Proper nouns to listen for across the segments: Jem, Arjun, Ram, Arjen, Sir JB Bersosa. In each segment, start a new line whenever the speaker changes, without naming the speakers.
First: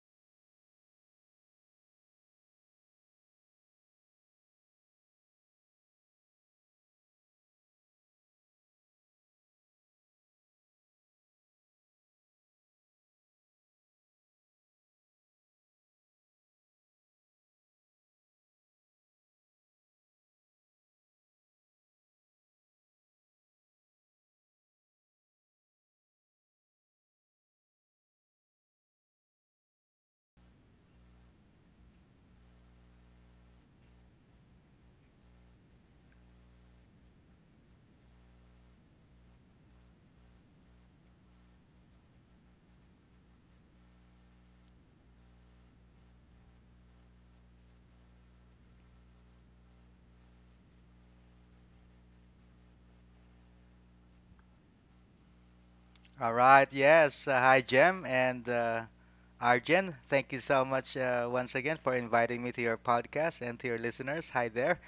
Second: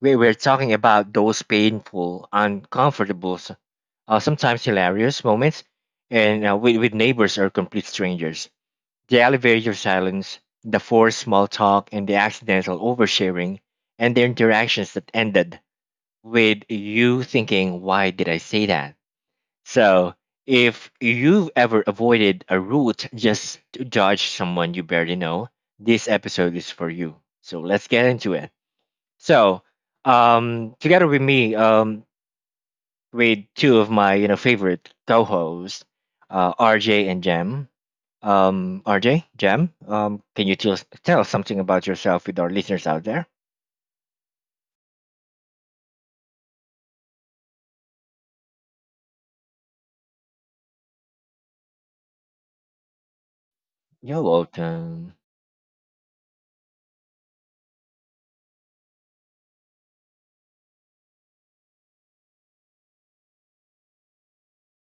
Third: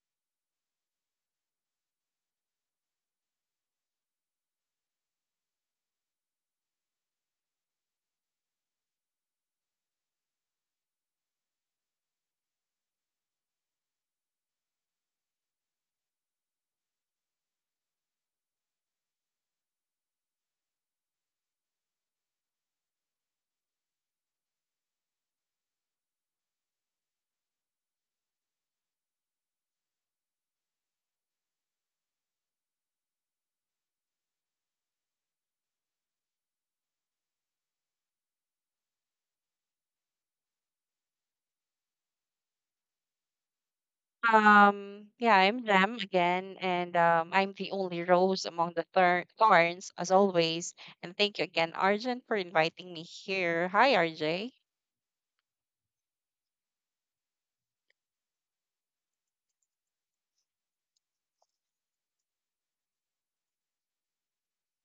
we were talking about those painful, uncomfortable, sometimes hilarious moments and with neighbors or complete strangers. The elevator silence, the forced small talk, and the accidental oversharing, and the interactions that ended with you thinking, why did I say that? So if you've ever avoided a route just to judge someone you barely know, this episode is for you. So let's get into it. So Together with me, with two of my favorite co-hosts, RJ and Jam. RJ, Jam, can you tell us something about yourself with our listeners out there?
Yeah, I'm Ram again, and I'm the only rose among the thorns, as always. And thank you again, Arjun, for inviting me here. Hi,
You're
RJ.
welcome.
All right, yes. Hi, Jem and Arjen. Thank you so much once again for inviting me to your podcast and to your listeners. Hi there,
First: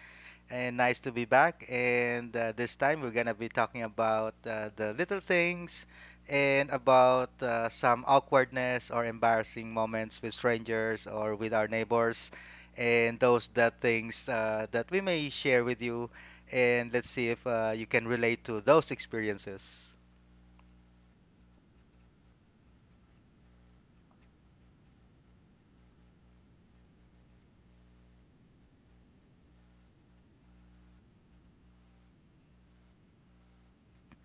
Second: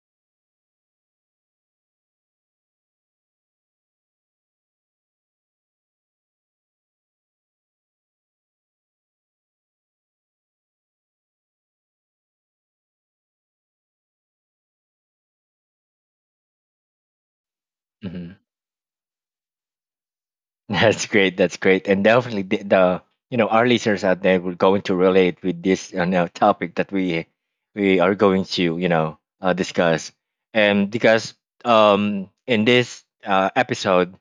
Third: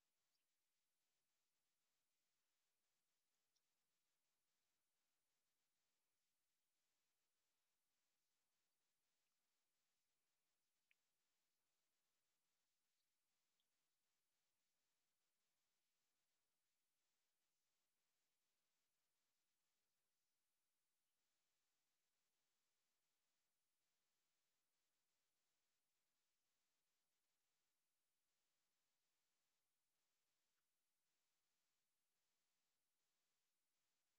and nice to be back. And this time we're going to be talking about the little things and about some awkwardness or embarrassing moments with strangers or with our neighbors and those that things that we may share with you. And let's see if you can relate to those experiences.
That's great. That's great. And definitely the you know our listeners out there will going to relate with this topic that we are going to discuss. And because in this episode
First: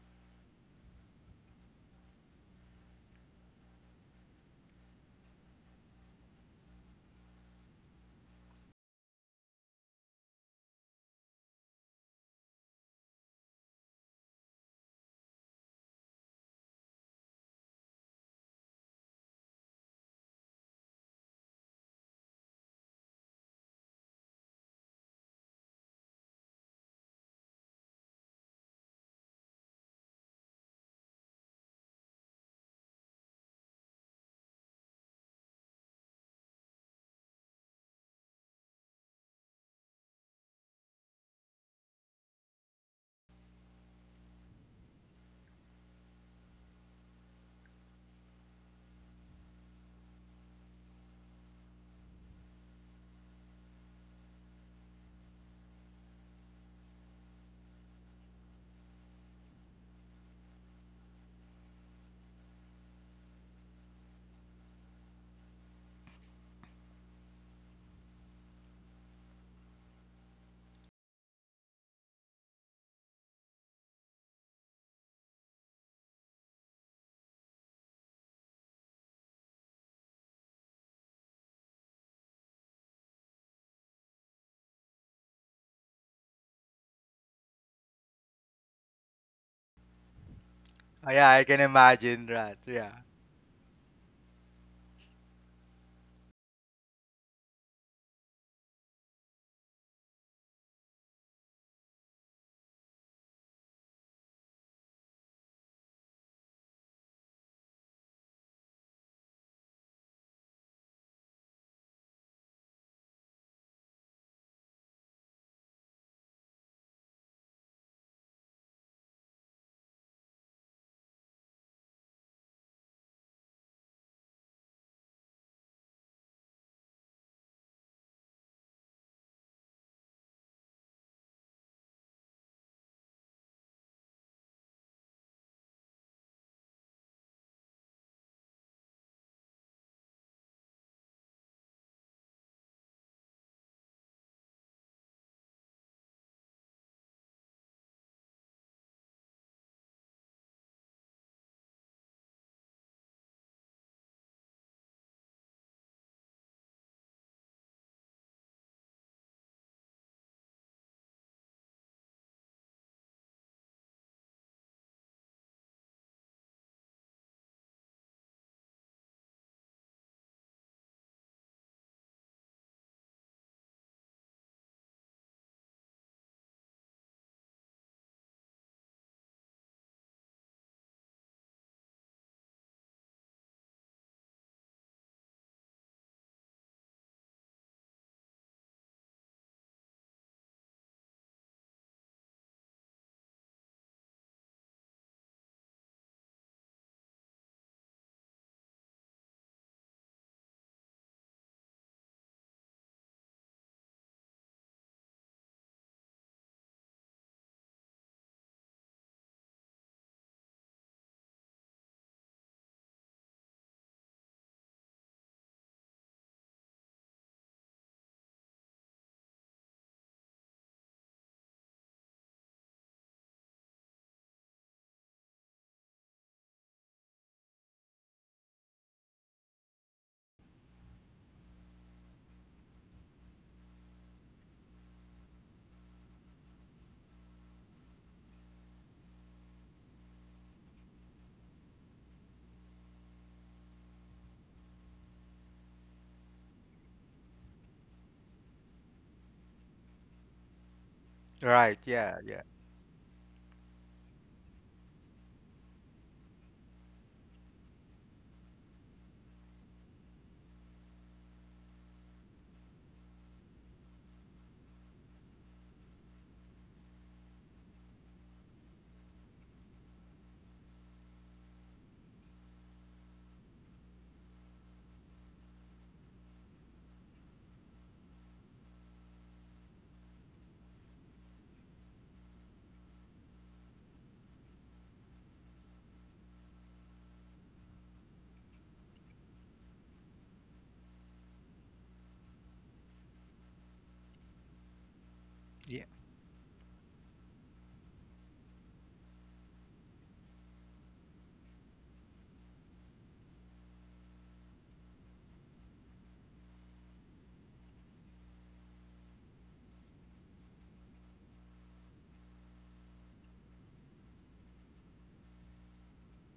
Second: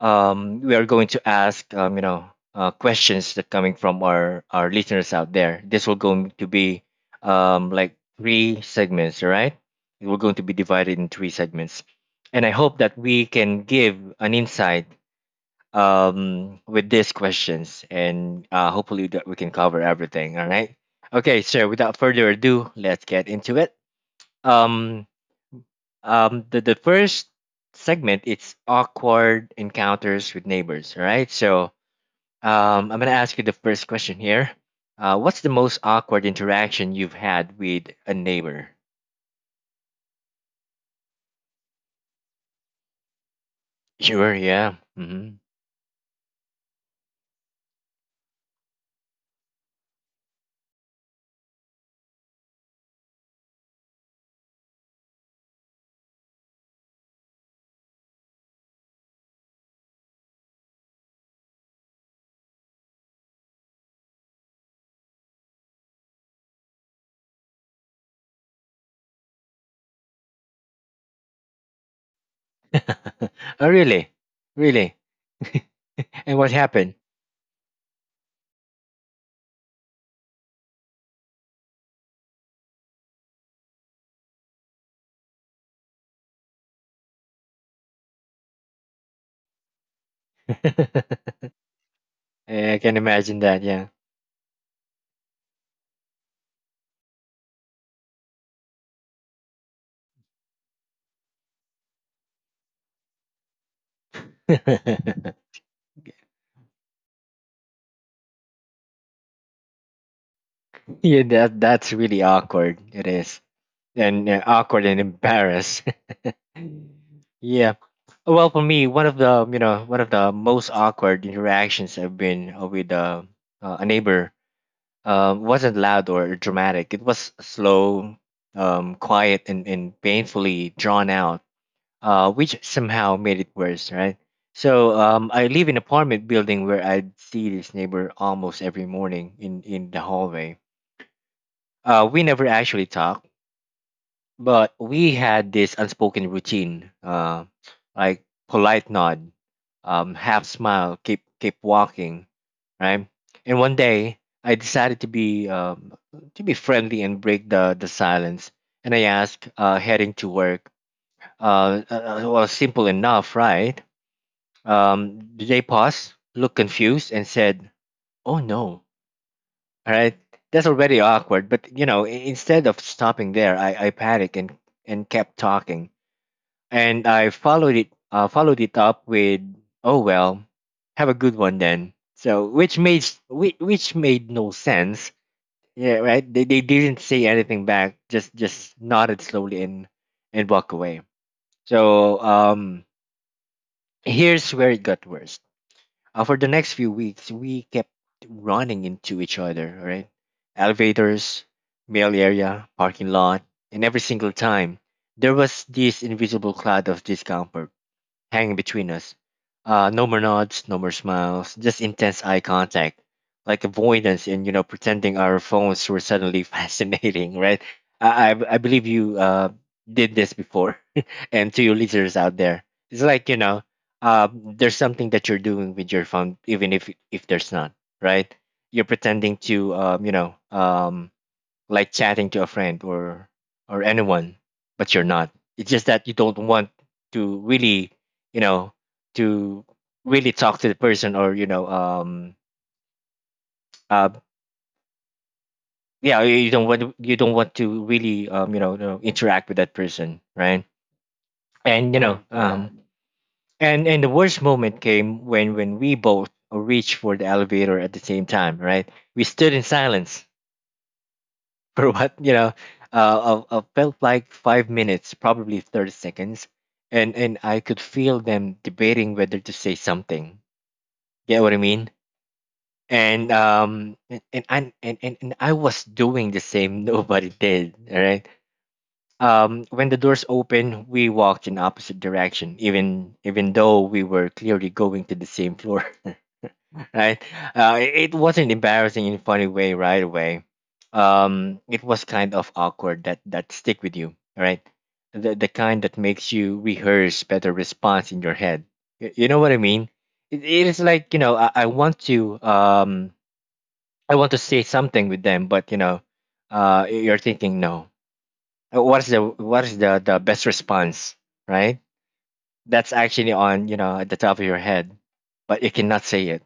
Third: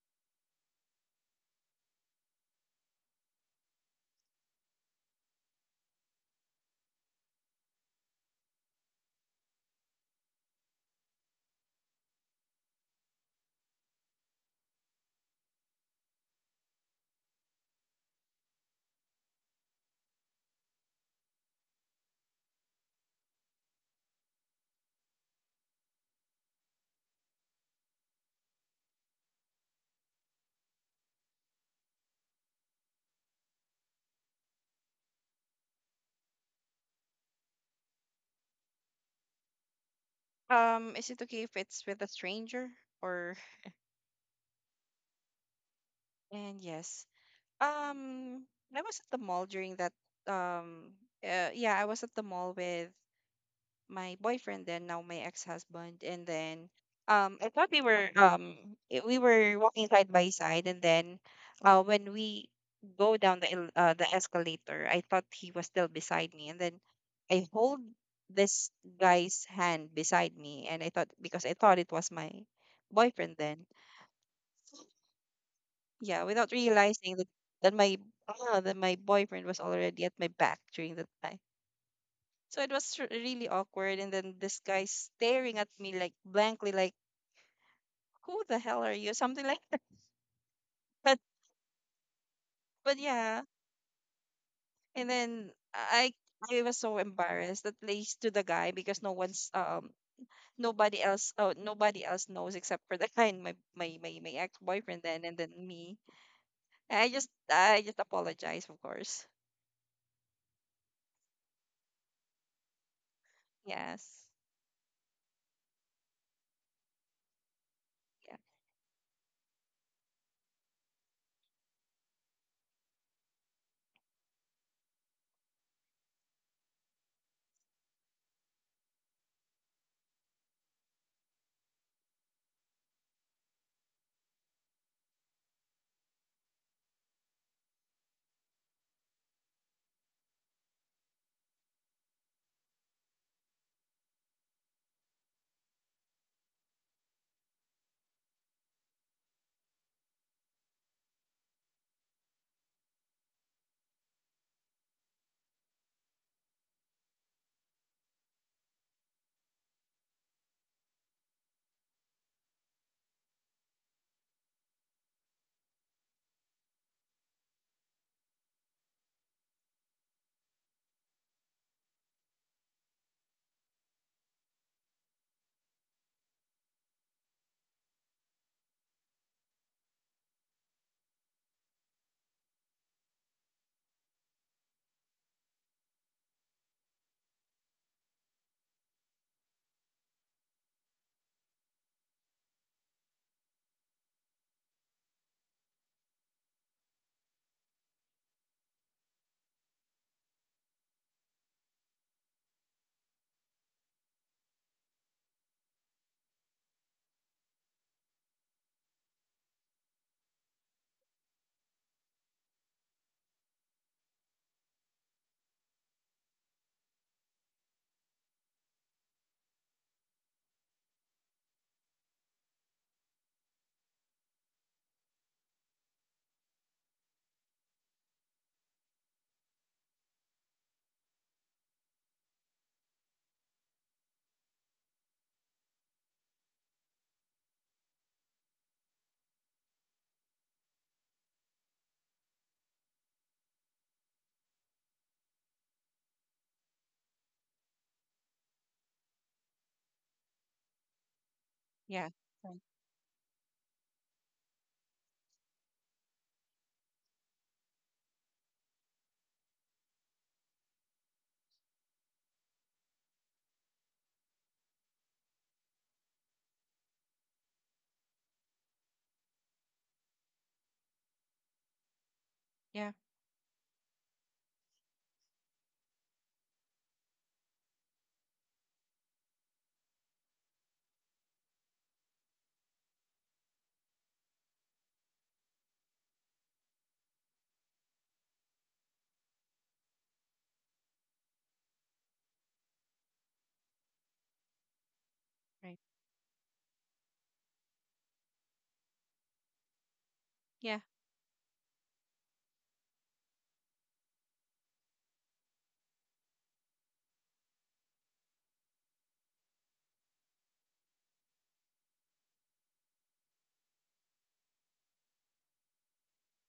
we are going to ask questions that coming from our listeners out there. This will going to be like three segments, right? We're going to be divided in three segments, and I hope that we can give an insight, with these questions, and hopefully that we can cover everything. All right. Okay. So without further ado, let's get into it. Um, the first segment it's awkward encounters with neighbors. All right. I'm gonna ask you the first question here. What's the most awkward interaction you've had with a neighbor?
Is it okay if it's with a stranger? Or
Sure. Yeah.
and Yes. Um, I was at the mall during that. Um, yeah, I was at the mall with my boyfriend then now my ex-husband, and then I thought we were we were walking side by side, and then when we go down the the escalator I thought he was still beside me, and then I hold this guy's hand beside me, and I thought, because I thought it was my boyfriend then,
Oh, really? Really?
yeah,
And
without
what happened?
realizing that my that my boyfriend was already at my back during that time. So it was really awkward. And then this guy staring at me like blankly, like, who the hell are you? Something like that.
Oh,
But
yeah, I can imagine that.
Yeah, I
Yeah.
but
can
yeah.
imagine that. Yeah.
And then I was so embarrassed, at least to the guy, because no one's nobody else oh nobody else knows except for the guy and my ex boyfriend then and then me. I just apologize, of course.
Yeah. That that's really awkward. It is,
Yes.
and awkward and embarrassed. Yeah.
Yeah.
Well, for me, one of the one of the most awkward interactions I've been with a neighbor wasn't loud or dramatic. It was slow, quiet, and painfully drawn out, which somehow made it worse, right? So I live in an apartment building where I'd see this neighbor almost every morning in the hallway. We never actually talked, but we had this unspoken routine, like polite nod, half smile, keep walking, right? And one day I decided to be friendly and break the silence, and I asked, heading to work. Well, simple enough, right? DJ paused, looked confused, and said, "Oh no!" All right, that's already awkward. But you know, instead of stopping there, I panicked and kept talking, and I followed it up with, "Oh well, have a good one then." So, which made no sense. Yeah, right. They didn't say anything back. Just nodded slowly and walk away. So um, Here's where it got worse. For the next few weeks, we kept running into each other, right? Elevators, mail area, parking lot, and every single time, there was this invisible cloud of discomfort hanging between us. No more nods, no more smiles, just intense eye contact, like avoidance and pretending our phones were suddenly fascinating, right? I believe you did this before, and to your listeners out there, it's like there's something that you're doing with your phone, even if there's not, right? You're pretending to like chatting to a friend or anyone, but you're not. It's just that you don't want to really, you know, to really talk to the person or you know, uh, yeah, you don't want you don't want to really, you know, interact with that person, right?
Right.
And you
Yeah.
know,
Yeah.
Right.
Yeah.
Yeah.
Right.
um, and and the worst moment came when we both reached for the elevator at the same time, right? We stood in silence for what felt like five minutes probably 30 seconds and I could feel them debating whether to say something get what I mean
Yeah.
and I was doing the same nobody did all right when the doors opened we walked in opposite direction even though we were clearly going to the same floor right? It it wasn't embarrassing in a funny way right away. It was kind of awkward that that stick with you, right? The
Right.
kind
Yeah.
that makes you rehearse better response in your head. You know what I mean? It
Yeah.
is like you know I want to say something with them, but you know, you're thinking no. What is the what is the best response, right? That's actually on you know at the top of your head, but you cannot say it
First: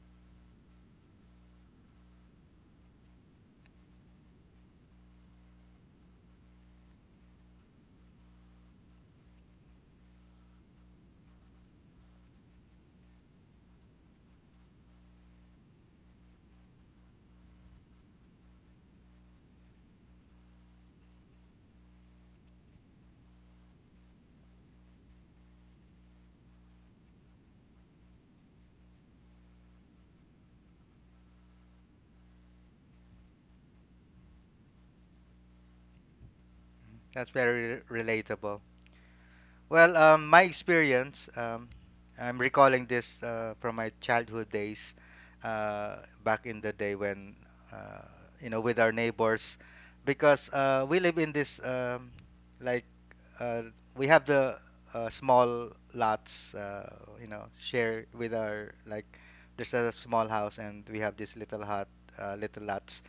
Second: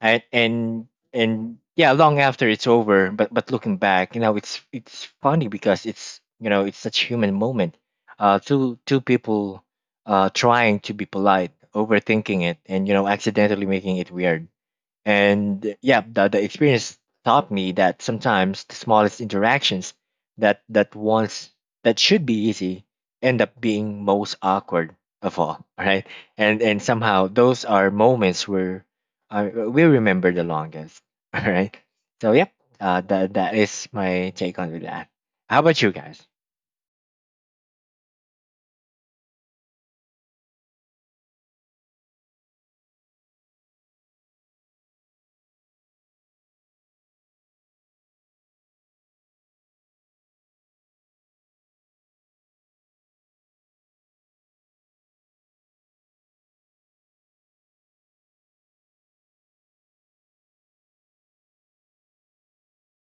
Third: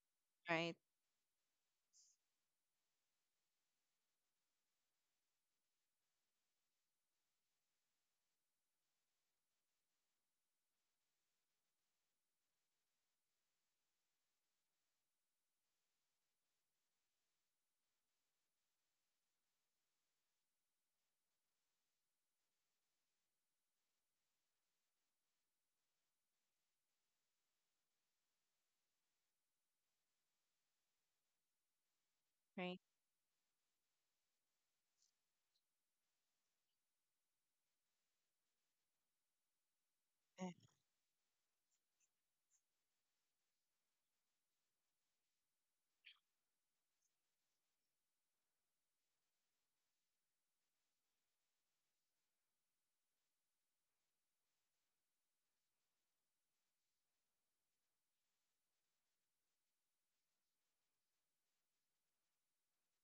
and
Right.
and and yeah long after it's over but looking back you know it's funny because it's you know it's such human moment two two people trying to be polite overthinking it and you know accidentally making it weird and yeah, the experience taught me that sometimes the smallest interactions that once that should be easy end up being most awkward of all, right? And somehow those are moments where we remember the longest, all right? So yeah,
Right.
that that is my take on that. How about you guys?
That's very relatable. Well, my
Eh,
experience, I'm recalling this from my childhood days, back in the day when, uh, you know, with our neighbors, because we live in this, like, uh, we have the small lots, you know, share with our, like, there's a small house and we have this little hut, little lots.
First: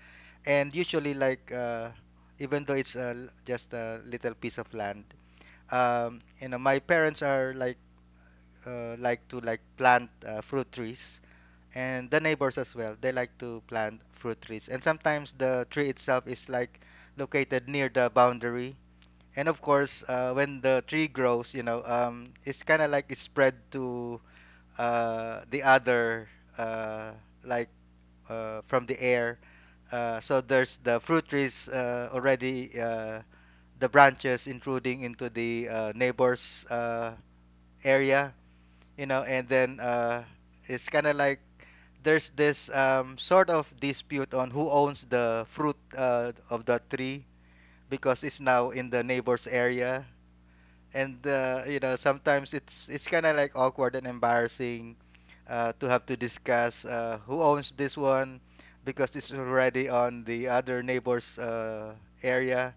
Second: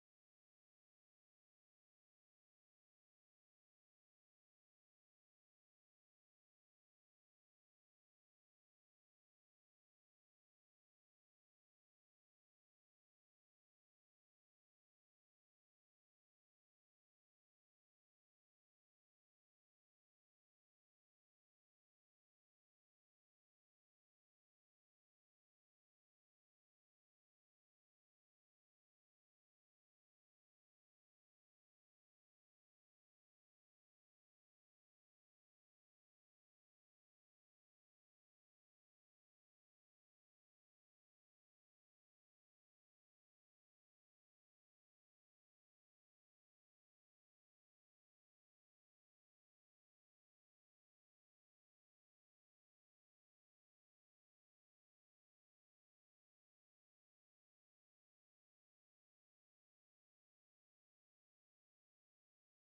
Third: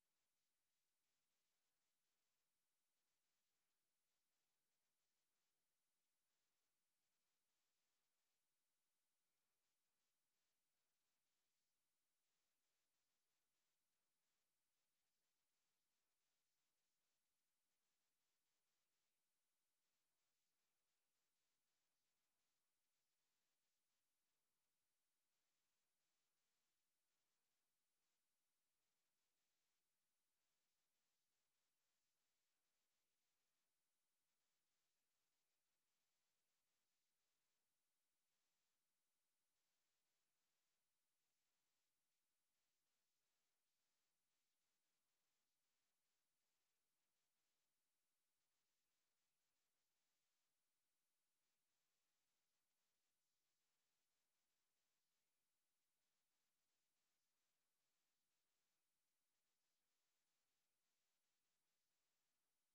And usually, like, even though it's just a little piece of land, you know, my parents are like to like plant fruit trees, and the neighbors as well. They like to plant fruit trees, and sometimes the tree itself is like located near the boundary, and of course, when the tree grows, you know, it's kind of like it's spread to the other, uh, like from the air. So there's the fruit trees already, the branches intruding into the neighbor's area, you know, and then it's kind of like there's this sort of dispute on who owns the fruit of the tree because it's now in the neighbor's area, and you know sometimes it's kind of like awkward and embarrassing to have to discuss who owns this one because it's already on the other neighbor's area.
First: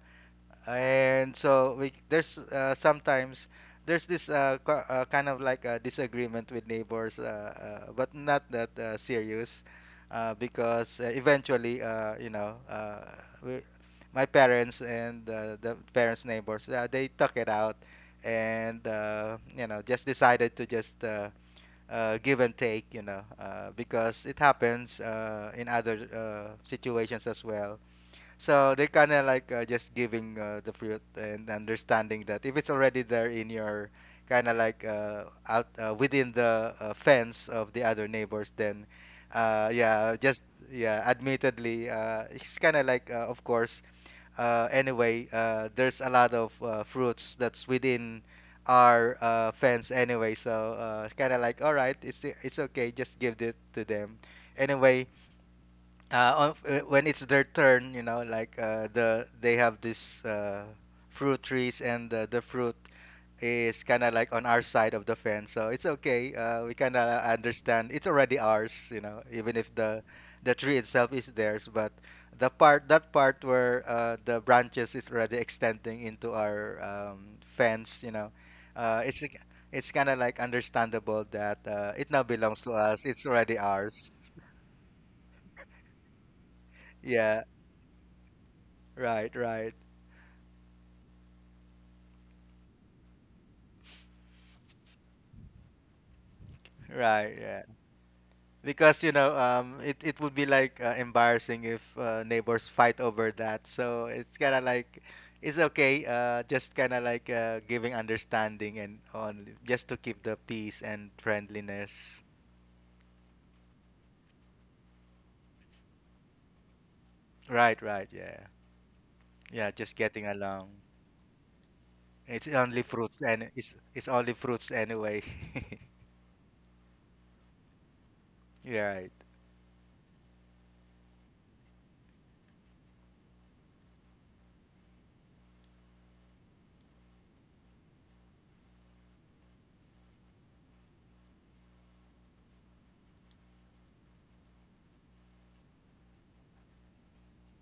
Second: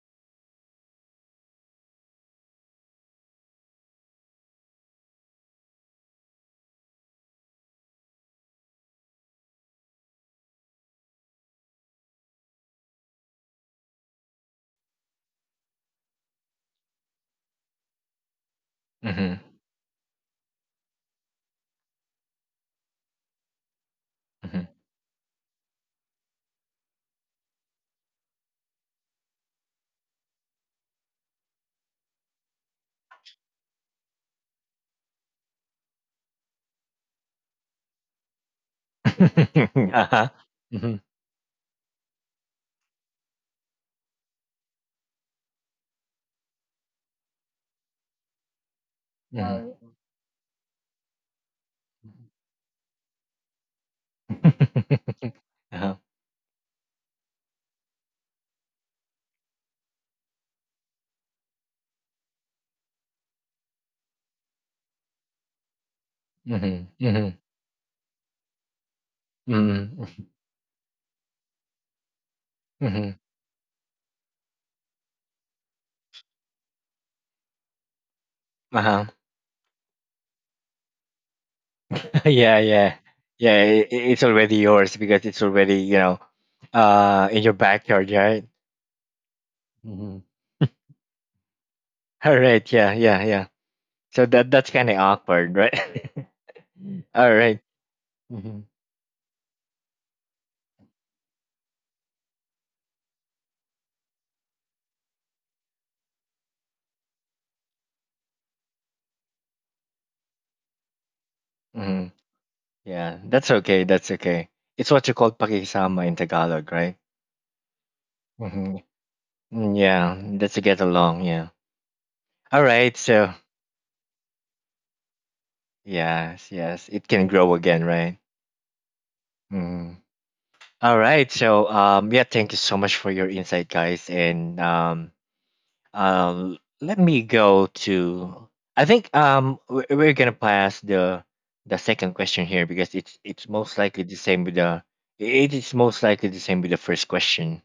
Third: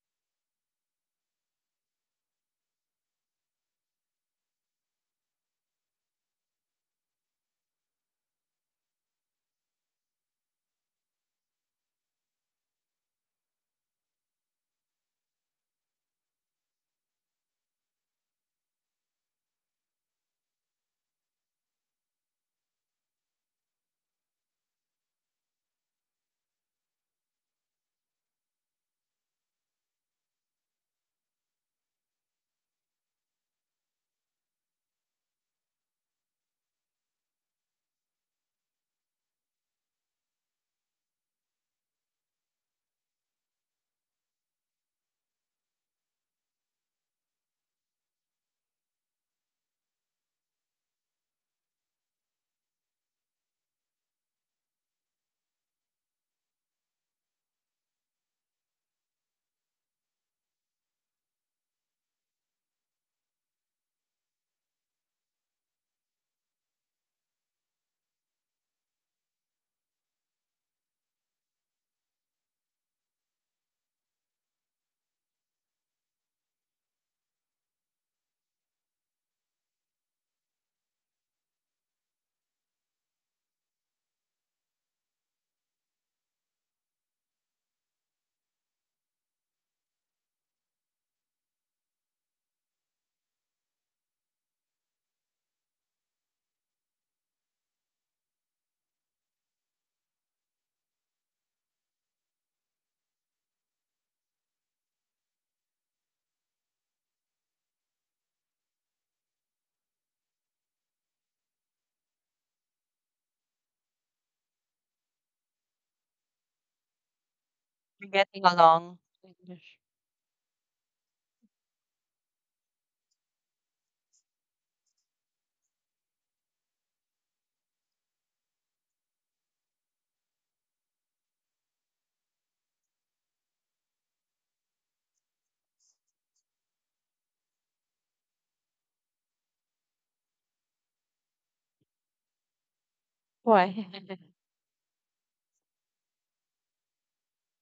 And so we there's sometimes there's this kind of like a disagreement with neighbors but not that serious because eventually you know we, my parents and the parents neighbors they took it out and
Mm-hmm.
you know just decided to just give and take you know because it
Mm-hmm.
happens in other situations as well, so they're kind of like just giving the fruit and understanding that if it's already there in your kind of like out within the fence of the other neighbors, then yeah,
Uh-huh.
just
Mm-hmm.
yeah, admittedly, it's kind of like of course. Anyway, there's a lot of fruits that's within our
Mm-hmm.
fence anyway, so kind of like all right, it's okay, just give it to them. Anyway,
Uh-huh.
when it's their turn, you know, like they have this fruit trees, and the fruit is kind of like on our side of the fence, so it's okay. We
Mm-hmm.
kind
Mm-hmm.
of understand it's already ours, you know, even if
Mm-hmm.
the the tree itself is theirs, but the part
Hmm.
that part where the branches is already extending into our fence, you know, uh,
Uh-huh.
it's it's kind of like understandable that it now
Yeah,
belongs to
yeah,
us. It's already
yeah. It,
ours.
it's already yours because it's already you know, in
Yeah,
your backyard, right?
right, right.
Hmm. All right. Yeah, yeah, yeah. So that that's kind of awkward, right? All
Right,
right.
yeah.
Mm-hmm.
Because you know, it it would be like embarrassing if neighbors fight over that. So it's kind of like, it's okay. Just kind of like giving understanding and on just to keep the peace and
Mm-hmm.
friendliness.
Yeah, that's okay. That's okay. It's what you call pakisama in Tagalog, right?
Right,
We're
right,
getting
yeah,
along.
Mm-hmm.
yeah.
English.
Just
Yeah,
getting
that's to
along.
get along. Yeah.
It's
All
only
right.
fruits
So
and it's only fruits anyway.
yes, yes, it can grow again, right?
Yeah, right.
Mm-hmm. All right. Yeah, thank you so much for your insight, guys. And let me go to. I think we're gonna pass the second question here because it's most
Why?
likely the same with the it is most likely the same with the first question,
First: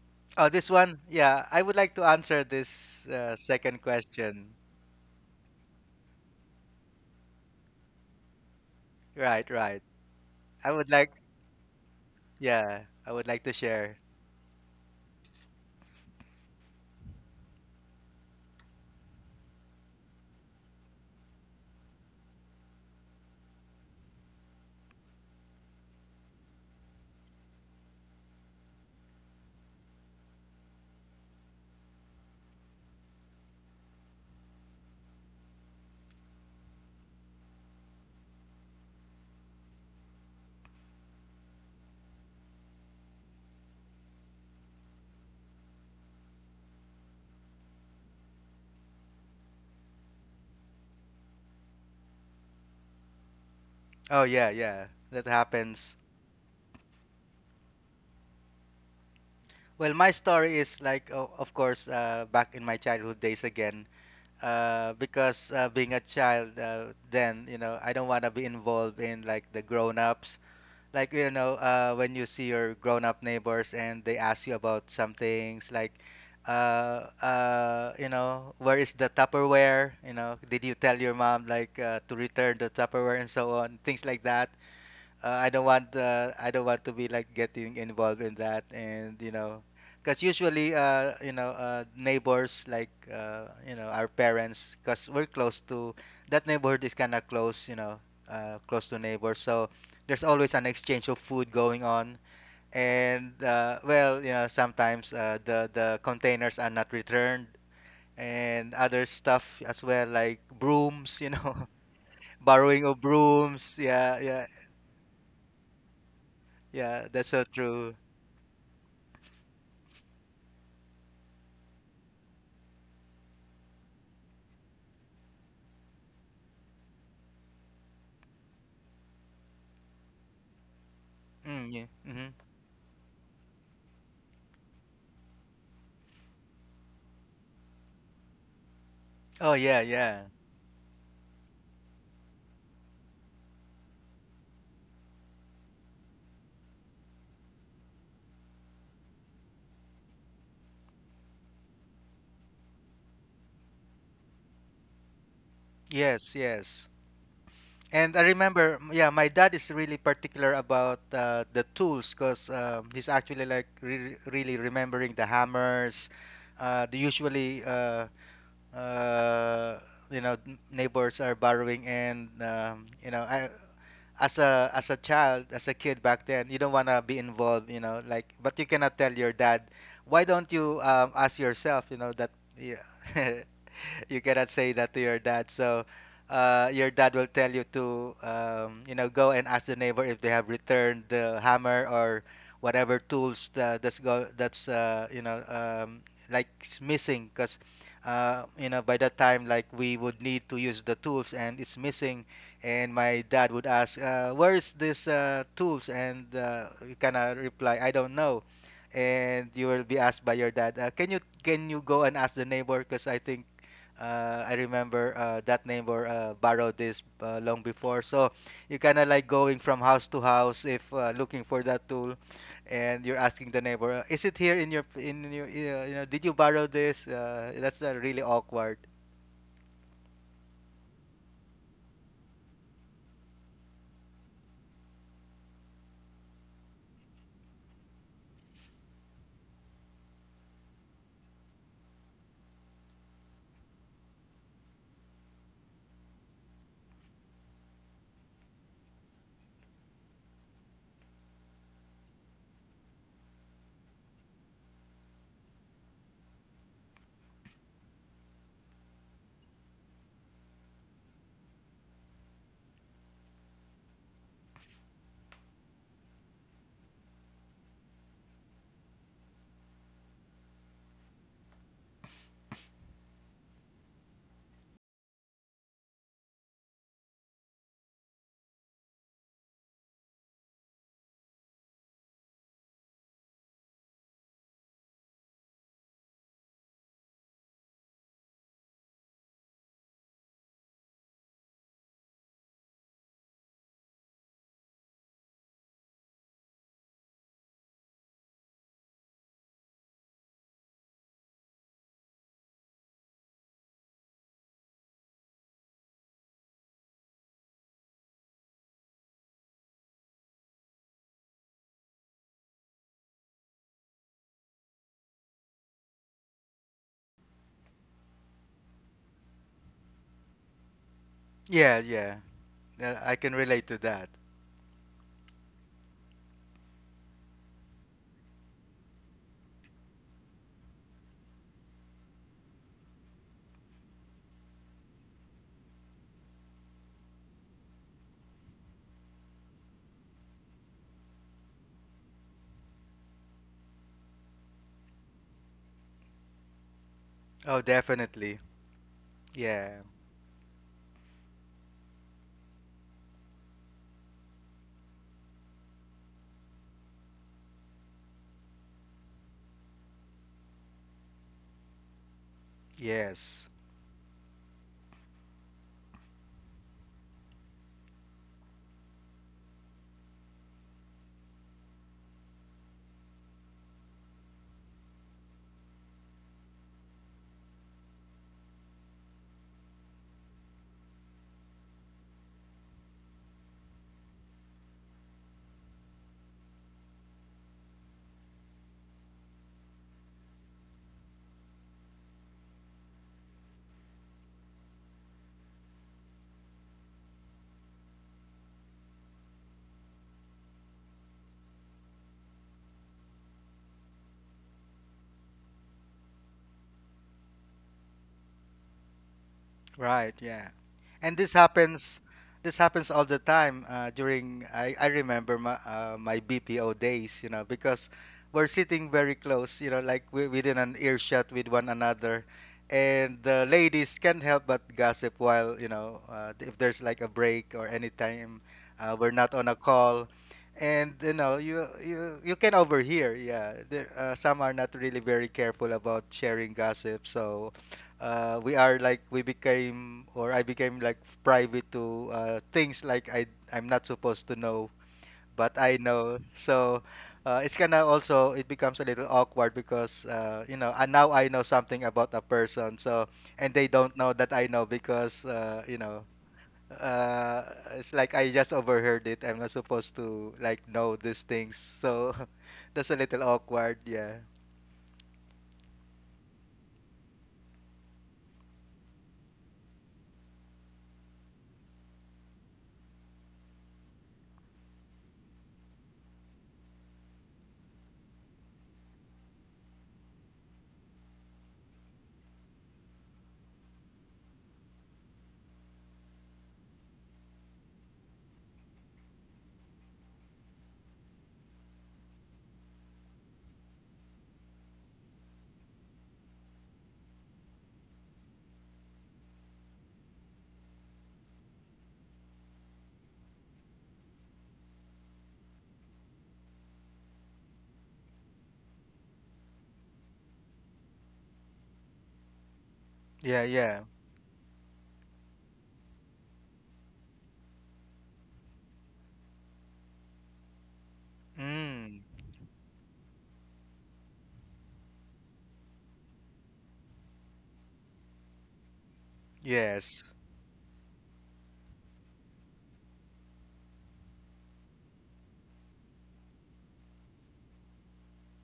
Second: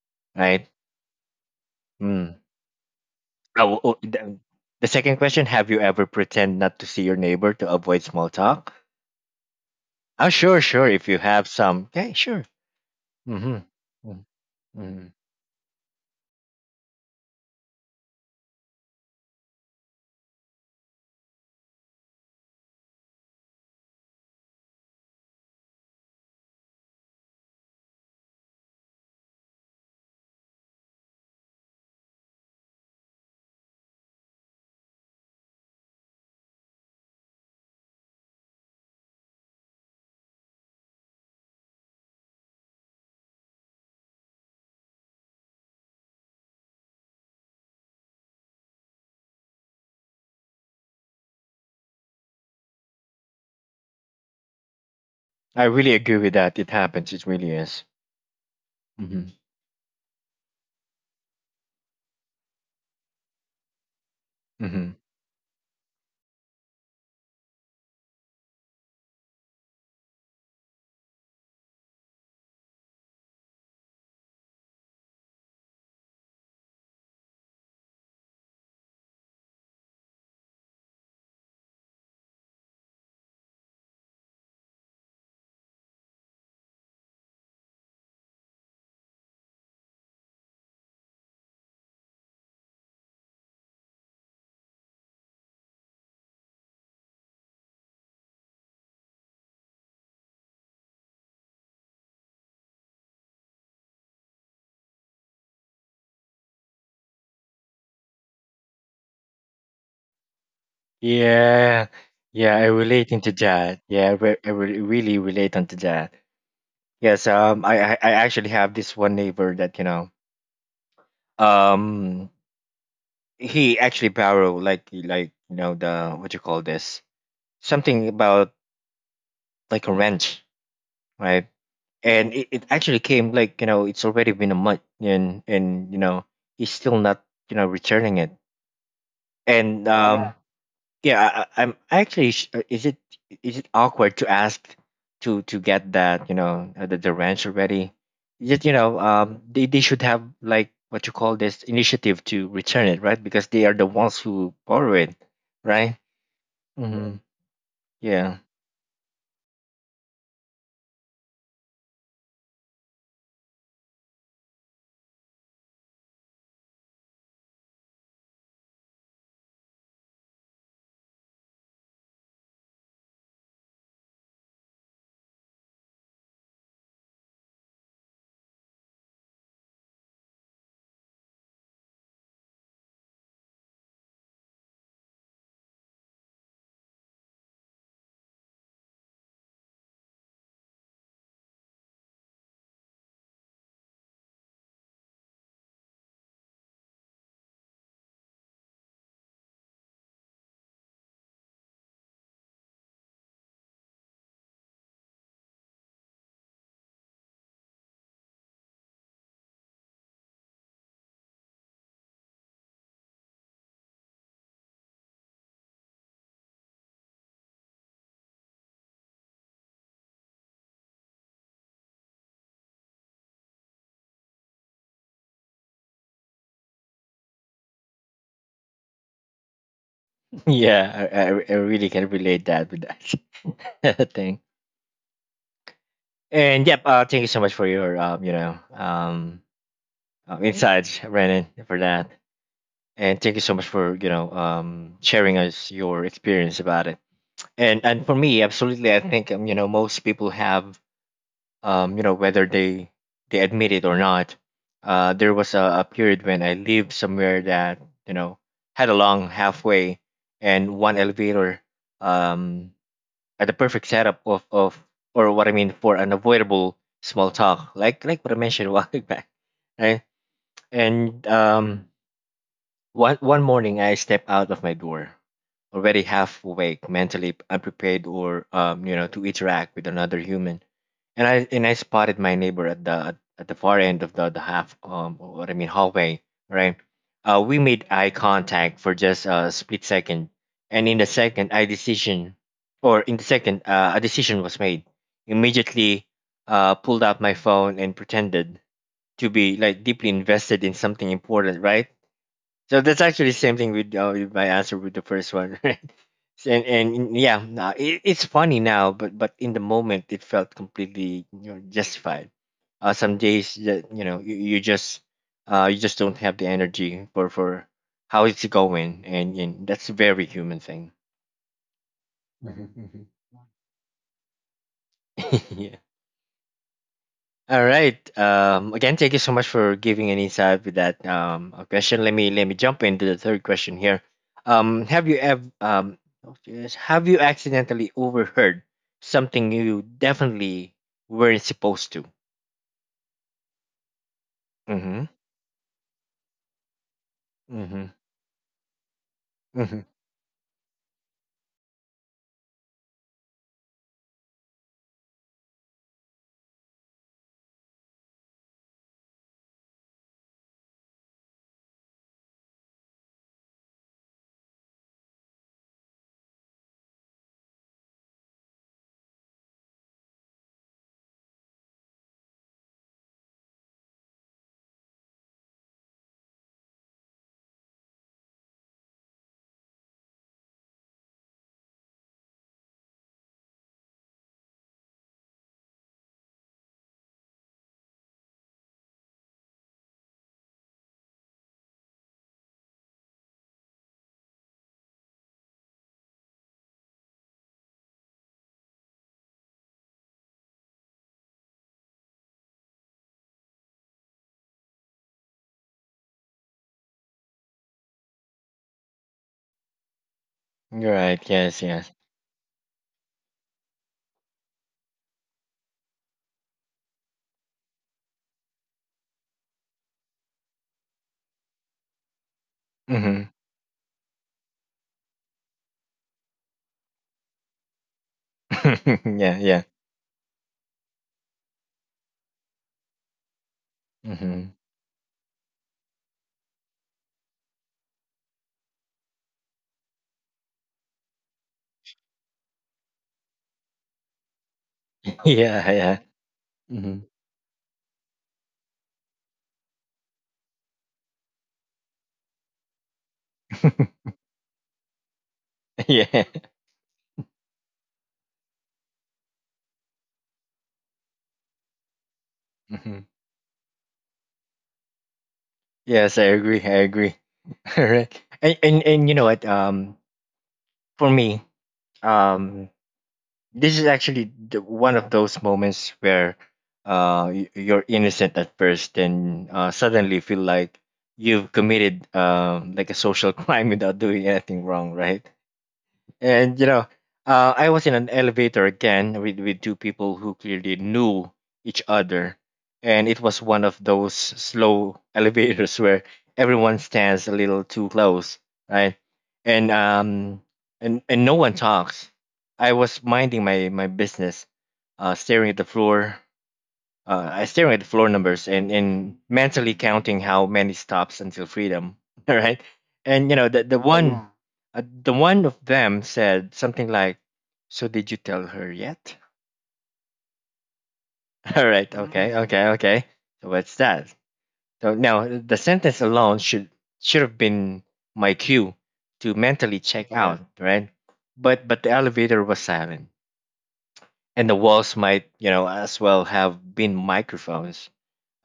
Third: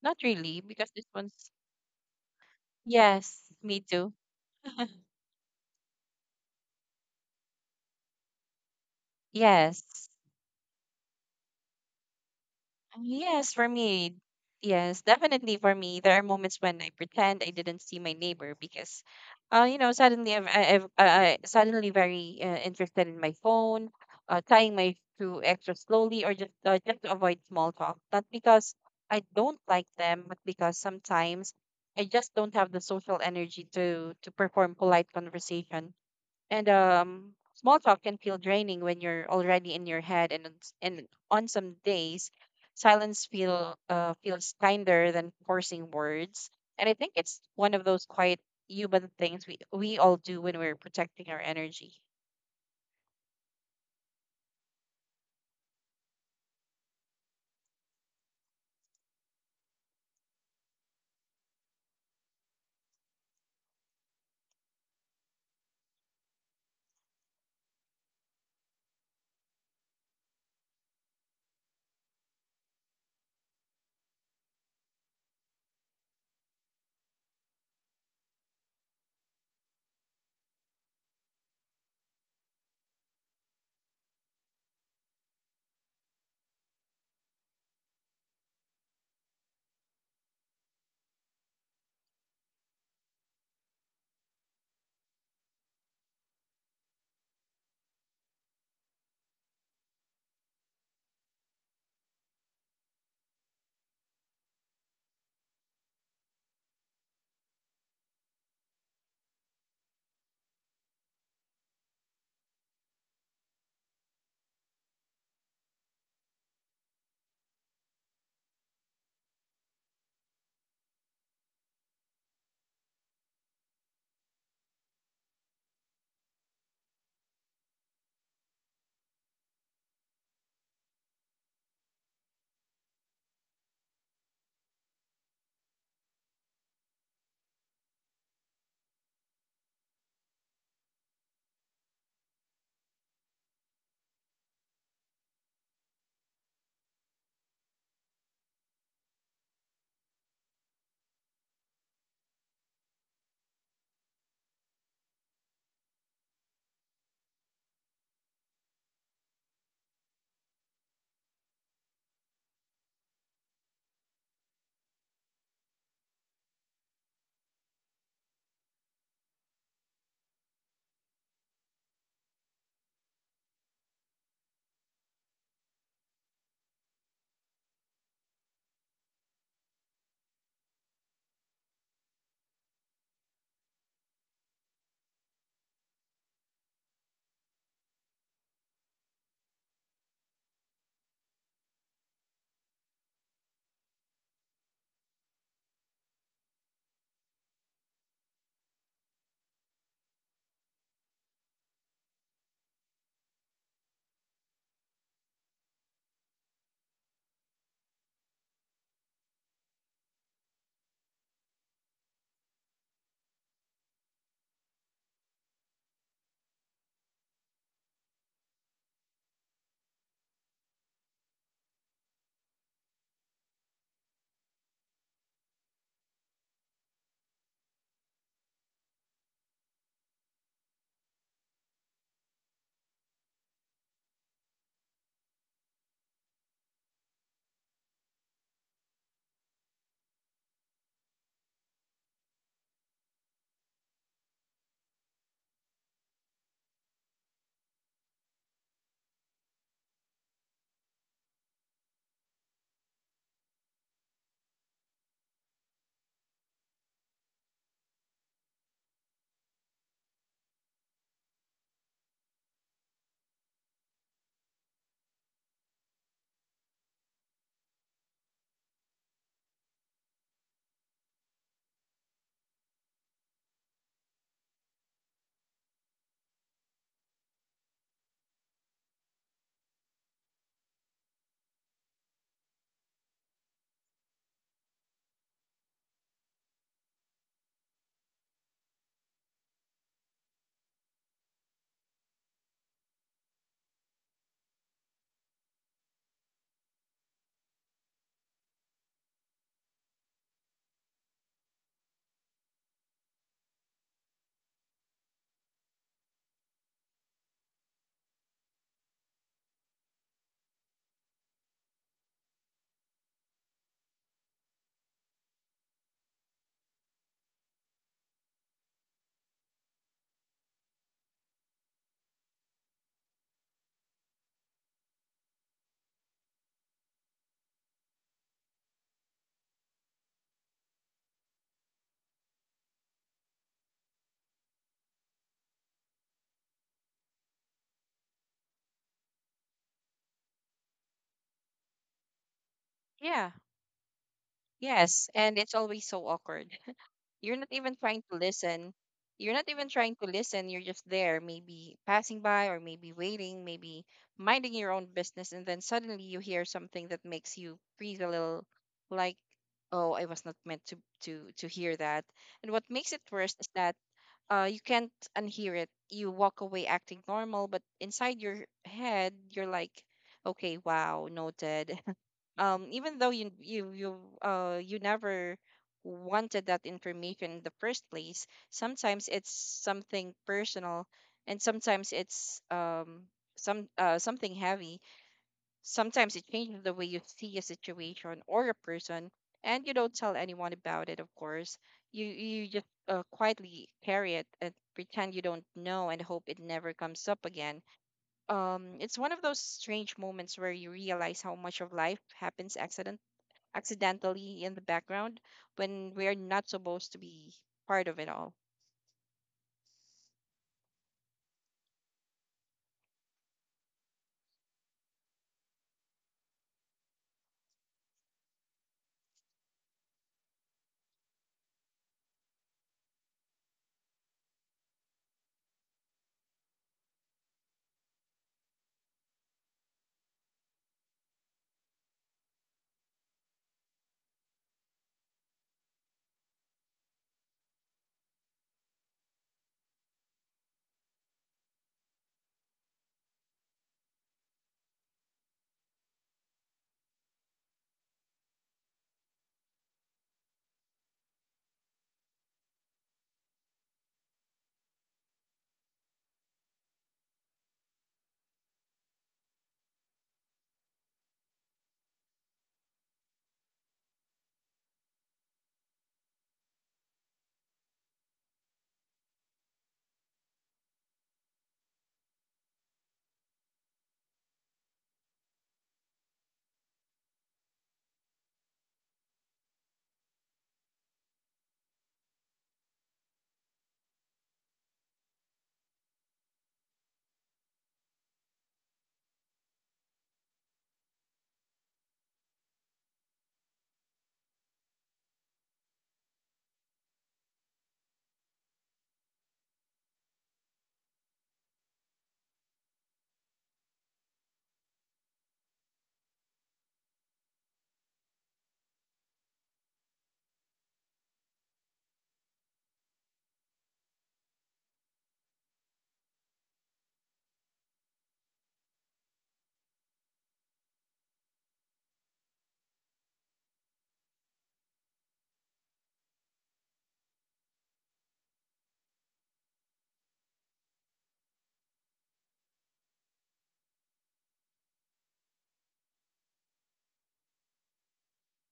Not
Oh,
really,
right?
this
because
one.
this
Yeah,
one's
I would like to
Mm.
answer this
yes, me
Oh,
second
oh,
too.
question.
the second question: Have you ever pretend not to see your neighbor to avoid small talk?
Right, right.
Yes.
Oh, sure,
I
sure.
would
If
like
you have some, okay, sure.
yeah, I would like
Yes,
to
Mm-hmm.
for
share.
me.
Mm-hmm.
Yes,
Mm-hmm.
definitely for me. There are moments when I pretend I didn't see my neighbor because you know, suddenly I'm, I- I've, I suddenly very interested in my phone, tying my shoe extra slowly, or just to avoid small talk. Not because I don't like them, but because sometimes I just don't have the social energy to perform polite conversation. And small talk can feel draining when you're already in your head. And on some days, silence feels kinder than forcing words. And I think it's one of those quiet human things we all do when we're protecting our energy.
Oh yeah, yeah, that
I really
happens.
agree with that. It happens. It really is. Hmm.
Well, my story is like, o of course, back in my childhood days again,
Hmm.
because being a child then, you know, I don't want to be involved in like the grown-ups. Like, you know, when you see your grown-up neighbors and they ask you about some things like, you know, where is the Tupperware? You know, did you tell your mom like to return the Tupperware and so on, things like that. I don't want to be like getting involved in that, and you know because usually you know neighbors like you know our parents, because we're close to that neighborhood is kind of close you know close to neighbors, so there's always an exchange of food going on. And well you know sometimes the containers are not returned, and other stuff as well, like brooms you know.
Yeah, yeah, I
Borrowing of
relate into
brooms,
that. Yeah, I,
yeah
re-
yeah,
I re- really relate onto that.
yeah
Yes,
that's so true.
I actually have this one neighbor that you know, um, he actually borrow like you know the what you call this something about like a wrench, right?
Mm, yeah. hmm
And it actually came like you know it's already been a month and you know he's still not you know returning it.
Oh, yeah,
And
yeah.
Yeah, I- am actually. Is it awkward to ask to get that you know the ranch already? Just you know, they should have like what you call this initiative to return it, right? Because they are the ones who borrow it, right?
Yes, yes.
hmm
And I
Yeah,
remember, yeah, my dad is really particular about the tools, because he's actually like re really remembering the hammers. The Usually, uh, you know, neighbors are borrowing, and you know, I as a child, as a kid back then, you don't want to be involved, you know, like, but you cannot tell your dad, why don't you ask yourself, you know, that yeah. You cannot say that to your dad. So your dad will tell you to you know go and ask the neighbor if they have returned the hammer or whatever tools that's you know like s- missing, because you know by that time like we would need to use the tools and it's missing. And my dad would ask where is this tools, and you cannot reply I don't know. And you will be asked by your dad can you go and ask the neighbor because I think I remember that neighbor borrowed this long before. So you kind of like going from house to house if looking for that tool, and you're asking the neighbor, "Is it here in your you know? Did you borrow this?" That's really awkward.
yeah, I really can relate that with that thing. And yep, thank you so much for your insights, Brandon, for that. And thank you so much for sharing us your experience about it and for me absolutely I think you know most people have you know whether they admit it or not there was a period when I lived somewhere that you know had a long halfway and one elevator um, at the perfect setup of or what I mean for unavoidable small talk like what I mentioned a while back right and one, one morning, I stepped out of my door, already half awake, mentally unprepared, or you know, to interact with another human. And I spotted my neighbor at the far end of the half what I mean hallway, right? We made eye contact for just a split second, and in the second, a decision was made. Immediately, pulled out my phone and pretended to be like deeply invested in something important, right? So that's actually the same thing with my answer with the first one, right? And it's funny now, but in the moment it felt completely justified. Some days that you just don't have the energy for how it's going, and that's a very human thing.
Yeah, yeah,
Mhm,
I can relate to that.
mhm. Yeah. All right. Again, thank you so much for giving an insight with that question. Let me jump into the third question here. Have you ever oh, yes, Have you accidentally overheard something you definitely weren't supposed to?
Yeah. Yes.
Mm-hmm.
And it's always so awkward. You're not
Oh,
even
Mm-hmm.
trying to
definitely.
listen. You're not even
Mm-hmm.
Yeah.
trying to listen. You're just there, maybe passing by, or maybe waiting, maybe minding your own business. And then suddenly you hear something that makes you freeze a little, like, oh, I was not meant to hear that. And what makes it worse is
Yes.
that you can't unhear it. You walk away acting normal, but inside your head, you're like, okay, wow, noted, even though you never wanted that information in the first place. Sometimes it's something personal, and sometimes it's something heavy. Sometimes it changes the way you see a situation or a person, and you don't tell anyone about it, of course. You just quietly carry it and pretend you don't know and hope it never comes up again. It's one of those strange moments where you realize how much of life happens accidentally in the background, when we're not supposed to be part of it all.
Right, yeah. And
Right.
this
Yes. Yes.
happens this happens all the time during I remember my my BPO days, you know, because we're sitting very close, you know, like we, within an earshot with one another. And
Mm-hmm.
the ladies can't help but gossip while, you know, if there's like a break or anytime we're not
Yeah.
on a
Yeah.
call. And you know, you can overhear, yeah. There, some
Mm-hmm.
are not really very careful about sharing gossip, so we are like we became or I became like private to things like I I'm not supposed to know, but
Yeah.
I
Yeah.
know. So
Mm-hmm.
it's kind of also it becomes a little awkward, because you know and now I know something about a person. So and they don't know that I know because you know.
Yeah.
Uh, it's like I just overheard it. I'm not supposed to like know these things, so that's a
Mm-hmm.
little awkward. Yeah,
Yes, I agree. I agree. All right. And you know what? For me, um this is actually one of those moments where you're innocent at first, then suddenly feel like you've committed like a social crime without doing anything wrong, right? And you know, I was in an elevator again with two people who clearly knew each other. And it was one of those slow elevators where everyone stands a little too close, right? And um and no one talks. I was minding my business, staring at the floor, I staring at the floor numbers and mentally counting how many stops until freedom. All right, and you
yeah,
know the the
yeah.
one Yeah. The one of them said something like, "So did you tell her yet?" All right,
Mm.
okay, Mm. okay, okay. So what's that? So now the sentence alone should have been my cue to mentally
Yes.
check Yeah. out, right? But the elevator was silent, and the walls might, you know, as well have been microphones.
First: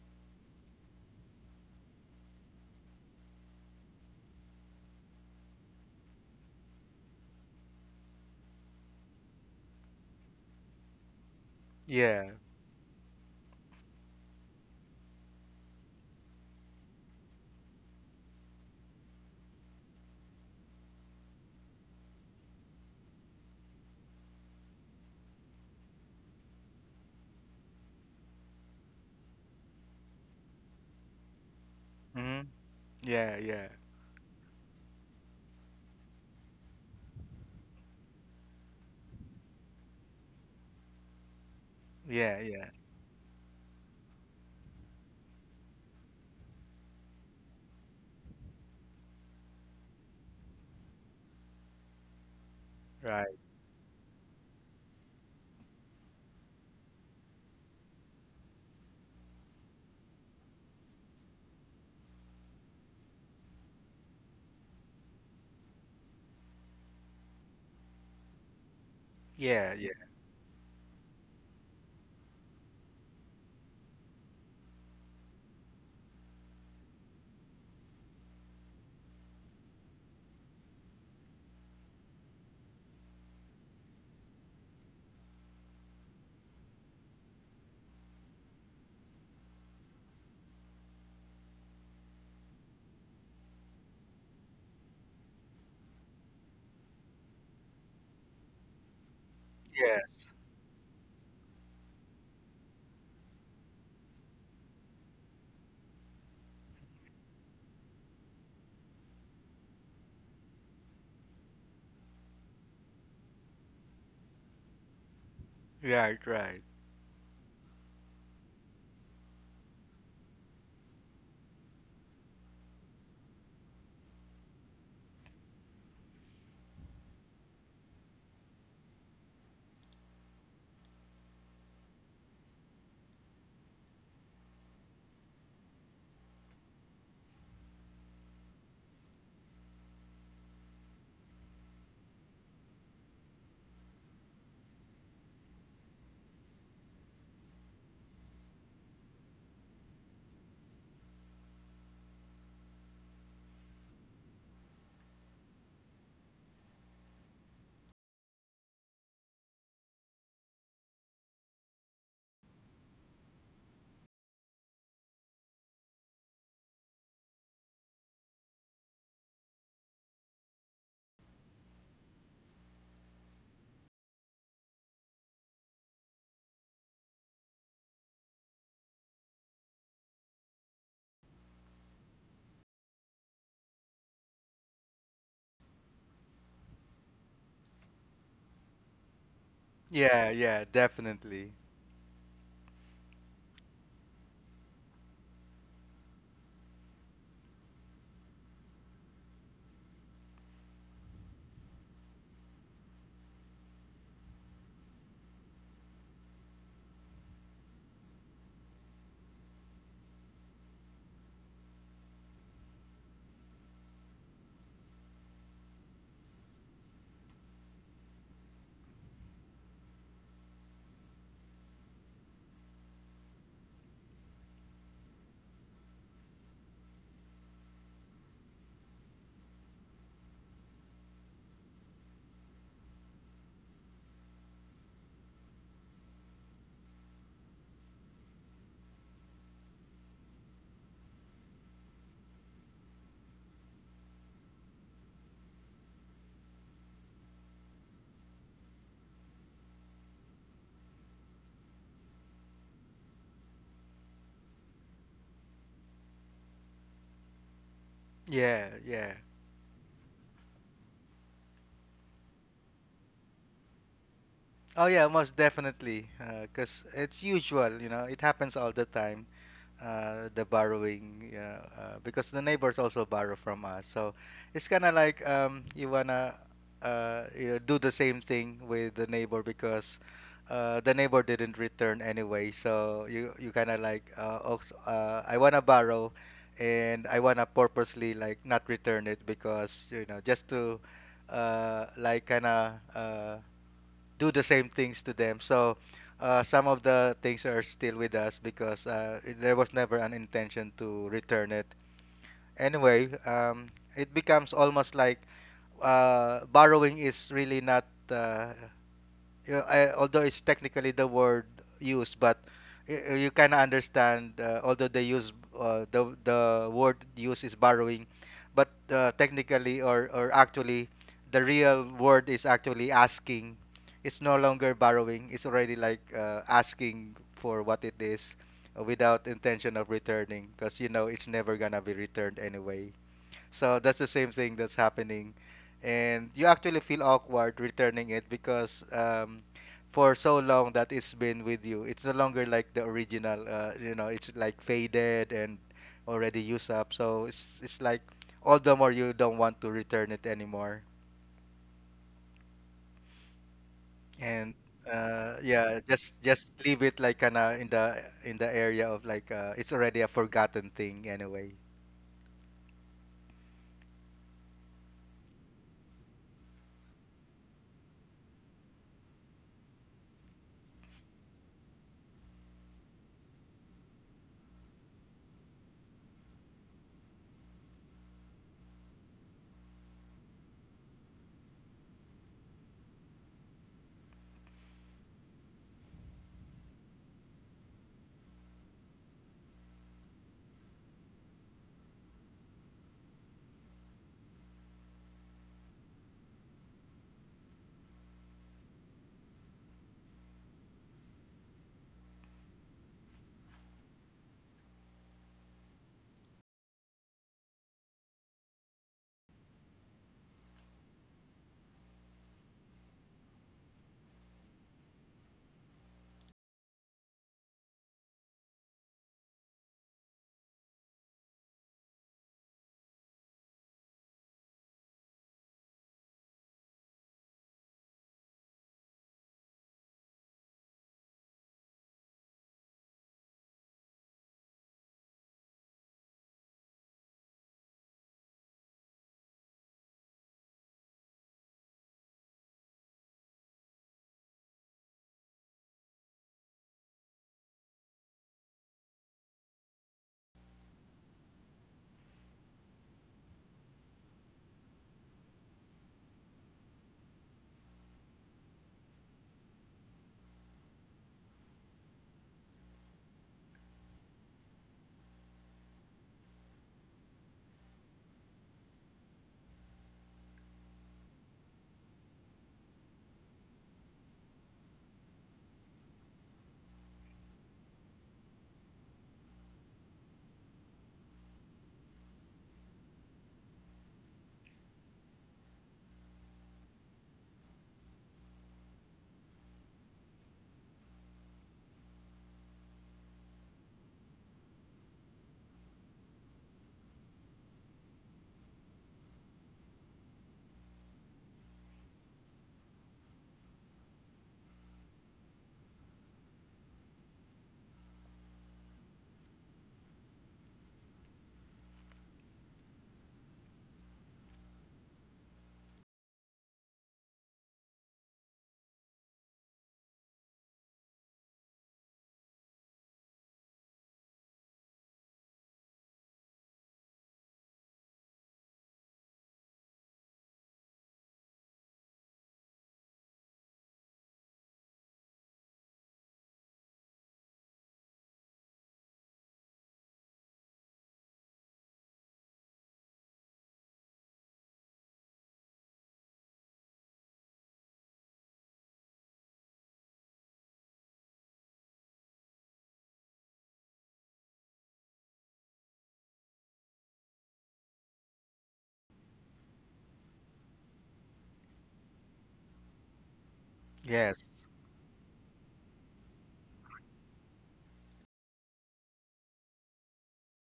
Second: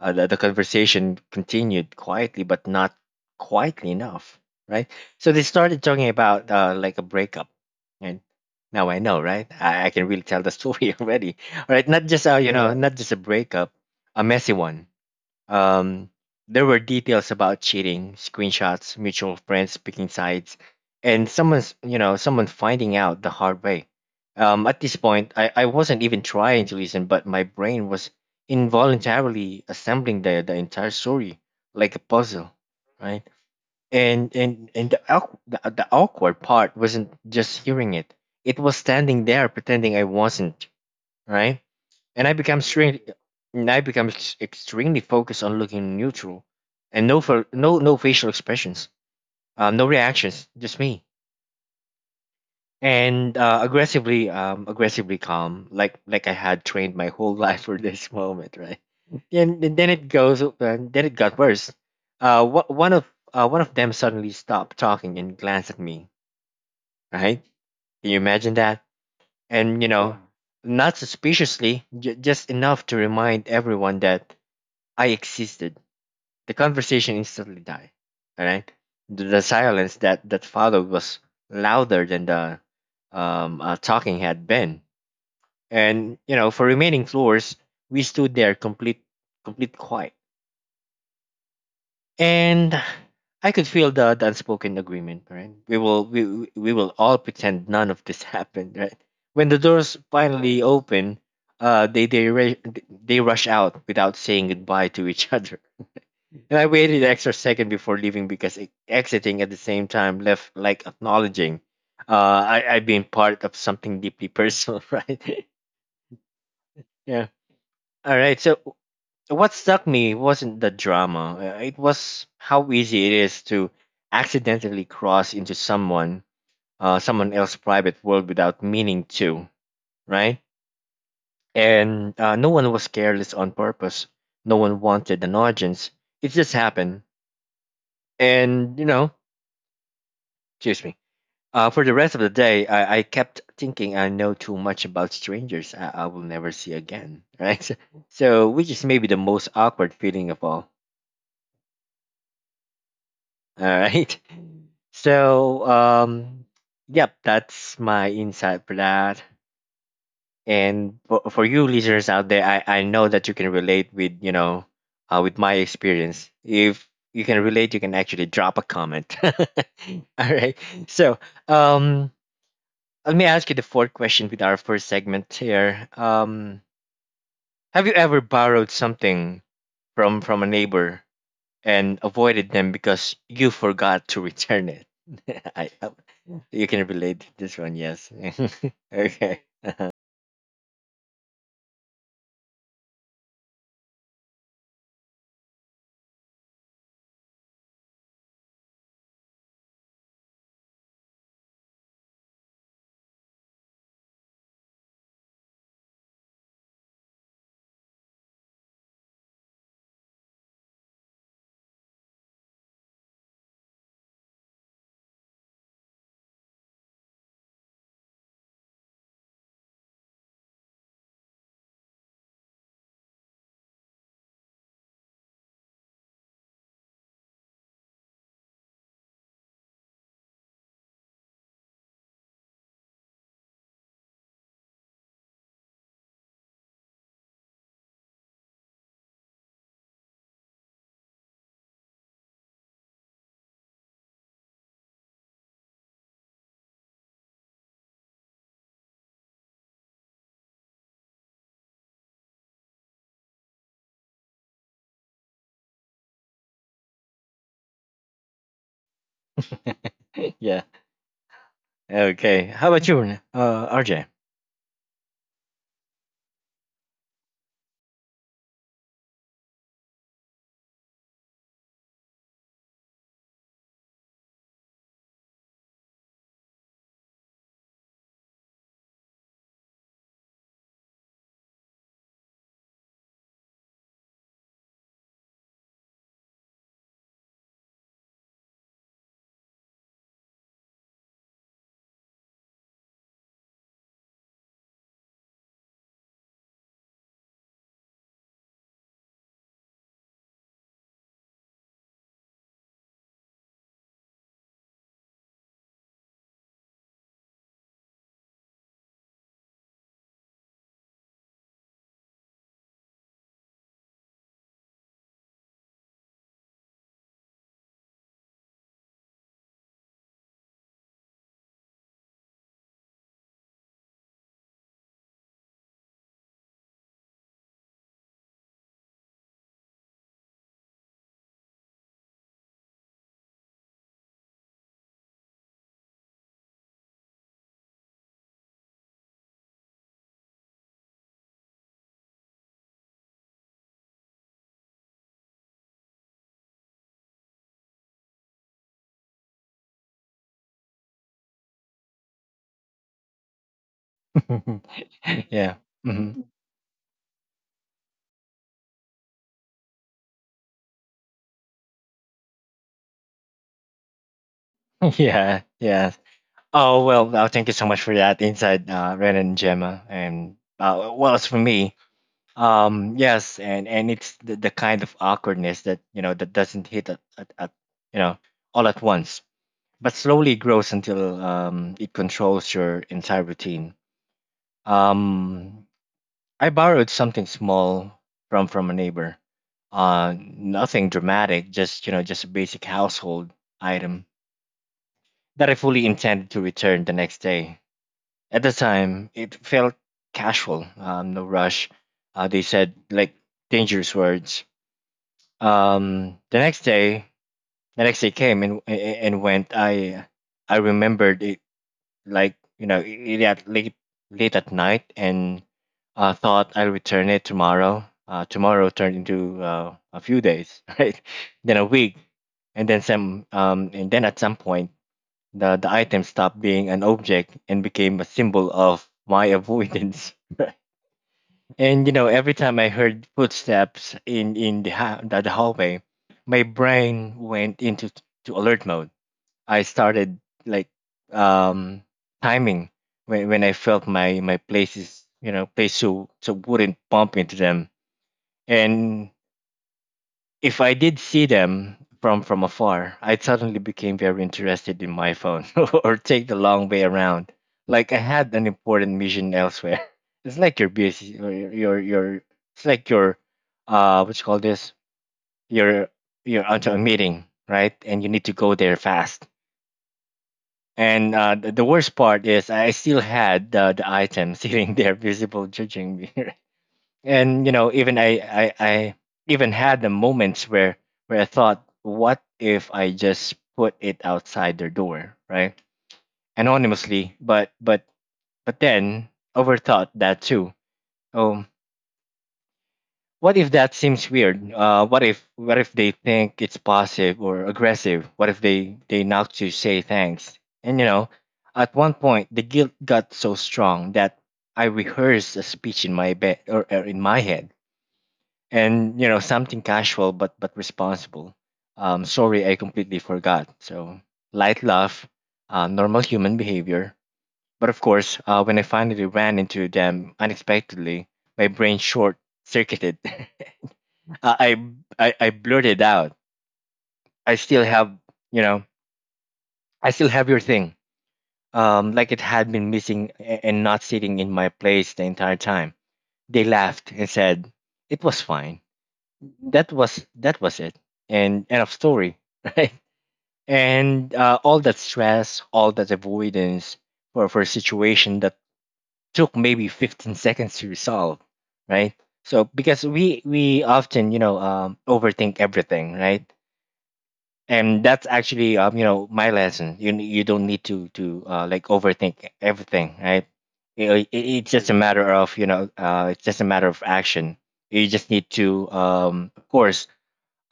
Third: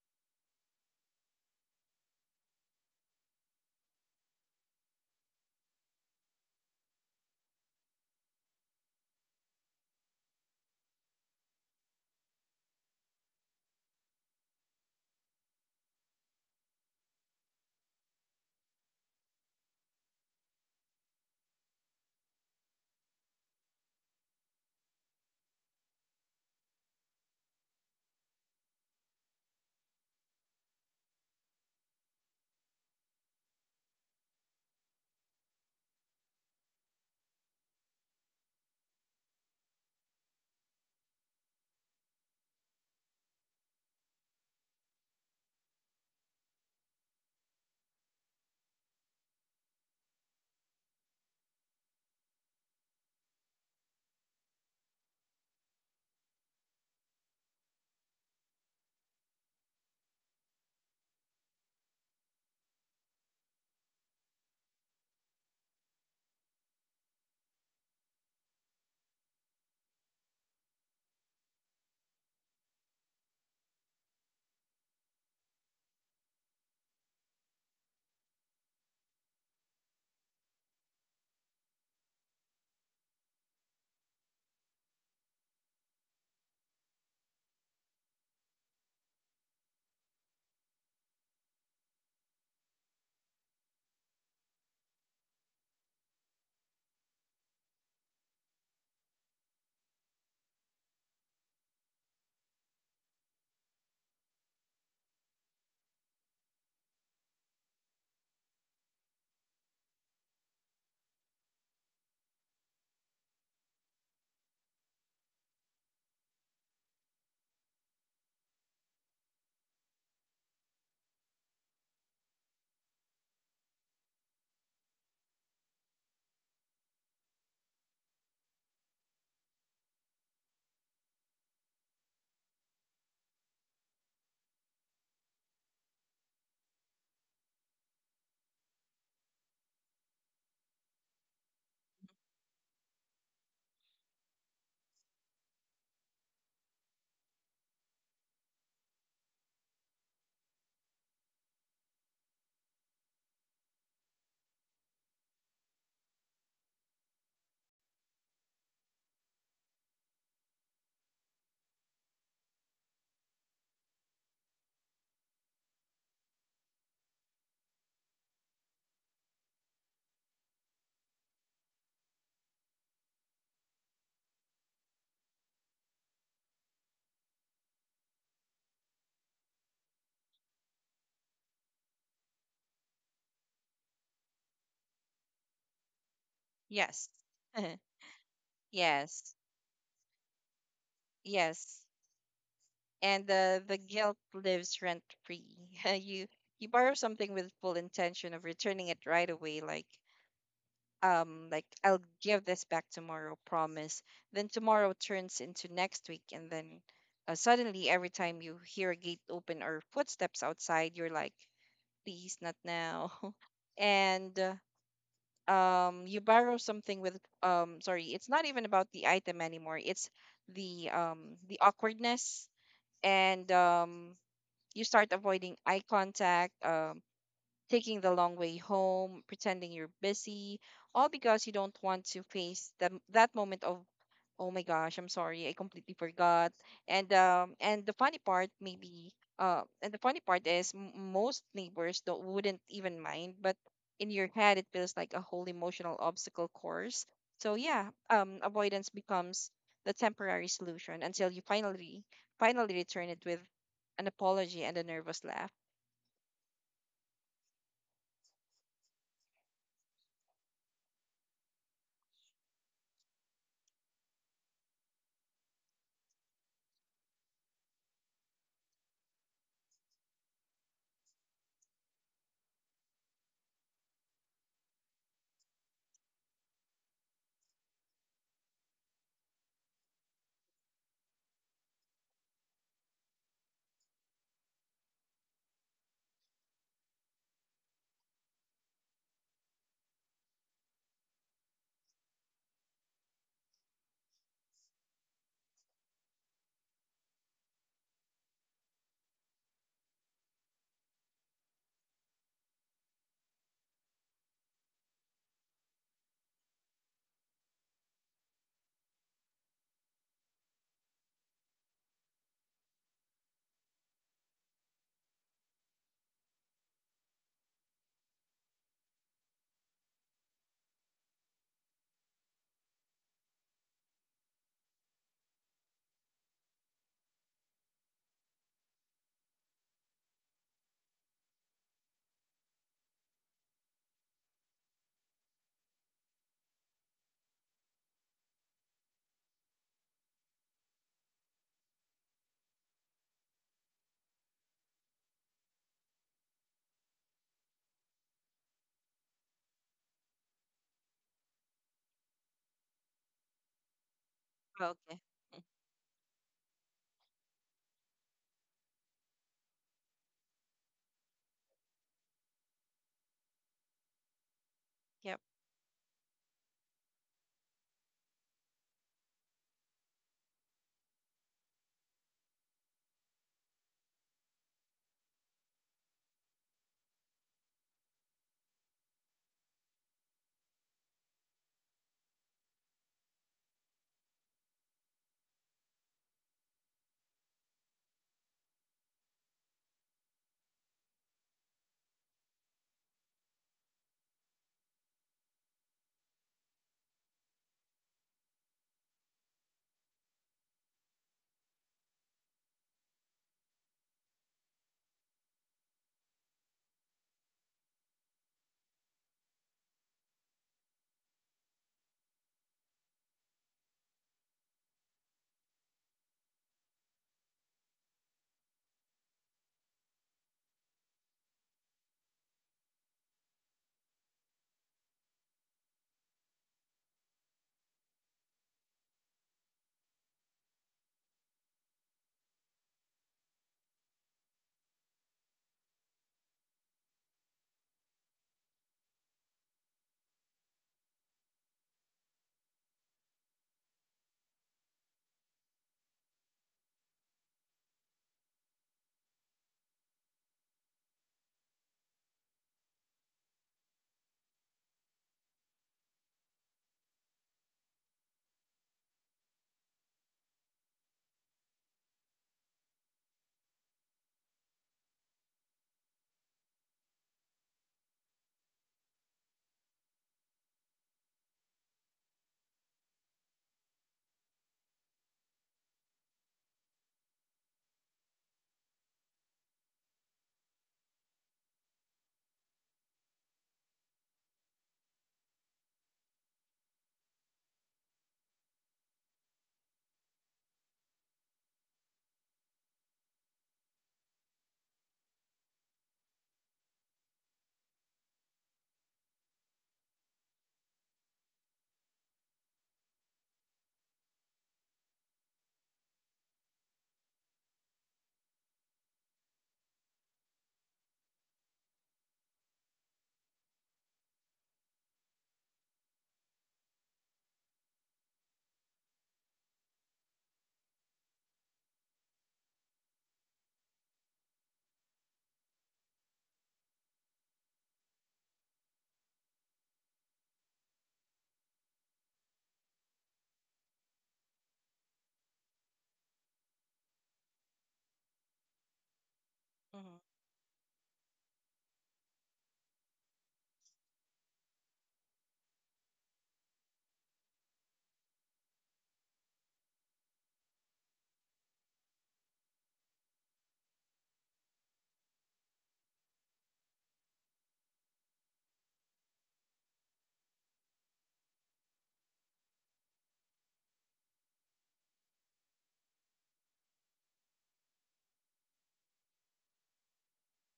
The conversation continued quietly, but not quietly enough, right? So they started talking about like a breakup, and now I know, right? I can really tell the story already. All right, not just
Yeah.
Yeah. not just a breakup, a messy one. um, there were details about cheating, screenshots, mutual friends picking sides, and someone's you know someone finding out the hard way. At this point, I wasn't even trying to listen, but my brain was involuntarily assembling the entire story like a
Mm-hmm.
puzzle, right?
Yeah, yeah,
And the, awk- The awkward part wasn't just hearing it; it was standing there pretending I wasn't, right? And I
yeah,
become
yeah.
strange. And I become extremely focused on looking neutral, and no facial expressions, no reactions, just me. And
Right.
aggressively calm, like I had trained my whole life for this moment, right? And then it goes, Then it got worse. Uh, wha- one of One of them suddenly stopped talking and glanced at me. Right? Can you imagine that?
Yeah,
And you
yeah.
know, not suspiciously, just enough to remind everyone that I existed. The conversation instantly died. All right. The silence that followed was louder than the talking had been, and you know, for remaining floors, we stood there complete quiet, and I could feel the unspoken agreement. Right. We will all pretend none of this happened. Right. When the doors
Yes.
finally open, uh, they they ra- they rush out without saying goodbye to each other. And I waited an extra second before leaving because exiting at the same time left like acknowledging uh, I've been part of something deeply personal, right?
Right, right.
Yeah. All right. So what stuck me wasn't the drama. It was how easy it is to accidentally cross into someone else's private world without meaning to, right? And no one was careless on purpose. No one wanted an audience. It just happened. And, you know, excuse me. For the rest of the day, I kept thinking I know too much about strangers I will never see again, right? So, which is maybe the most awkward feeling of all right? So, um, yep, that's my insight for that. And for you listeners out there, I know that you can relate with, you know, with my experience. If you can relate, you can actually drop a comment. All right. So, um, Let me ask you the fourth question with our first segment here. Have you ever borrowed something from a neighbor and avoided them because you forgot to return it? I, I- you can
Yes.
relate to this one, yes.
Yes.
Okay. Uh-huh.
Yeah, yeah, definitely.
Yes. And the guilt lives rent free. You borrow something with full intention of returning it right away, like, I'll give this back tomorrow, promise. Then tomorrow turns into next week, and then suddenly every time you hear a gate open or footsteps outside, you're like, please not now. and You borrow something with, sorry, it's not even about the item anymore, it's the, the awkwardness. And you start avoiding eye contact, taking the long way home, pretending you're busy, all because you don't want to face that moment of, oh my gosh, I'm sorry, I completely forgot. And the funny part, maybe and the funny part is, most neighbors don't wouldn't even mind, but in your head it feels like a whole emotional obstacle course. So yeah, avoidance becomes the temporary solution until you finally return it with an apology and a nervous laugh.
Yeah, yeah.
Yeah. Okay. How about you, RJ?
Oh yeah, most definitely. 'Cause it's usual, you know. It happens all the time. The borrowing, you know, because the neighbors also borrow from us. So it's kind of like you wanna, you know, do the same thing with the neighbor because the neighbor didn't return anyway. So you kind of like, also, I wanna borrow, and I wanna purposely like not return it, because you know just to, like kind of. Do the same things to them. So some of the things are still with us because there was never an intention to return it. Anyway, it becomes almost like borrowing is really not yeah, I, although it's technically the word used, but you kind of understand. Although they use the word used is borrowing, but technically or actually, the real word is actually asking. It's no longer borrowing. It's already like asking for what it is, without intention of returning, because you know it's never gonna be returned anyway. So that's the same thing that's happening. And you actually feel awkward returning it, because for so long that it's been with you, it's no longer like the original. You know, it's like faded and already used up. So it's like all the more you don't want to return it anymore. And
Okay. Mm.
Yeah.
Yeah,
Hmm.
just leave it like kinda in the area of it's already a forgotten thing anyway.
Yep.
Yeah. Yeah. Oh well. Thank you so much for that insight, Ren and Gemma. And well, as for me, yes, and it's the kind of awkwardness that you know that doesn't hit at, you know, all at once, but slowly grows until it controls your entire routine. Um, I borrowed something small from a neighbor. Nothing dramatic, just you know just a basic household item that I fully intended to return the next day. At the time, it felt casual, no rush. They said like dangerous words. Um, the next day, the next day came and went. I remembered it like you know it at late at night, and thought I'll return it tomorrow. Tomorrow turned into a few days, right? Then a week, and then some. And then at some point, the item stopped being an object and became a symbol of my avoidance. And you know, every time I heard footsteps in the hallway, my brain went to alert mode. I started like um timing when I felt my places, you know, place so so wouldn't bump into them. And if I did see them from afar, I suddenly became very interested in my phone or take the long way around. Like I had an important mission elsewhere. It's like you're busy or you're- it's like you're what you call this? You're you're onto a meeting, right? And you need to go there fast. And the worst part is I still had the item sitting there, visible, judging me. And you know, even I even had the moments where I thought, what if I just put it outside their door, right, anonymously? But then overthought that too. Oh, what if that seems weird? What if they think it's passive or aggressive? What if they knock to say thanks? And you know, at one point the guilt got so strong that I rehearsed a speech in my head, and you know, something casual but responsible. Sorry, I completely forgot. So light laugh, normal human behavior. But of course, when I finally ran into them unexpectedly, my brain short circuited I, I blurted out, I still have, you know, I still have your thing, like it had been missing, and not sitting in my place the entire time. They laughed and said it was fine. That
Hmm.
was it, and end of story. Right. And all that stress, all that avoidance, for a situation that took maybe 15 seconds to resolve, right? So because we often, you know, overthink everything, right? And that's actually, my lesson, you don't need to like overthink everything, right? You know, it,
Yes.
it's just a matter of, you know, it's just a matter of action. You just need to, of course,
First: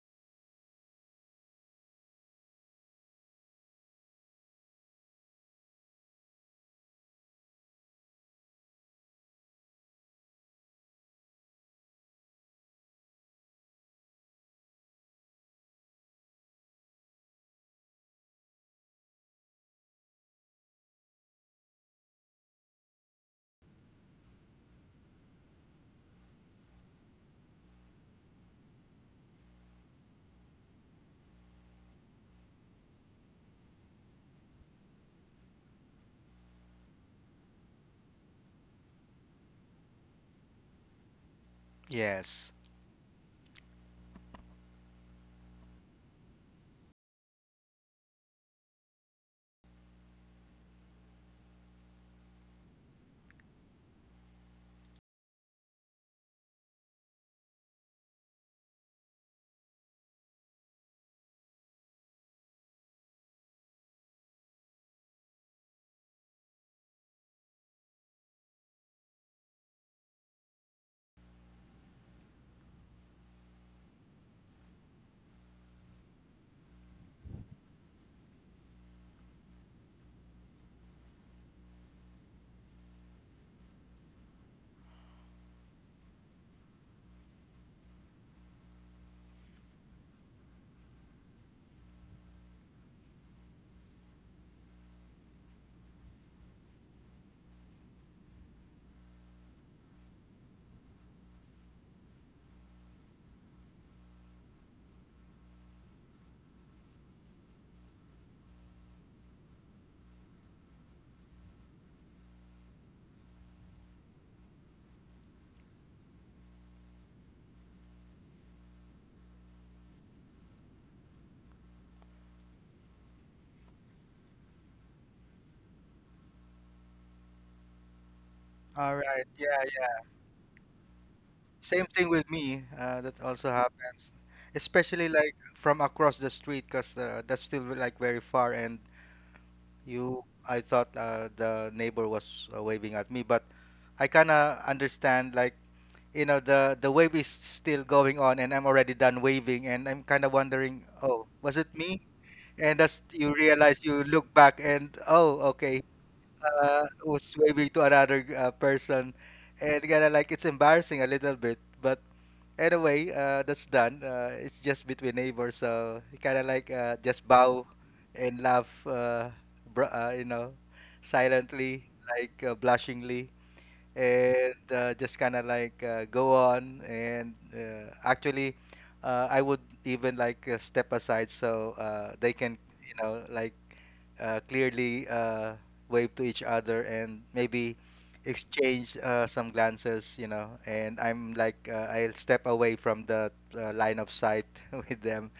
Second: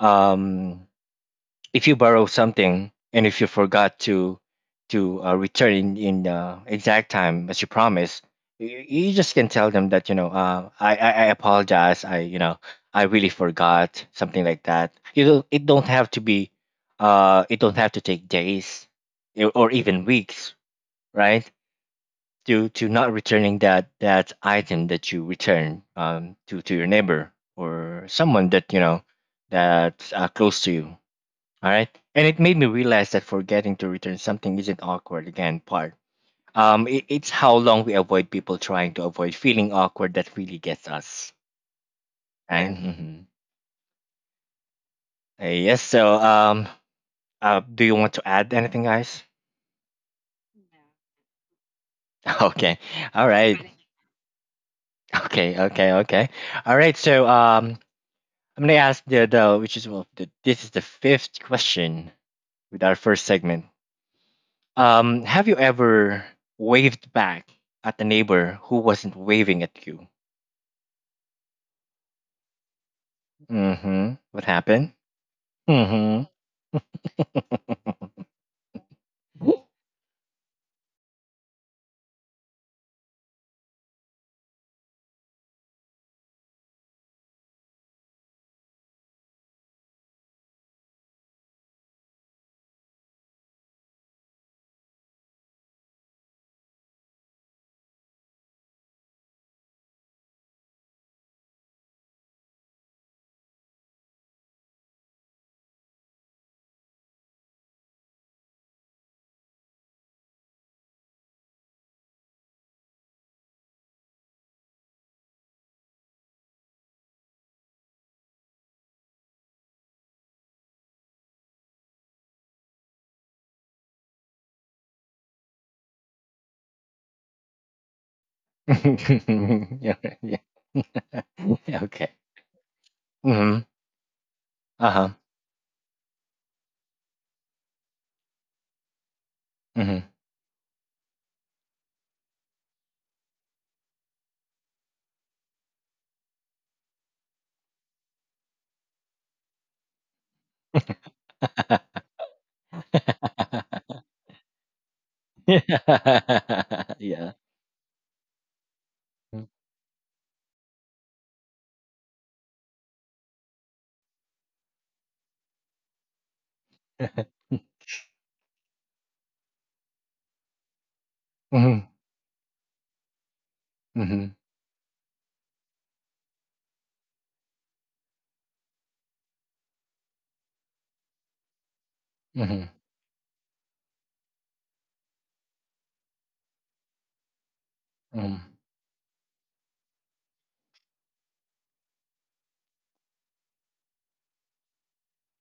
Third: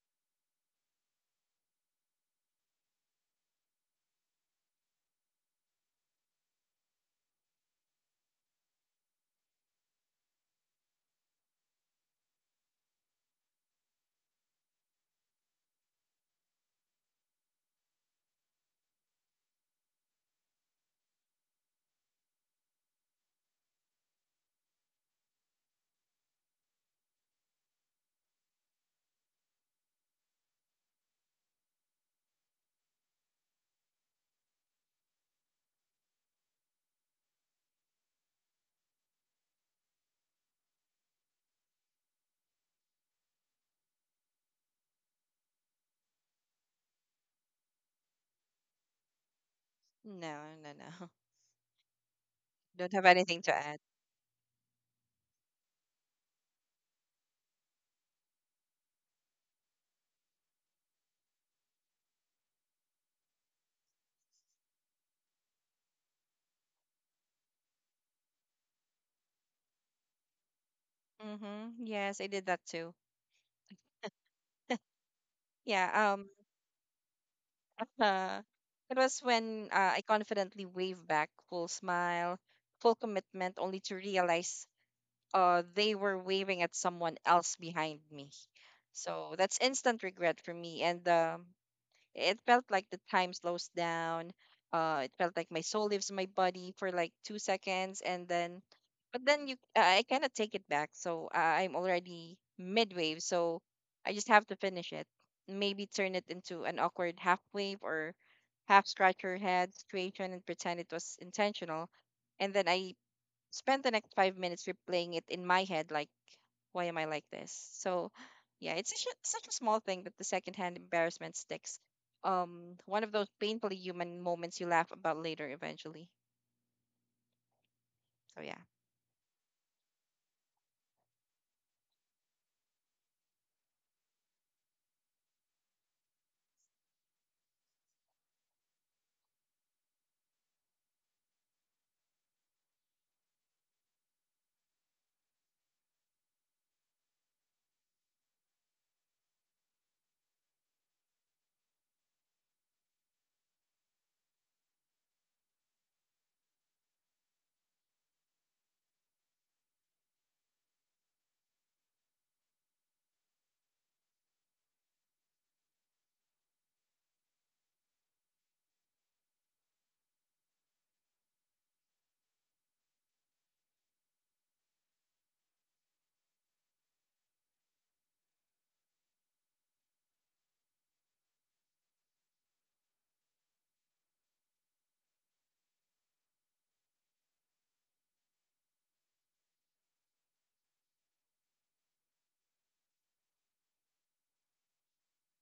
um if you borrow something and if you forgot to return in exact time as you promised, you just can tell them that, you know, I apologize, I you know I really forgot, something like that. You don't, it don't have to be, it don't have to take days, or even weeks, right, to not returning that item that you return to your neighbor or someone that you know that's close to you. All right. And it made me realize that forgetting to return something isn't awkward again part. It's how long we avoid people trying to avoid feeling awkward that really gets us.
Yes.
Right? Mhm. Yes. So, do you want to add anything, guys?
No, no, no.
Okay.
Don't have
All
anything to
right.
add.
Okay. Okay. Okay. All right. I'm gonna ask the which is well, the, this is the fifth question with our first segment. Have you ever waved back at a neighbor who wasn't waving at you?
Mm-hmm. Yes, I did that too.
Mm-hmm. What happened?
Yeah.
Mm-hmm.
Uh, it was when I confidently waved back, full smile, full commitment, only to realize they were waving at someone else behind me. So that's instant regret for me. And it felt like the time slows down. It felt like my soul leaves my body for like 2 seconds. And then, but then you I cannot take it back. So I'm already mid wave, so I just have to finish it. Maybe turn it into an awkward half wave or half scratch your head situation and pretend it was intentional. And then I spend the next 5 minutes replaying it in my head, like, why am I like this? So yeah, it's such a small thing that the secondhand embarrassment sticks. One of those painfully human moments you laugh about later eventually. So yeah.
All right. Yeah, yeah.
Yeah. Yeah. Yeah,
Same thing
okay.
with me. That also
Mm-hmm.
happens, especially
Uh-huh.
like from across the street, cause that's still like very far. And
Mm-hmm.
you, I thought the neighbor was waving at me, but I kind of understand like you know the wave is still going on, and I'm already done waving, and I'm kind of wondering, oh, was it me? And that's you realize you look back and oh, okay,
Yeah. Yeah.
was waving to another person, and kind of like it's embarrassing a little bit, but. Anyway, that's done. It's just between neighbors, so kind of like just bow and laugh, you know, silently,
Mm-hmm.
like blushingly,
Mm-hmm.
and just kind of like go on. And actually, I would even like step aside so they can,
Mm-hmm.
you know, like clearly wave to each other and maybe
Mm-hmm.
exchange some glances, you know. And I'm like, I'll step away from the line of sight with them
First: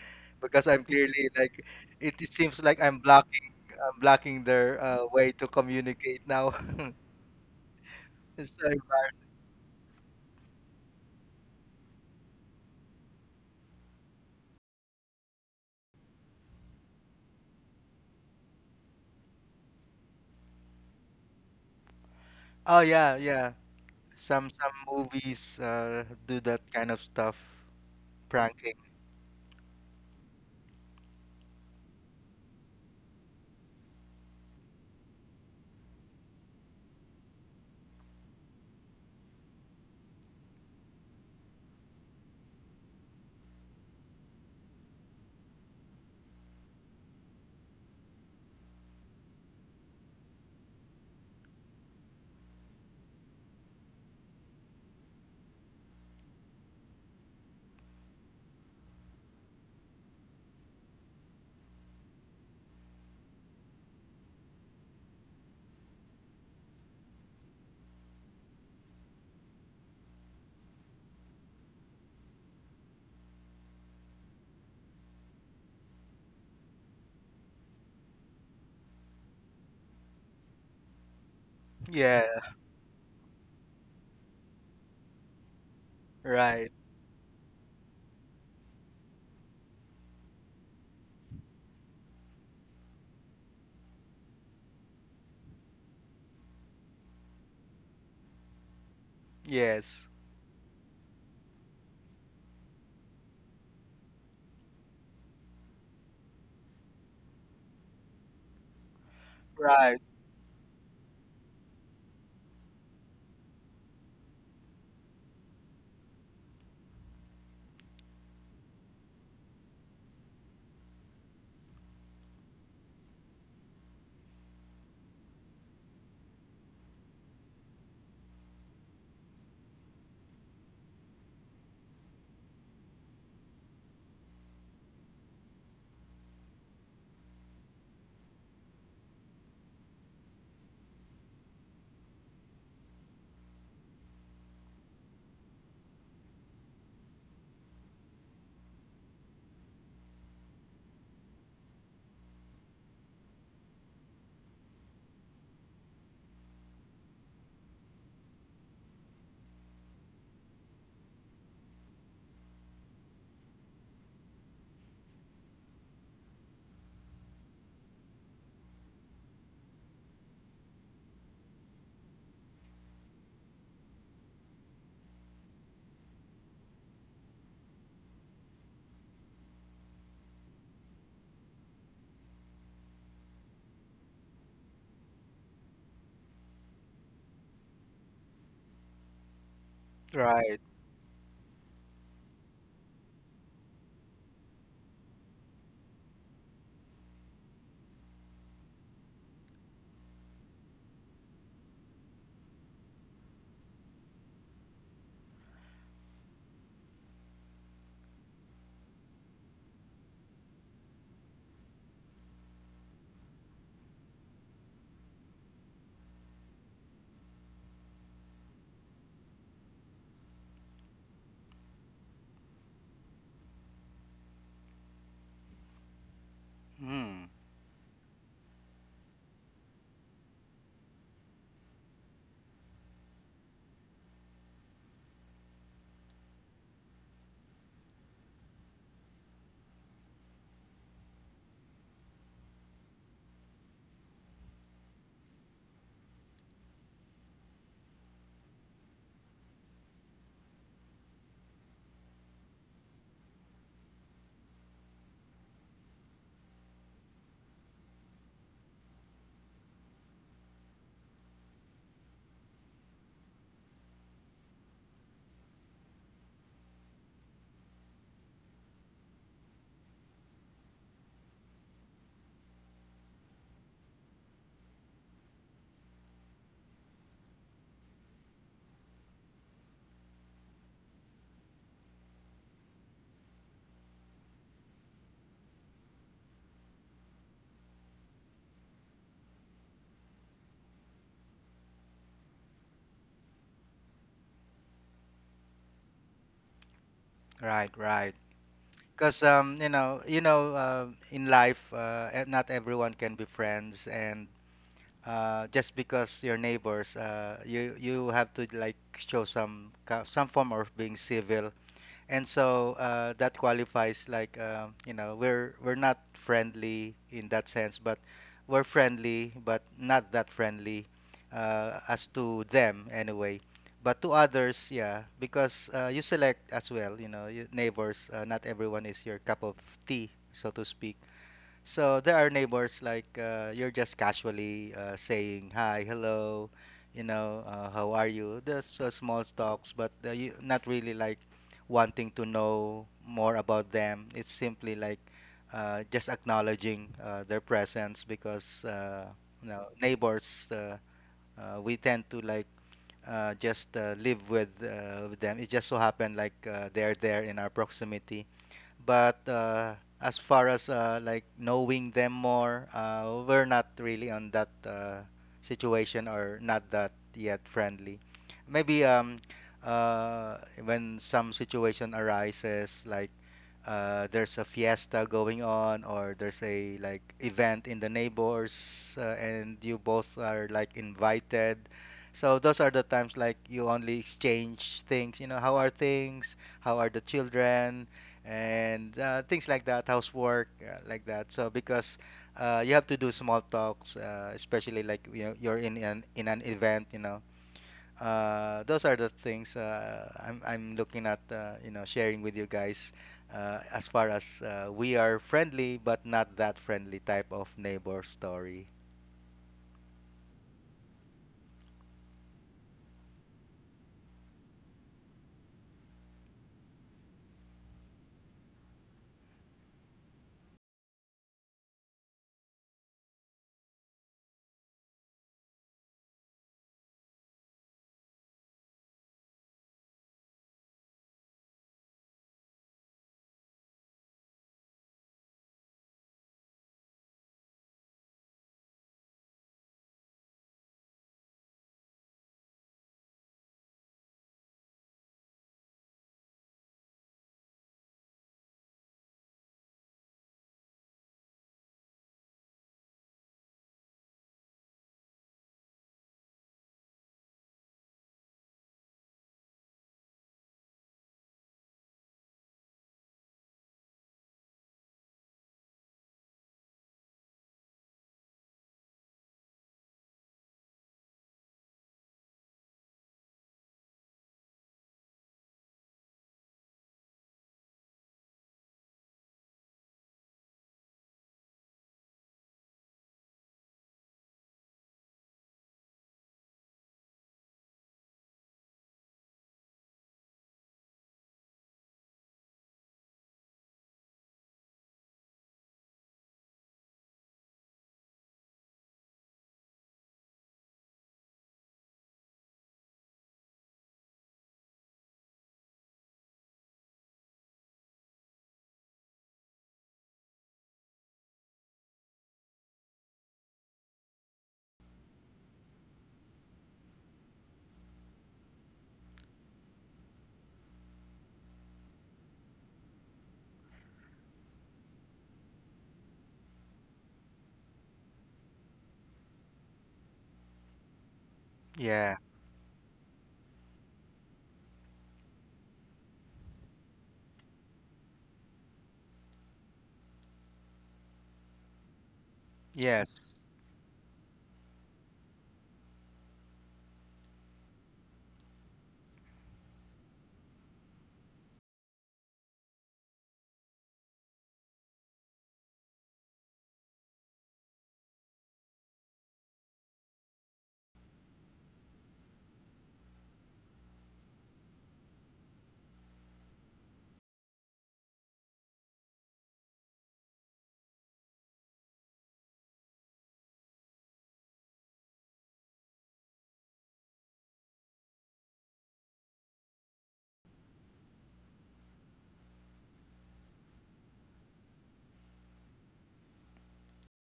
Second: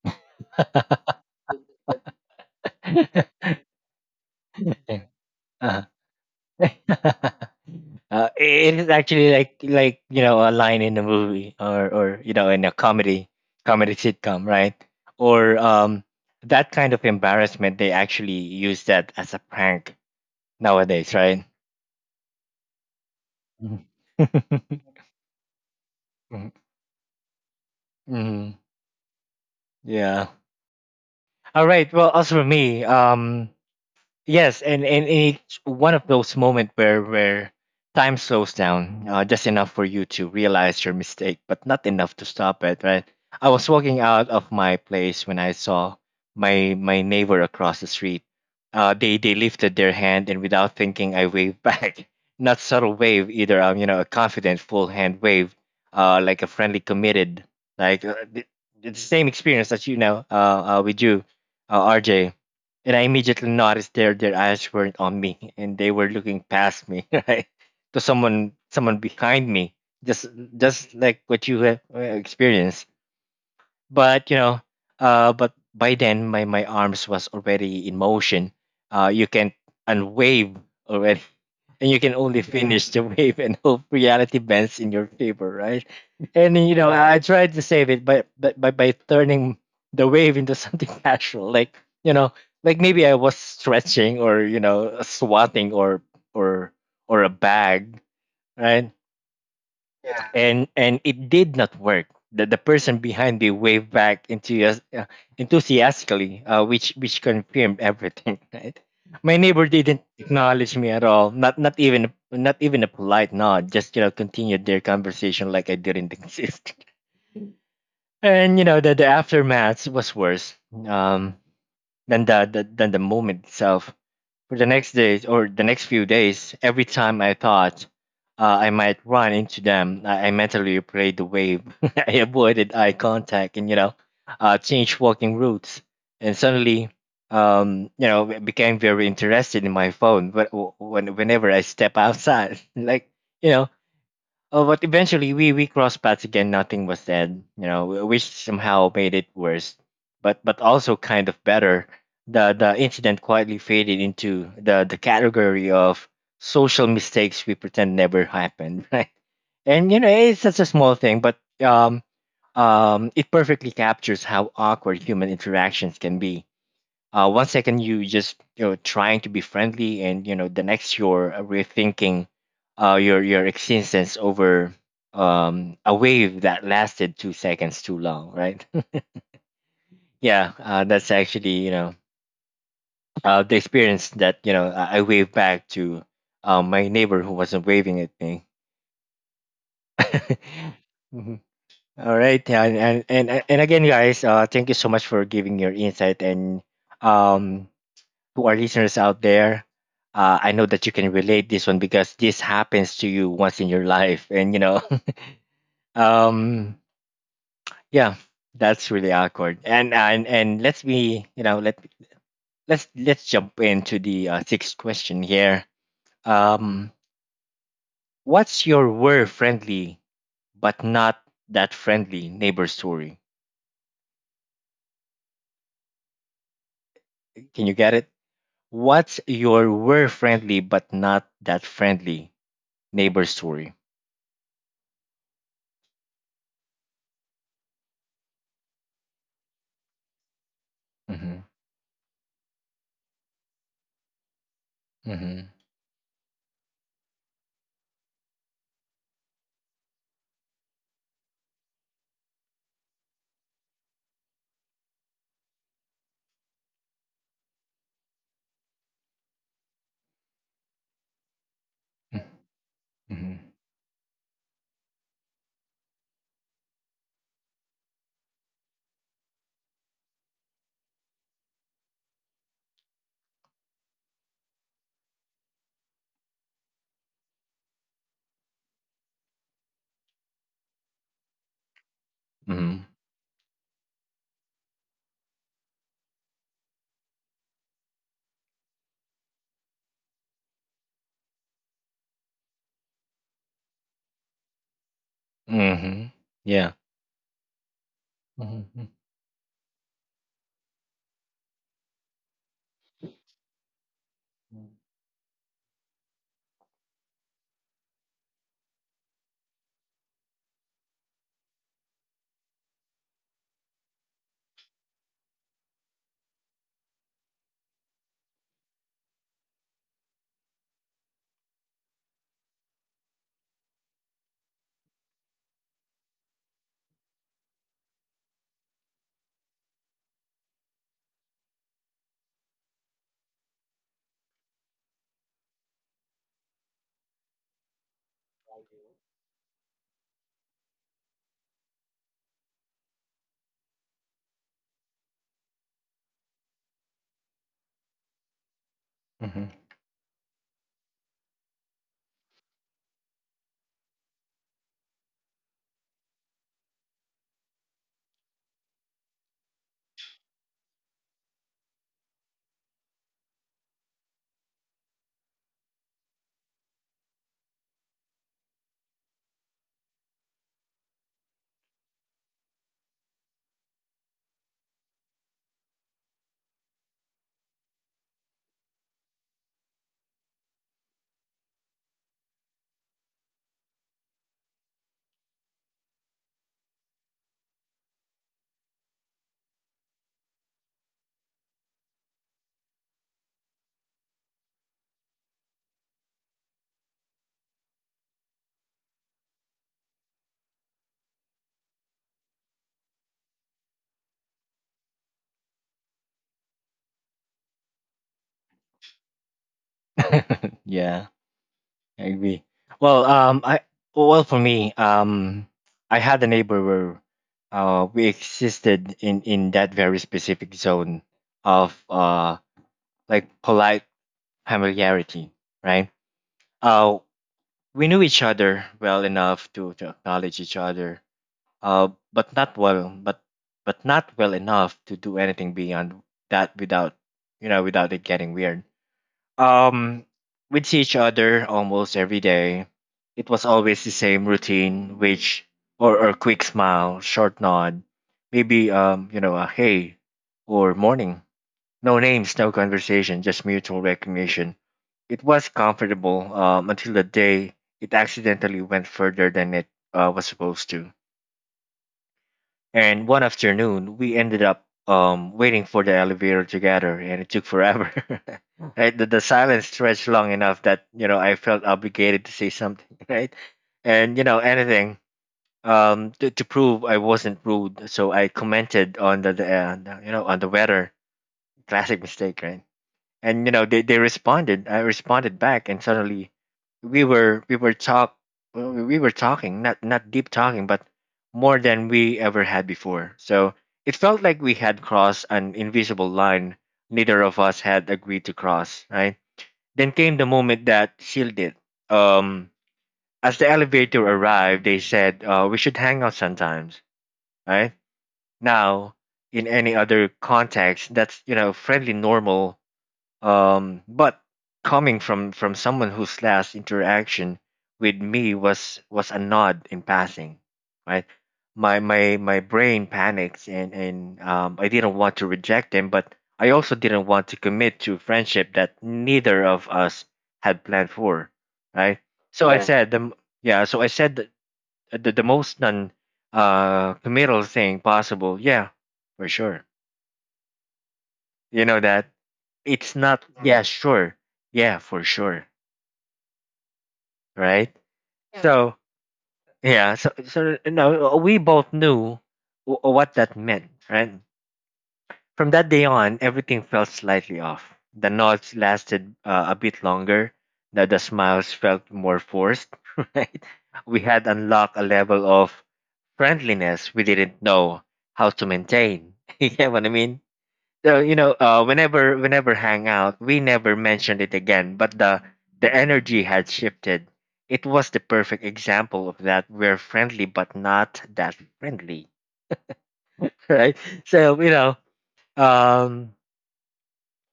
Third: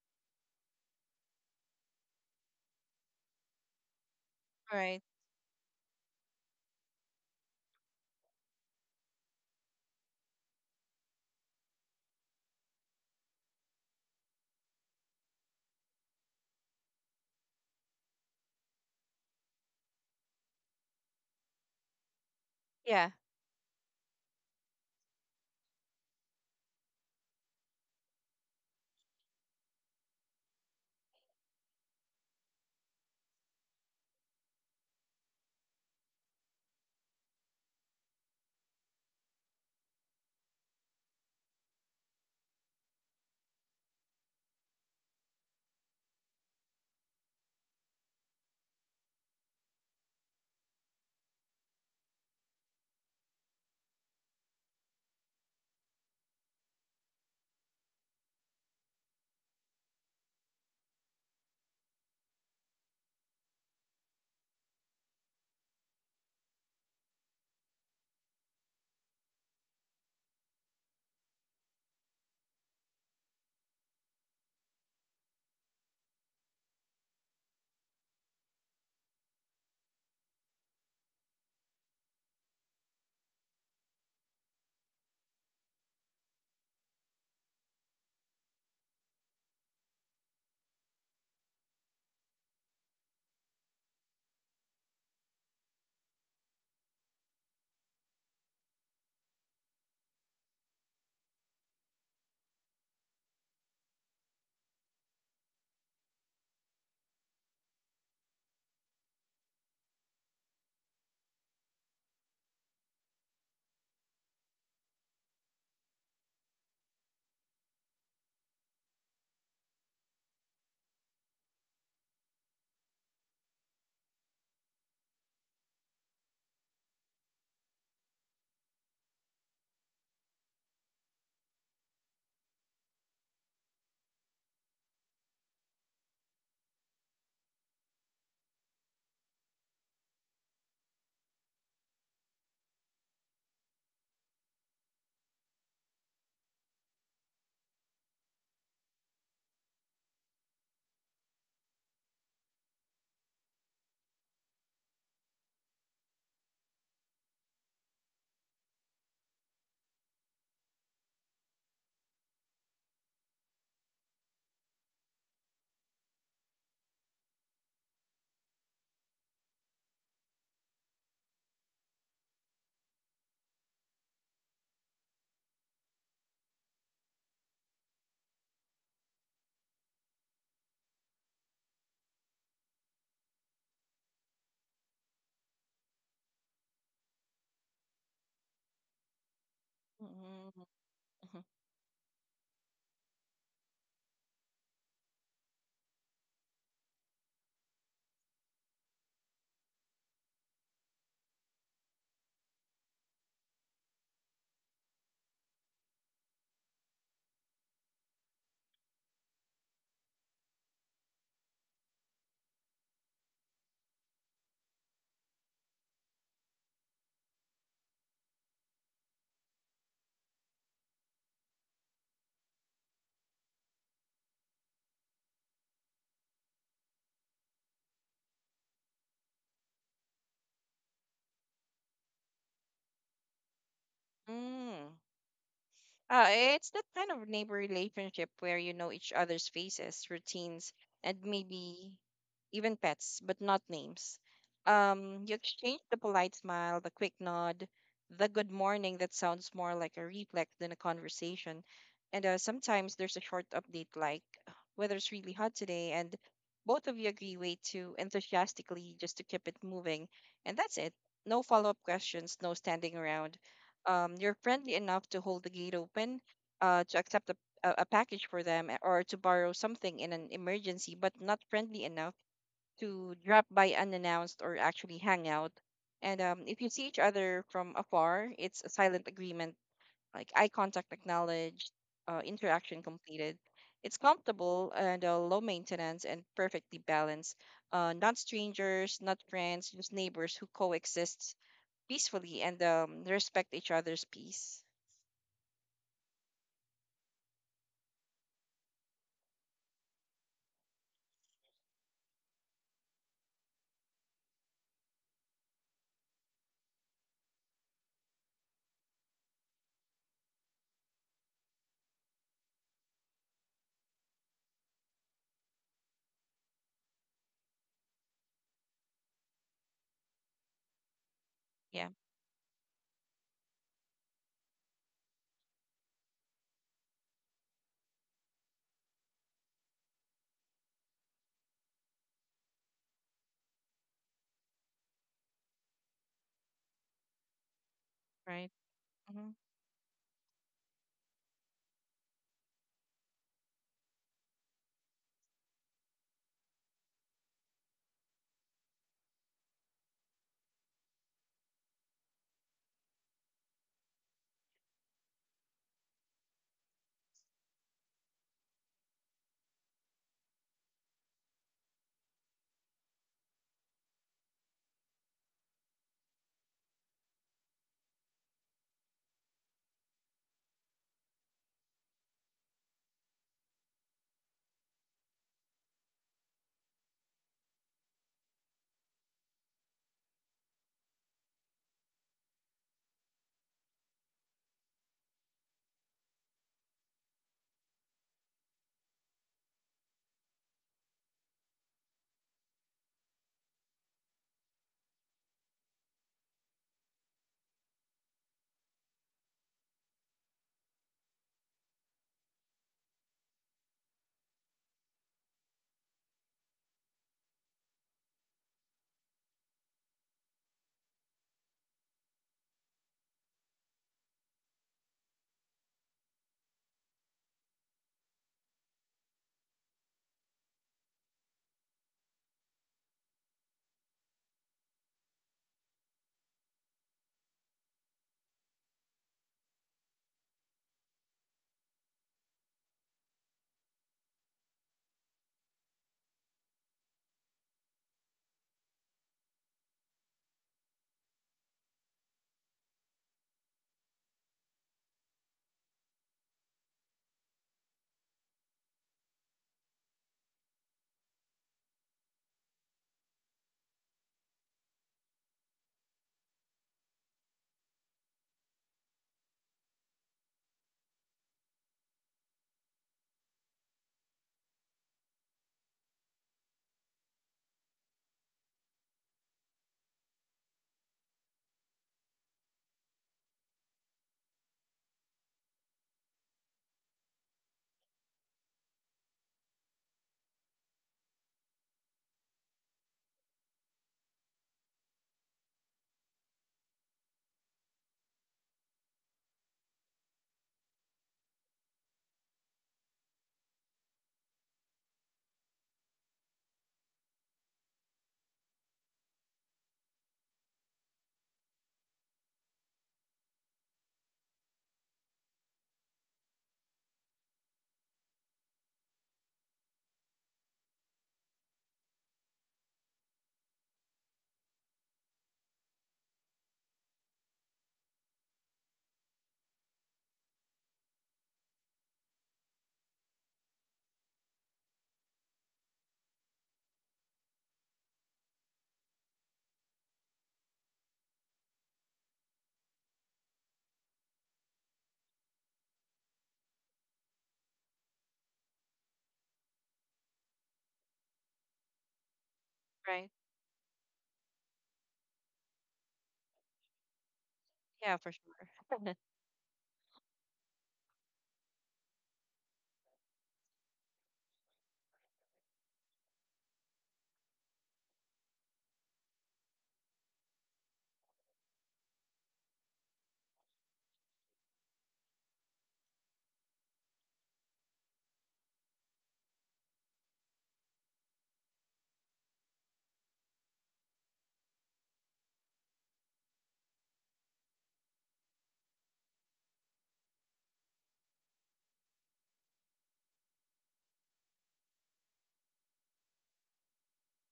because I'm clearly like, it seems like I'm blocking
All
their
right.
way to
Uh-huh.
communicate now. It's so
It is
embarrassing.
actually like you know a line in a movie or you know in a comedy sitcom, right? Or that kind of embarrassment they actually use that as a prank nowadays, right?
Oh
Yeah.
yeah, yeah.
Mhm.
Some movies do
Mhm.
that kind of stuff,
Mhm.
pranking.
Yeah. All right. Well, as for me, yes, and it's one of those moments where time slows down, just enough for you to realize your mistake, but not enough to stop it. Right? I was walking out of my place when I saw my neighbor across the street. They lifted their hand, and without thinking, I waved back. Not subtle wave either. You know, a confident full hand wave, like a friendly, committed, like uh, the, the same experience that you know, with you, RJ. And I immediately noticed their eyes weren't on me and they were looking past me, right? To someone behind me. Just just like what you have experienced but you know but by then my arms was already in motion you can unwave already. And you can
Yeah,
only finish the wave and hope reality bends in your favor, right? And
right.
you know I tried to save it by turning the wave into something casual, like you know, like maybe I was stretching or you know swatting or or a bag, right?
Yes,
And it did not work. The person behind me waved back enthusiastically, which confirmed everything. Right? My neighbor
right,
didn't acknowledge me at all. Not even a polite nod. Just you know continued their conversation like I didn't exist. And you know the aftermath was worse um, than the than the moment itself. For the next days or the next few days, every time I thought I might run into them, I mentally played the wave. I avoided eye contact and, you know, changed walking routes. And suddenly, you know, became very interested in my phone but whenever I step outside. Like, you know, oh, but eventually we crossed paths again. Nothing was said, you know, which somehow made it worse, but also kind of better. The incident quietly faded into the category of social mistakes we pretend never happened, right? And you know, it's such a small thing, but it perfectly captures how awkward human interactions can be. One second you just you know trying to be friendly, and you know the next you're rethinking your existence over a wave that lasted 2 seconds too long, right? Yeah, that's actually you know the experience that you know I waved back to my neighbor who wasn't waving at me.
right.
Mhm.
Mhm. All right, and again, guys, thank you so much for giving your insight and um to our listeners out there, I know that you can relate this one because this happens to you once in your life, and you know, um, yeah, that's really awkward. And let's be, you know, let's jump into the sixth question here. Um, what's your were friendly but not that friendly neighbor story?
Hmm.
Can you get it? What's your were friendly but not that friendly neighbor story?
Mm. It's that kind of neighbor relationship where you know each other's faces, routines, and
Mm-hmm.
maybe even pets, but not names. You exchange the polite smile, the quick nod, the good morning that sounds more like a reflex than a conversation. And sometimes there's a short update like, " weather's really hot today," and both of you agree way too enthusiastically just to keep it moving. And that's it. No follow-up questions, no standing around.
Mm-hmm.
You're friendly enough to hold the gate open, to accept a package for them, or to borrow something in an emergency, but not friendly enough to drop by unannounced or actually hang out. And if you see each other from afar, it's a silent agreement, like eye contact acknowledged, interaction
Mhm.
completed. It's comfortable and low maintenance and perfectly balanced. Not strangers, not friends, just neighbors who coexist peacefully and respect each other's peace.
Mhm. Yeah.
Right, right.
Mhm.
Because you know, in life, not everyone can be friends, and just because you're neighbors, you you have to like show some form of being civil, and so that qualifies like you know we're not friendly in that sense, but we're friendly but not that friendly
Yeah,
as to them anyway, but to others yeah, because you select as well, you know your neighbors. Not everyone is your cup of tea, so to speak. So there are neighbors like you're just casually saying hi, hello, you know, how are you?
right.
Just small
Hmm.
talks, but you not really like wanting to know more about them. It's simply like just acknowledging their presence, because you
Mhm.
know neighbors we tend to like just live with them. It just so happened like they're there in our proximity, but as far as like knowing them more, we're not really on that situation, or not that yet friendly. Maybe uh, when some situation arises, like there's a fiesta going on, or there's a like event in the neighbors and you both are like invited. So those are the times like you only exchange things, you know, how are things? How are the children? And things like that, housework, like that. So because you have to do small talks, especially like you know, you're in an event, you know. Those are the things I'm looking at, you know, sharing with you guys. As far as we are friendly but not that friendly type of neighbor story.
Yeah, I agree. Well, I well for me, I had a neighbor where, we existed in that very specific zone of like polite familiarity, right? Uh, we knew each other well enough to acknowledge each other, uh, but not well, but but not well enough to do anything beyond that without you know without it getting weird. Um, we see each other almost every day. It was always the same routine, which or a quick smile, short nod, maybe you know, a hey or morning. No names, no conversation, just mutual recognition. It was comfortable until the day it accidentally went further than it was supposed to. And one afternoon, we ended up waiting for the elevator together, and it took forever. Right, the silence stretched long enough that you know I felt obligated to say something, right? And you know anything to prove I wasn't rude, so I commented on the you know on the weather. Classic mistake, right? And you know they responded. I responded back and suddenly we were talk we were talking, not deep talking, but more than we ever had before. So it felt like we had crossed an invisible line neither of us had agreed to cross, right? Then came the moment that sealed it. um as the elevator arrived they said, we should hang out sometimes, right? Now in any other context that's you know friendly, normal, but coming from someone whose last interaction with me was a nod in passing, right? My brain panics and I didn't want to reject him, but I also didn't want to commit to friendship that neither of us had planned for, right?
Yeah.
So I said the m- yeah, so I said the most non committal thing possible. Yeah, for sure. You know that it's
Yes.
Right.
not. Yeah, sure. Yeah, for sure. Right.
Yeah, for sure.
So yeah. So so no, we both knew what that meant. Right. From that day on, everything felt slightly off. The nods lasted a bit longer. The smiles felt more forced. Right. We had unlocked a level of friendliness we didn't know how to maintain. You know what I mean? Whenever hang out, we never mentioned it again. But the energy had shifted. It was the perfect example of that. We're friendly, but not that friendly, right? So you know, um,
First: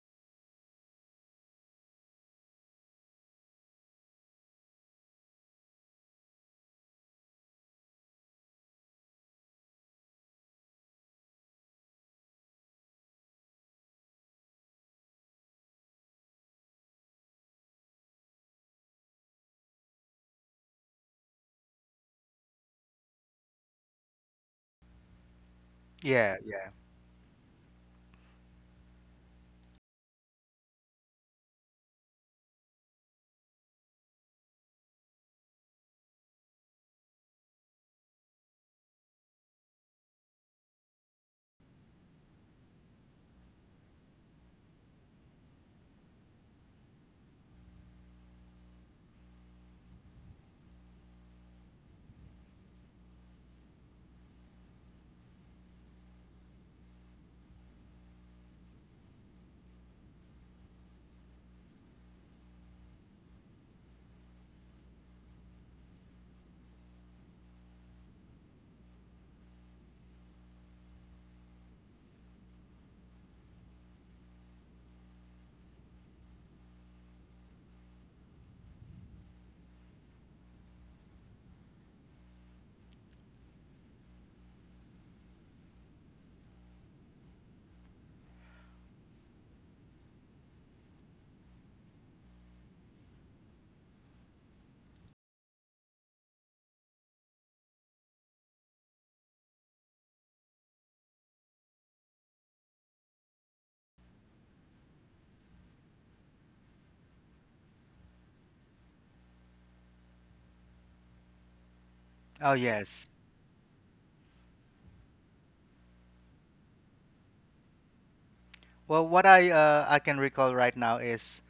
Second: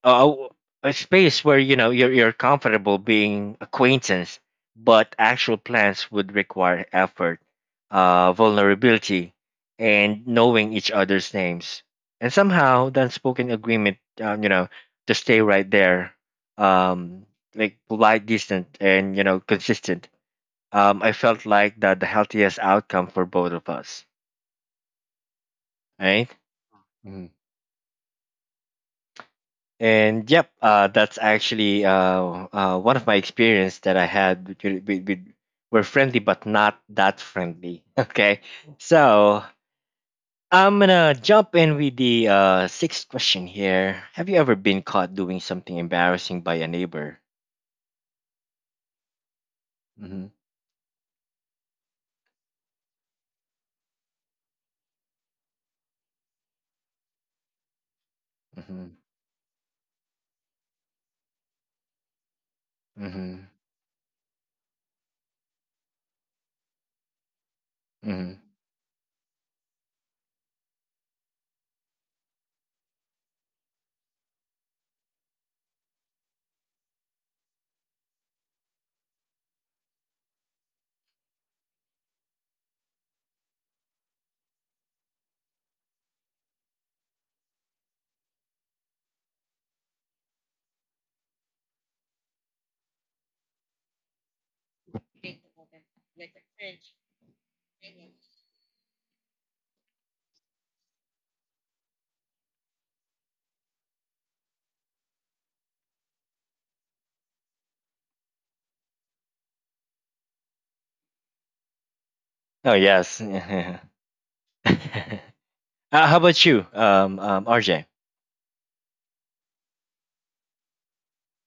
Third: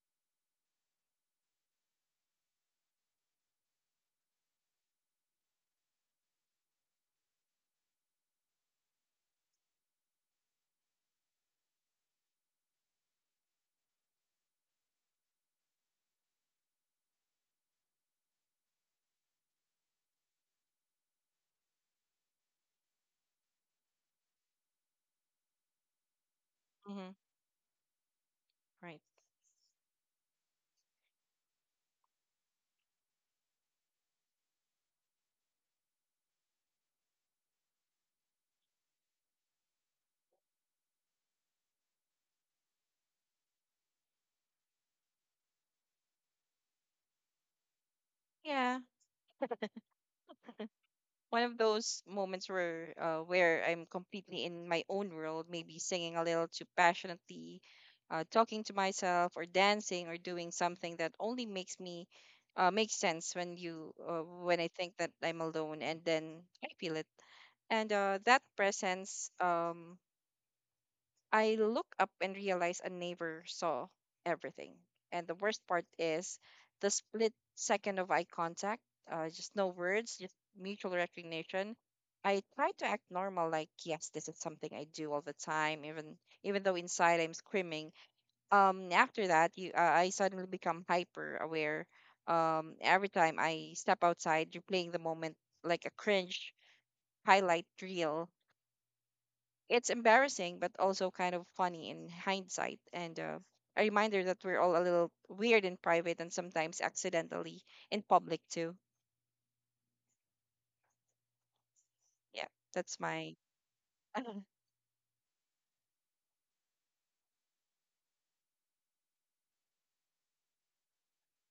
a, space where you know you're comfortable being acquaintance, but actual plans would require effort, vulnerability, and knowing each other's names. And somehow the unspoken agreement, you know, to stay right there, um, like polite, distant, and you know, consistent. I felt like that the healthiest outcome for both of us, right?
Yeah. Yeah.
Hmm. Right.
And yep, that's actually one of my experience that I had with were friendly but not that friendly. Okay, so I'm gonna jump in with the sixth question here. Have you ever been caught doing something embarrassing by a neighbor?
Yeah,
Mm-hmm,
one of those moments where I'm completely in my own world, maybe singing a little too passionately, talking to
mm-hmm,
myself, or dancing, or doing something that only makes sense
mm-hmm,
when you when I think that I'm alone, and then I feel it. And
mm-hmm.
that presence, I look up and realize a neighbor saw everything. And the worst part is the split second of eye contact, just no words, just mutual recognition. I try to act normal, like, yes, this is something I do all the time, even though inside I'm screaming. After that, I suddenly become hyper aware. Every time I step outside, replaying the moment like a cringe highlight reel, it's embarrassing, but also kind of funny in hindsight, and a reminder that we're all a little weird in private and sometimes accidentally in public too. Yeah,
Oh
Oh
that's
yes.
yes.
my.
How about you, RJ?
Well, what I can recall right now is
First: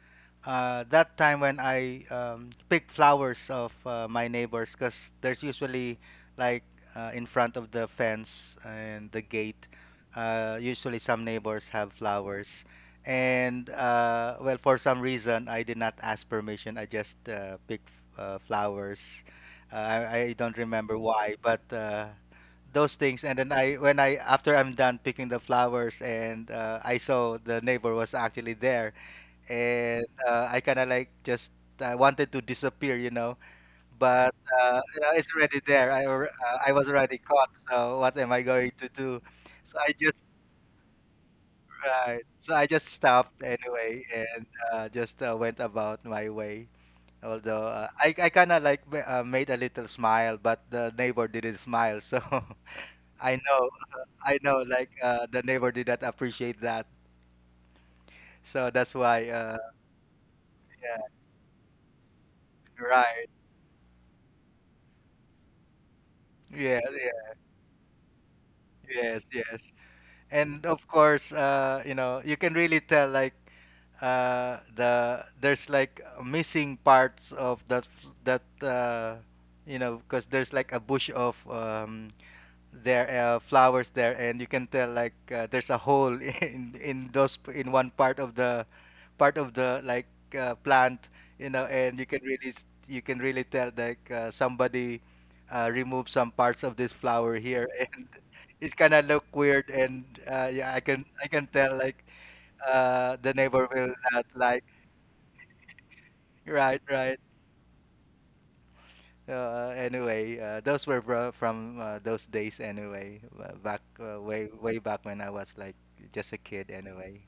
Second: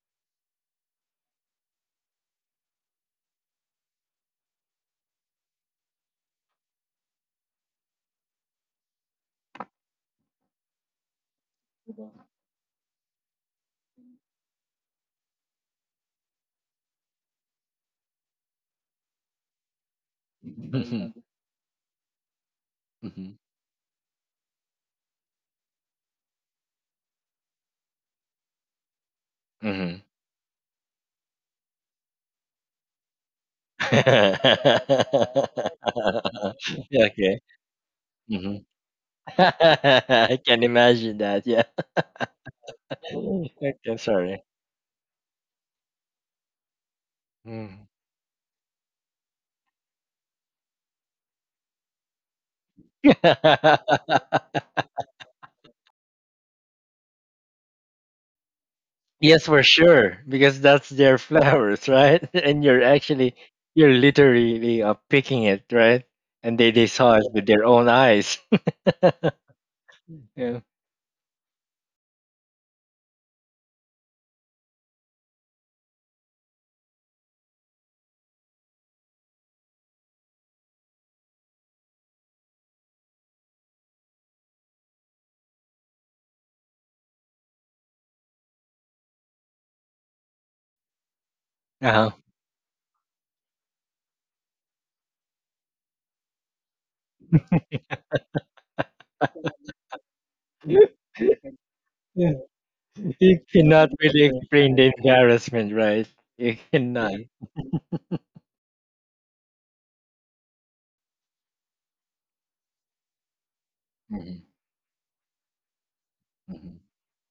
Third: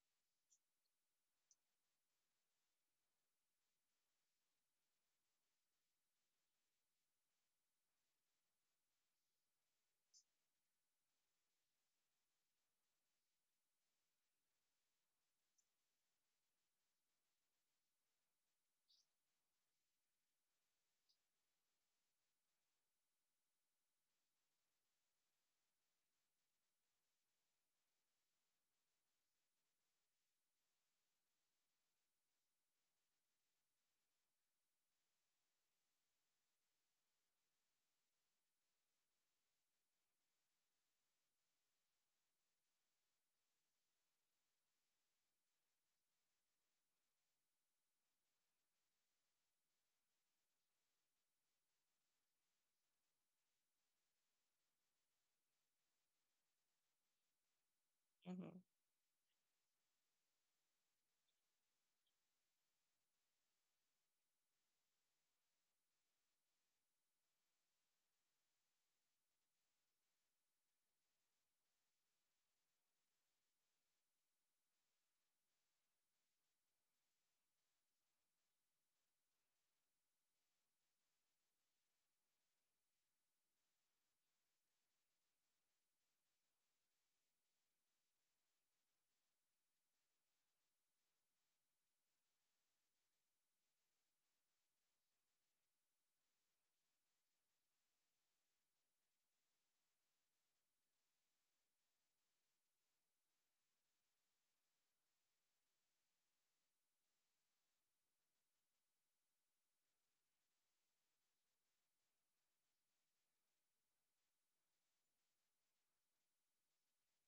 that time when I pick flowers of my neighbors, because there's usually like in front of the fence and the gate. Usually, some neighbors have flowers, and well, for some reason, I did not ask permission. I just picked flowers. Uh, I don't remember
Mm-hmm,
why, but those things.
mm-hmm,
And then I when I after I'm done picking the flowers, and I saw the neighbor was actually there.
mm-hmm.
And I kind of like just I wanted to disappear, you know. But you know, it's already there. I was already
Okay.
caught, so what am I
Mhm.
going to do? So I just
I can imagine that, yeah.
right, so I just stopped
Okay,
anyway,
sorry.
and just went about my way. Although
Mm.
I kind of like made a little smile, but the neighbor didn't smile, so I know, I know, like the neighbor did not appreciate that,
Mm-hmm.
so that's why.
Yes, for sure, because that's
Yeah,
their flowers, right? And you're
right.
actually, you're literally picking it, right? And
Yeah,
they saw it
yeah,
with their own eyes.
yes, yes.
Yeah.
And of course, you know, you can really tell like the there's like missing parts of that that uh, you know, because there's like a bush of there flowers there, and you can tell like there's a hole in those in one part of the like plant, you know. And you
Uh-huh.
can really you can really tell like somebody removed some parts of this flower here and it's kind of look weird. And yeah, I can, I can tell like
Yeah.
the
You
neighbor
cannot
will
really
not like
explain the embarrassment, right? You
right,
cannot.
right. Anyway, those were from those days anyway, back
Mhm,
way way back when I was like just a kid
mhm.
anyway.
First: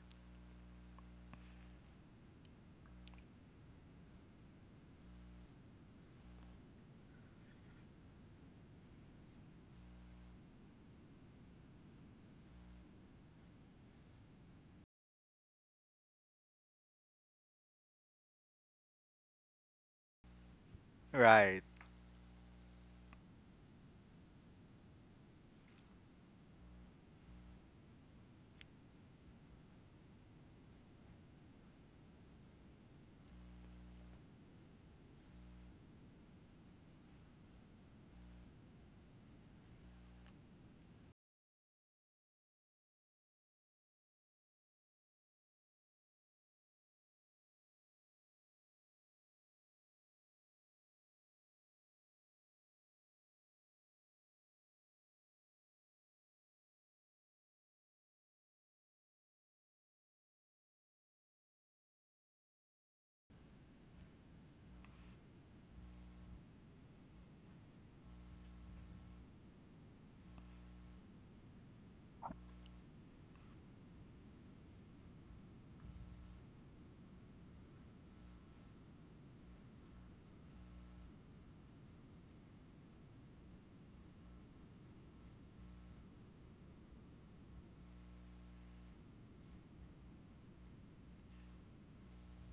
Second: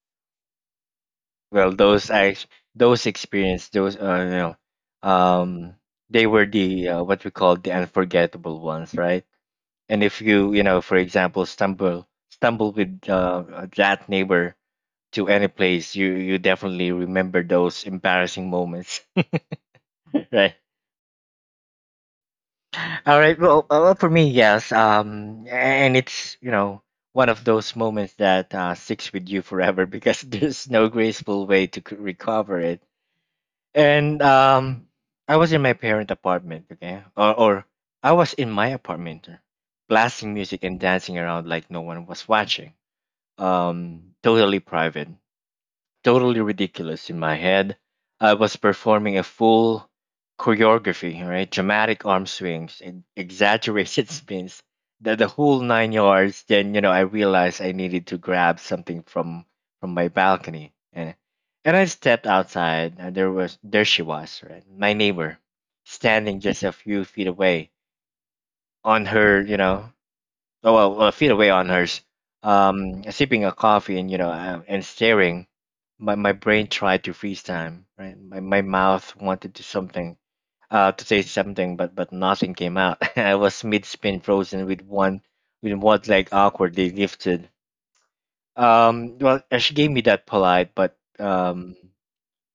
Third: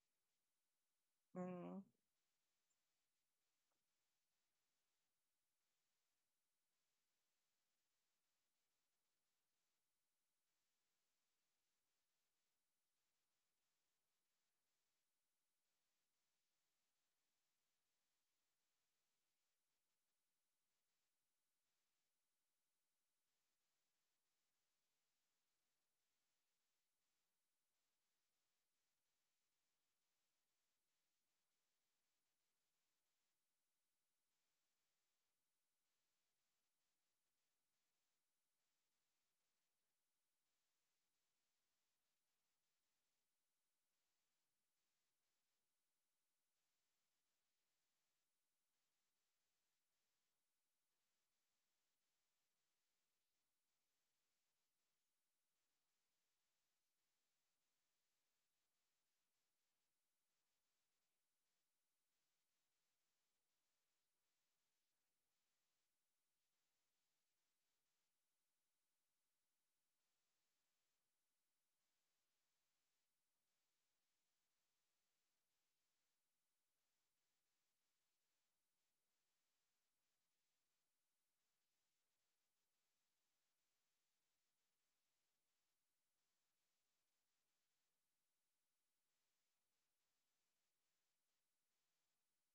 well those ex- those experience those you know um they were the what we call the unforgettable ones, right? And if you you know for example stumble with that neighbor to any place, you definitely remember those embarrassing moments. Right?
Right.
All right. Well for me, yes, and it's you know one of those moments that sticks with you forever because there's no graceful way to recover it. And I was in my parent apartment, okay, or I was in my apartment, blasting music and dancing around like no one was watching. Totally private, totally ridiculous in my head. I was performing a full choreography, right? Dramatic arm swings and exaggerated spins, the whole nine yards. Then you know I realized I needed to grab something from my balcony, and I stepped outside, and there she was, right? My neighbor, standing just a few feet away on her, you know, feet away on hers, sipping a coffee and you know and staring. My brain tried to freeze time. Right, my mouth wanted to something, to say something, but nothing came out. I was mid spin, frozen with one leg awkwardly lifted. She gave me that polite but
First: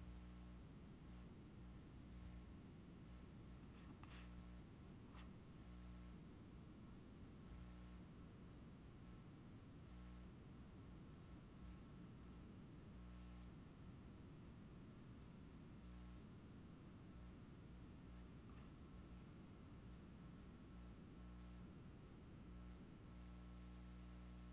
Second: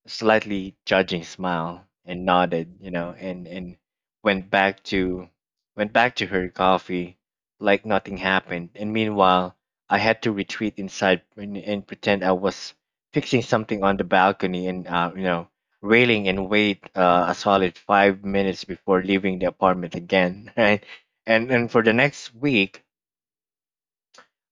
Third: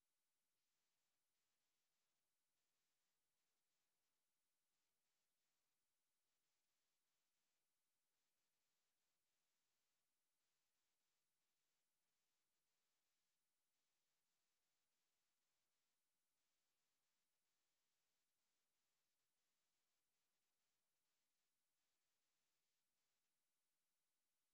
slightly judging smile and nodded, and went back to went back to her coffee like nothing happened. And meanwhile, I had to retreat inside and pretend I was fixing something on the balcony and railing and wait a solid 5 minutes before leaving the apartment again, right? And for the next week,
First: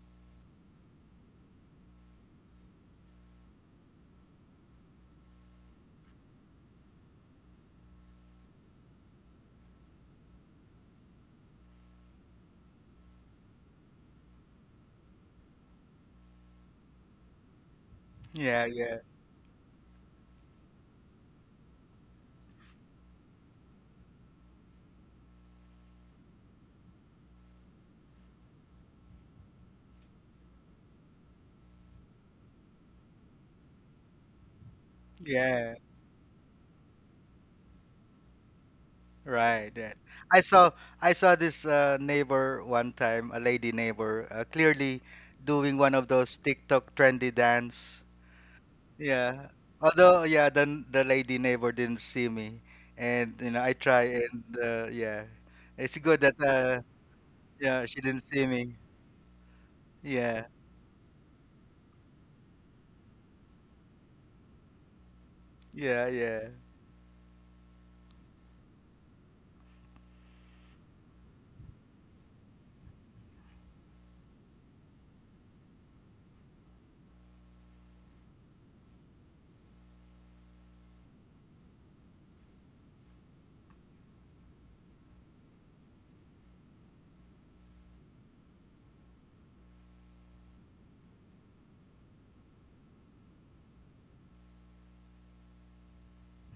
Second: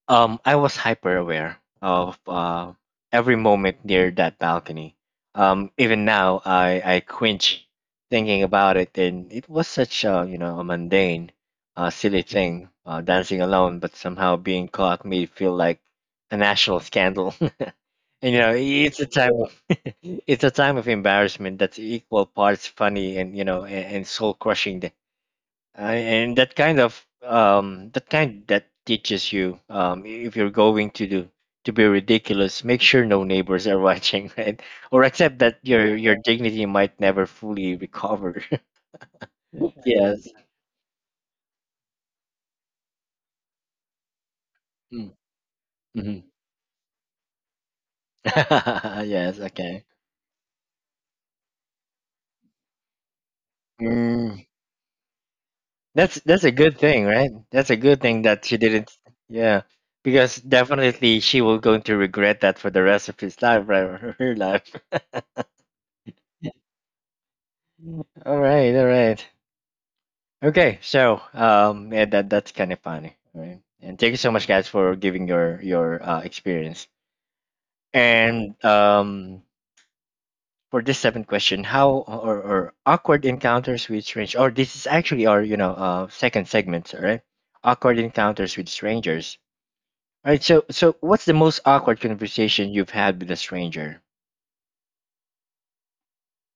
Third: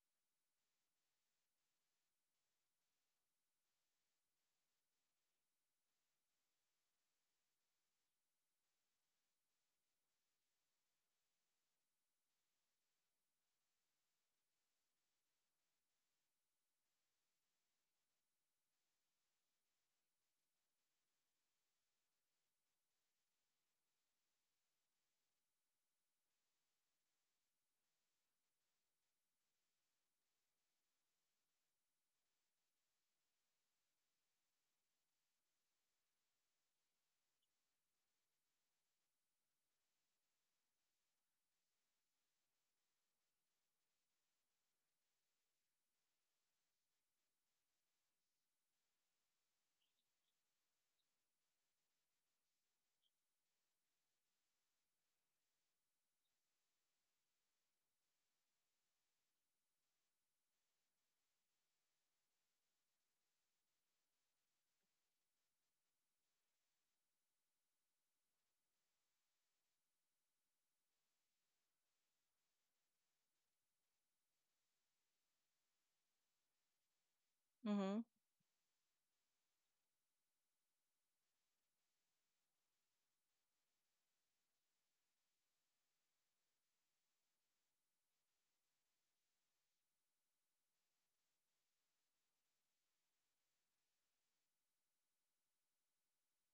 I was hyper aware of every moment near that balcony. Even now, I quench thinking about it, and it was such a a mundane, silly thing, dancing alone, but somehow being caught made it feel like a national scandal. And you know,
Yeah, yeah.
it's a time of it's a time of embarrassment that's equal parts funny and soul crushing and that kind of that kind that teaches you, if you're going to do to be ridiculous, make sure no neighbors are watching, right? Or accept that
Yeah.
your dignity might never fully recover.
Right, right.
Yes.
I saw, I saw this neighbor one time, a lady neighbor, clearly doing one of
Mm-hmm.
those TikTok trendy dance.
Yes.
Yeah.
Okay.
Although yeah, then the lady neighbor didn't see me, and you know I try
Mm,
and yeah. It's
that's
good that
that's a good thing, right? That's a
yeah, she
good thing
didn't see
that she
me.
didn't. Yeah, because
Yeah.
definitely she will going to regret that for the rest of his life, right? Or her life.
Yeah, yeah.
All right. All right. Okay, so yeah, that's kind of funny. Right? And thank you so much, guys, for giving your experience.
Mm-hmm.
And for this seventh question, or awkward encounters with strangers, or this is actually our second segment, all right? Awkward encounters with strangers. All right. So what's the most awkward conversation you've had with a stranger?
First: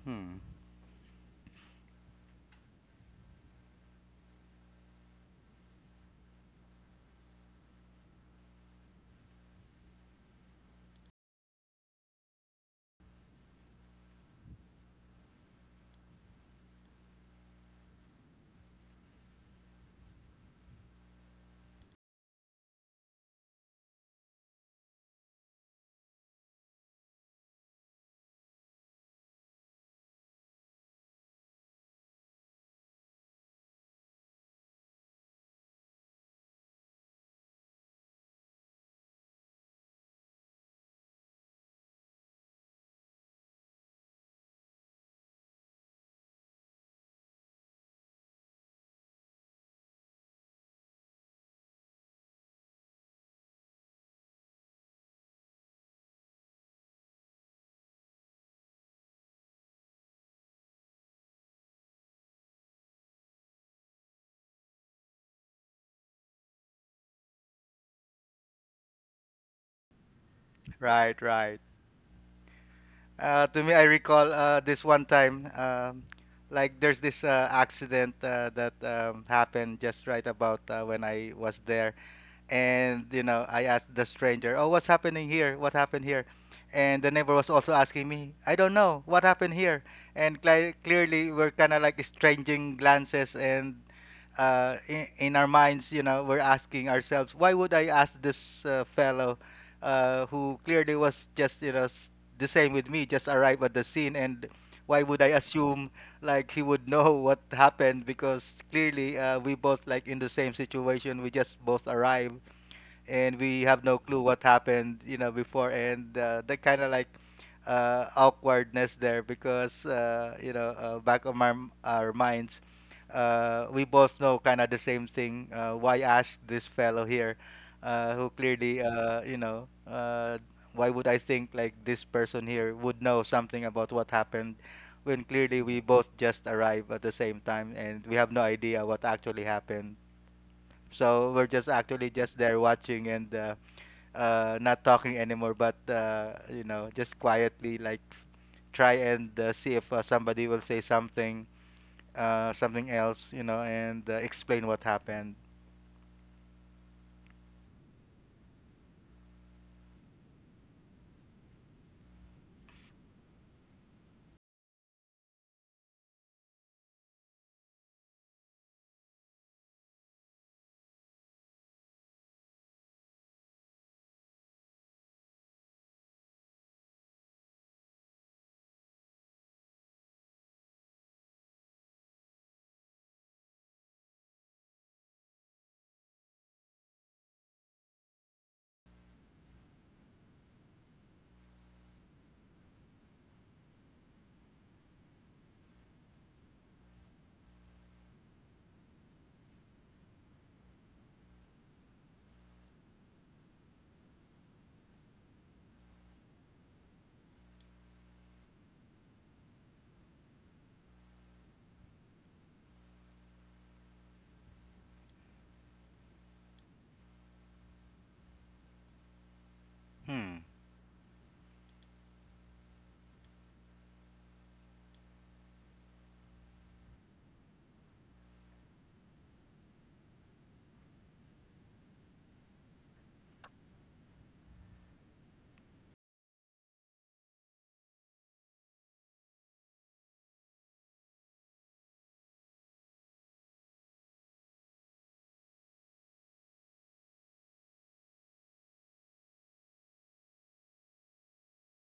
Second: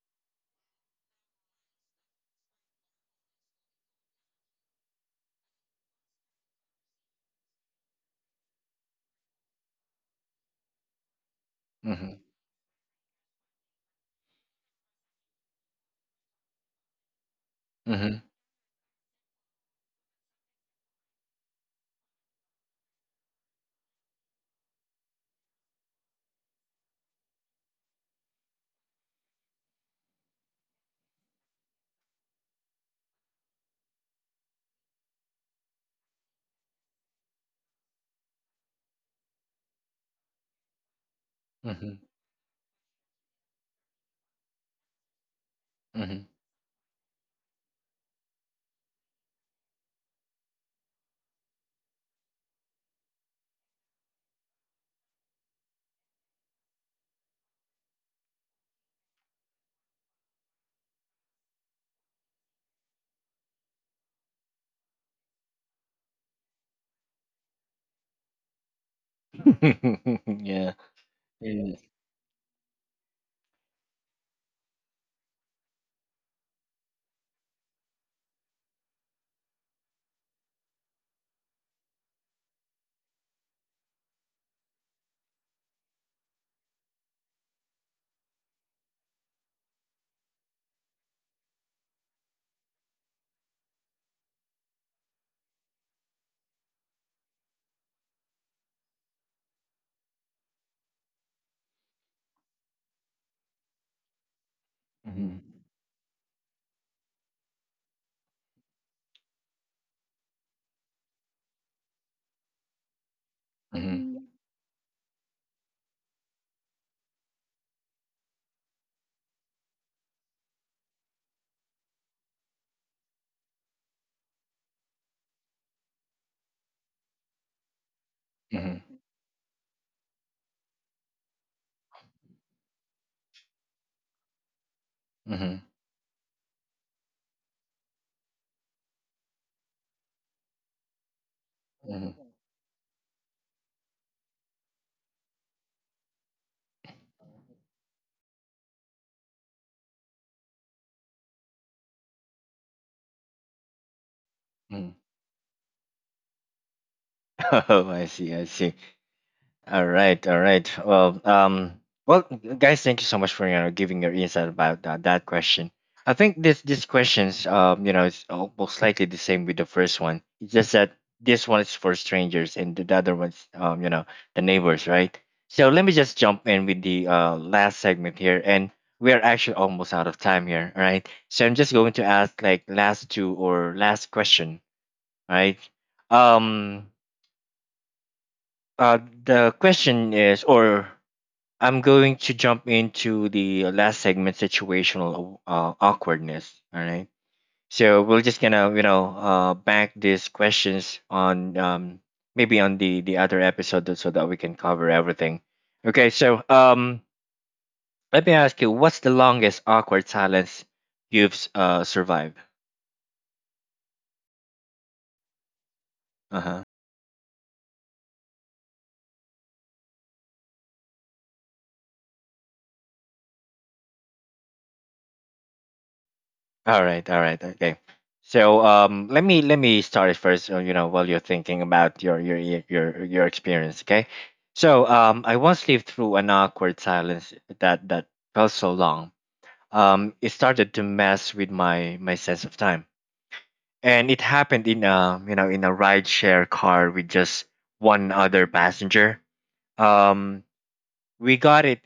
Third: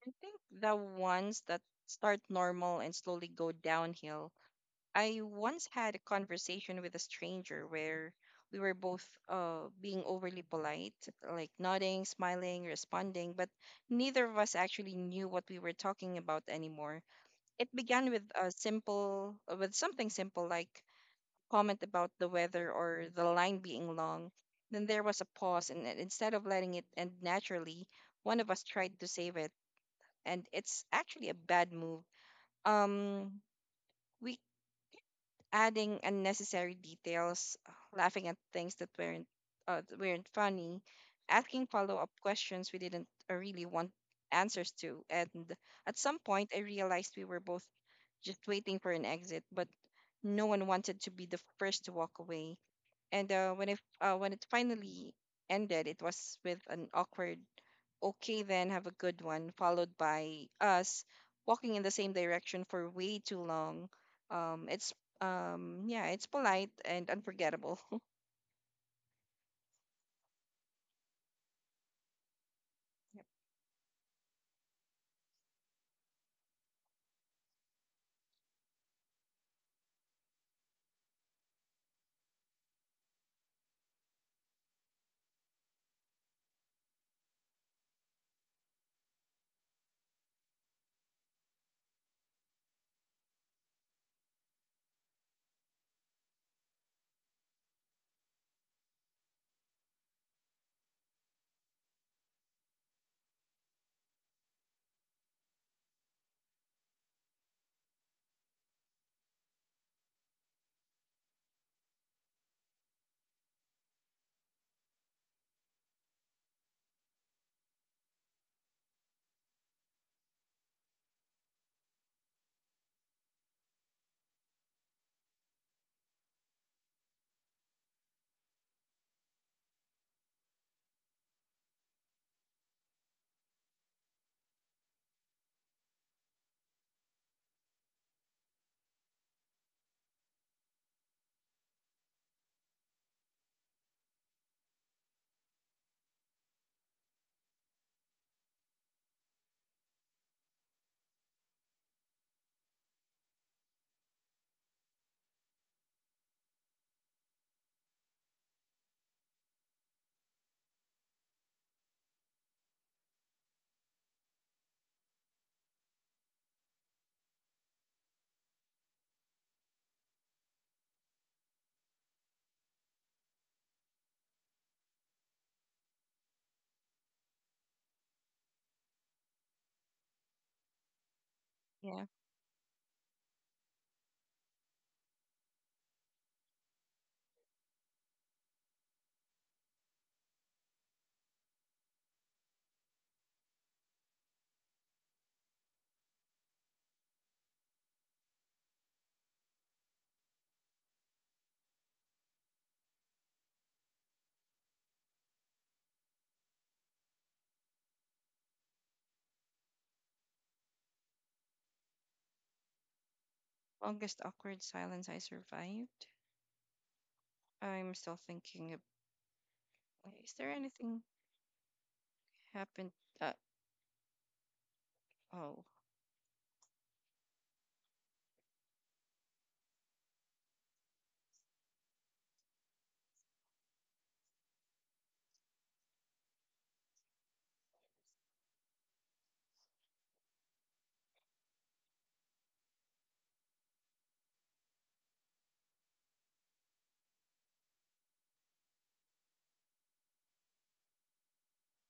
I
Hmm.
think the ones that start normal and slowly go downhill. I once had a conversation with a stranger where we were both being overly polite, like nodding,
Mm-hmm.
smiling, responding, but neither of us actually knew what we were talking about anymore. It began with
Mm-hmm.
something simple like comment about the weather or the line being long. Then there was a pause, and then instead of letting it end naturally, one of us tried to save it, and it's actually a bad move. Um, we adding unnecessary details, laughing at things that weren't funny, asking
Mm-hmm.
follow-up questions we didn't really want answers to, and at some
Mm-hmm.
point, I realized we were both just waiting for an exit, but no one wanted to be the first to walk away. And when it finally ended, it was with an awkward, "Okay, then, have a good one," followed by us walking in the same direction for way too long. It's Yeah, it's polite and unforgettable.
Yeah.
Right, right.
Yeah.
To me, I recall this one time, like there's this accident that happened just right about when I was there. And you know, I asked the stranger, "Oh, what's happening here? What happened here?" And the neighbor was also asking me, "I don't know what happened here." And cli clearly, we're kind of like exchanging glances, and in our minds, you know, we're asking ourselves, "Why would I ask this fellow, who clearly was just you know the same with me, just arrived at the scene, and why would I
Mm-hmm.
assume like he would know what happened, because clearly we both like in the same situation. We just both arrive, and we have no
Mm-hmm.
clue what happened, you know, before. And that kind of like awkwardness there, because you know, back of our minds, we both know kind of the same thing. Why ask this fellow here, who clearly,
Mm-hmm.
you know, why would I think like this person here would know something about what happened, when
Mm-hmm.
clearly we both just arrived at the same time and we have no idea what actually happened? So we're just actually
Mm-hmm.
just there watching, and not talking anymore, but you know, just quietly like try and see if somebody will say something, something else, you know, and explain what
Mm-hmm.
happened.
Oh, I see. I see. All right. All right. Well, well, guys, thank you so much for giving your insight about that question. I think this questions, it's almost likely the same with the first one. It's just that this one is for strangers and the other one's, the neighbors, right? So let me just jump in with the last segment here, and we are actually almost out of time here, all right? So I'm just going
Yeah,
to ask like last two or last question, all right? Um, the question is, or I'm going to jump into the last segment, situational awkwardness. All right. So we're just gonna, bank these questions on maybe on the other episode that- so that we can cover everything. Okay. So let me ask you, what's the longest awkward silence you've survived?
longest awkward silence I survived.
Uh-huh.
I'm still thinking. Is
Hmm.
there anything happened? Uh, oh.
All right, okay. So let me start it first. You know, while you're thinking about your experience, okay? So I once lived through an awkward silence that felt so long. It started to mess with my sense of time, and it happened in a in a rideshare car with just one other passenger. Um, we got it,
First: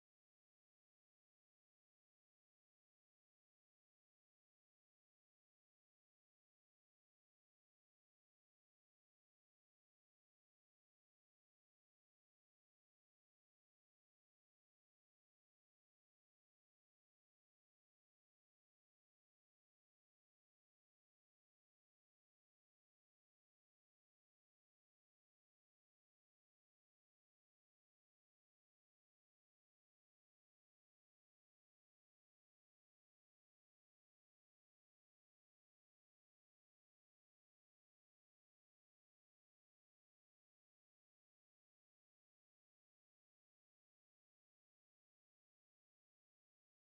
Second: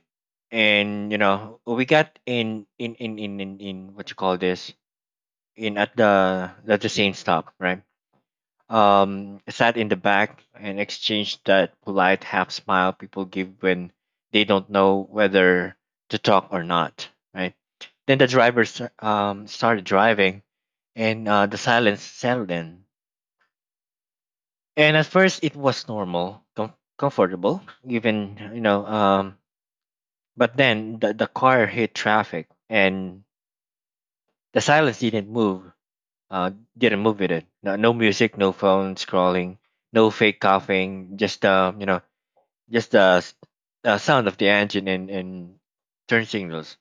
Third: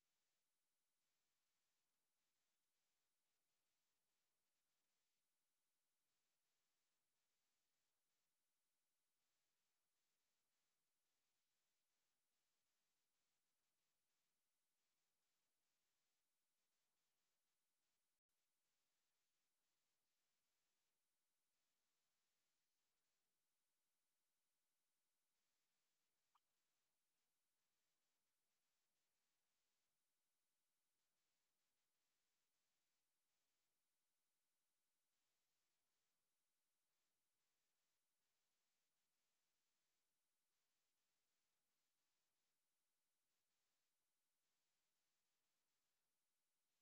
and you know we got in what you call this in at the same stop, right? Sat in the back and exchanged that polite half smile people give when they don't know whether to talk or not, right? Then the driver started driving, and the silence settled in. And at first, it was normal, comfortable, even, but then the car hit traffic, and the silence didn't move. Uh, didn't move with it. No, no music, no phone scrolling, no fake coughing. Just just the sound of the engine and turn signals.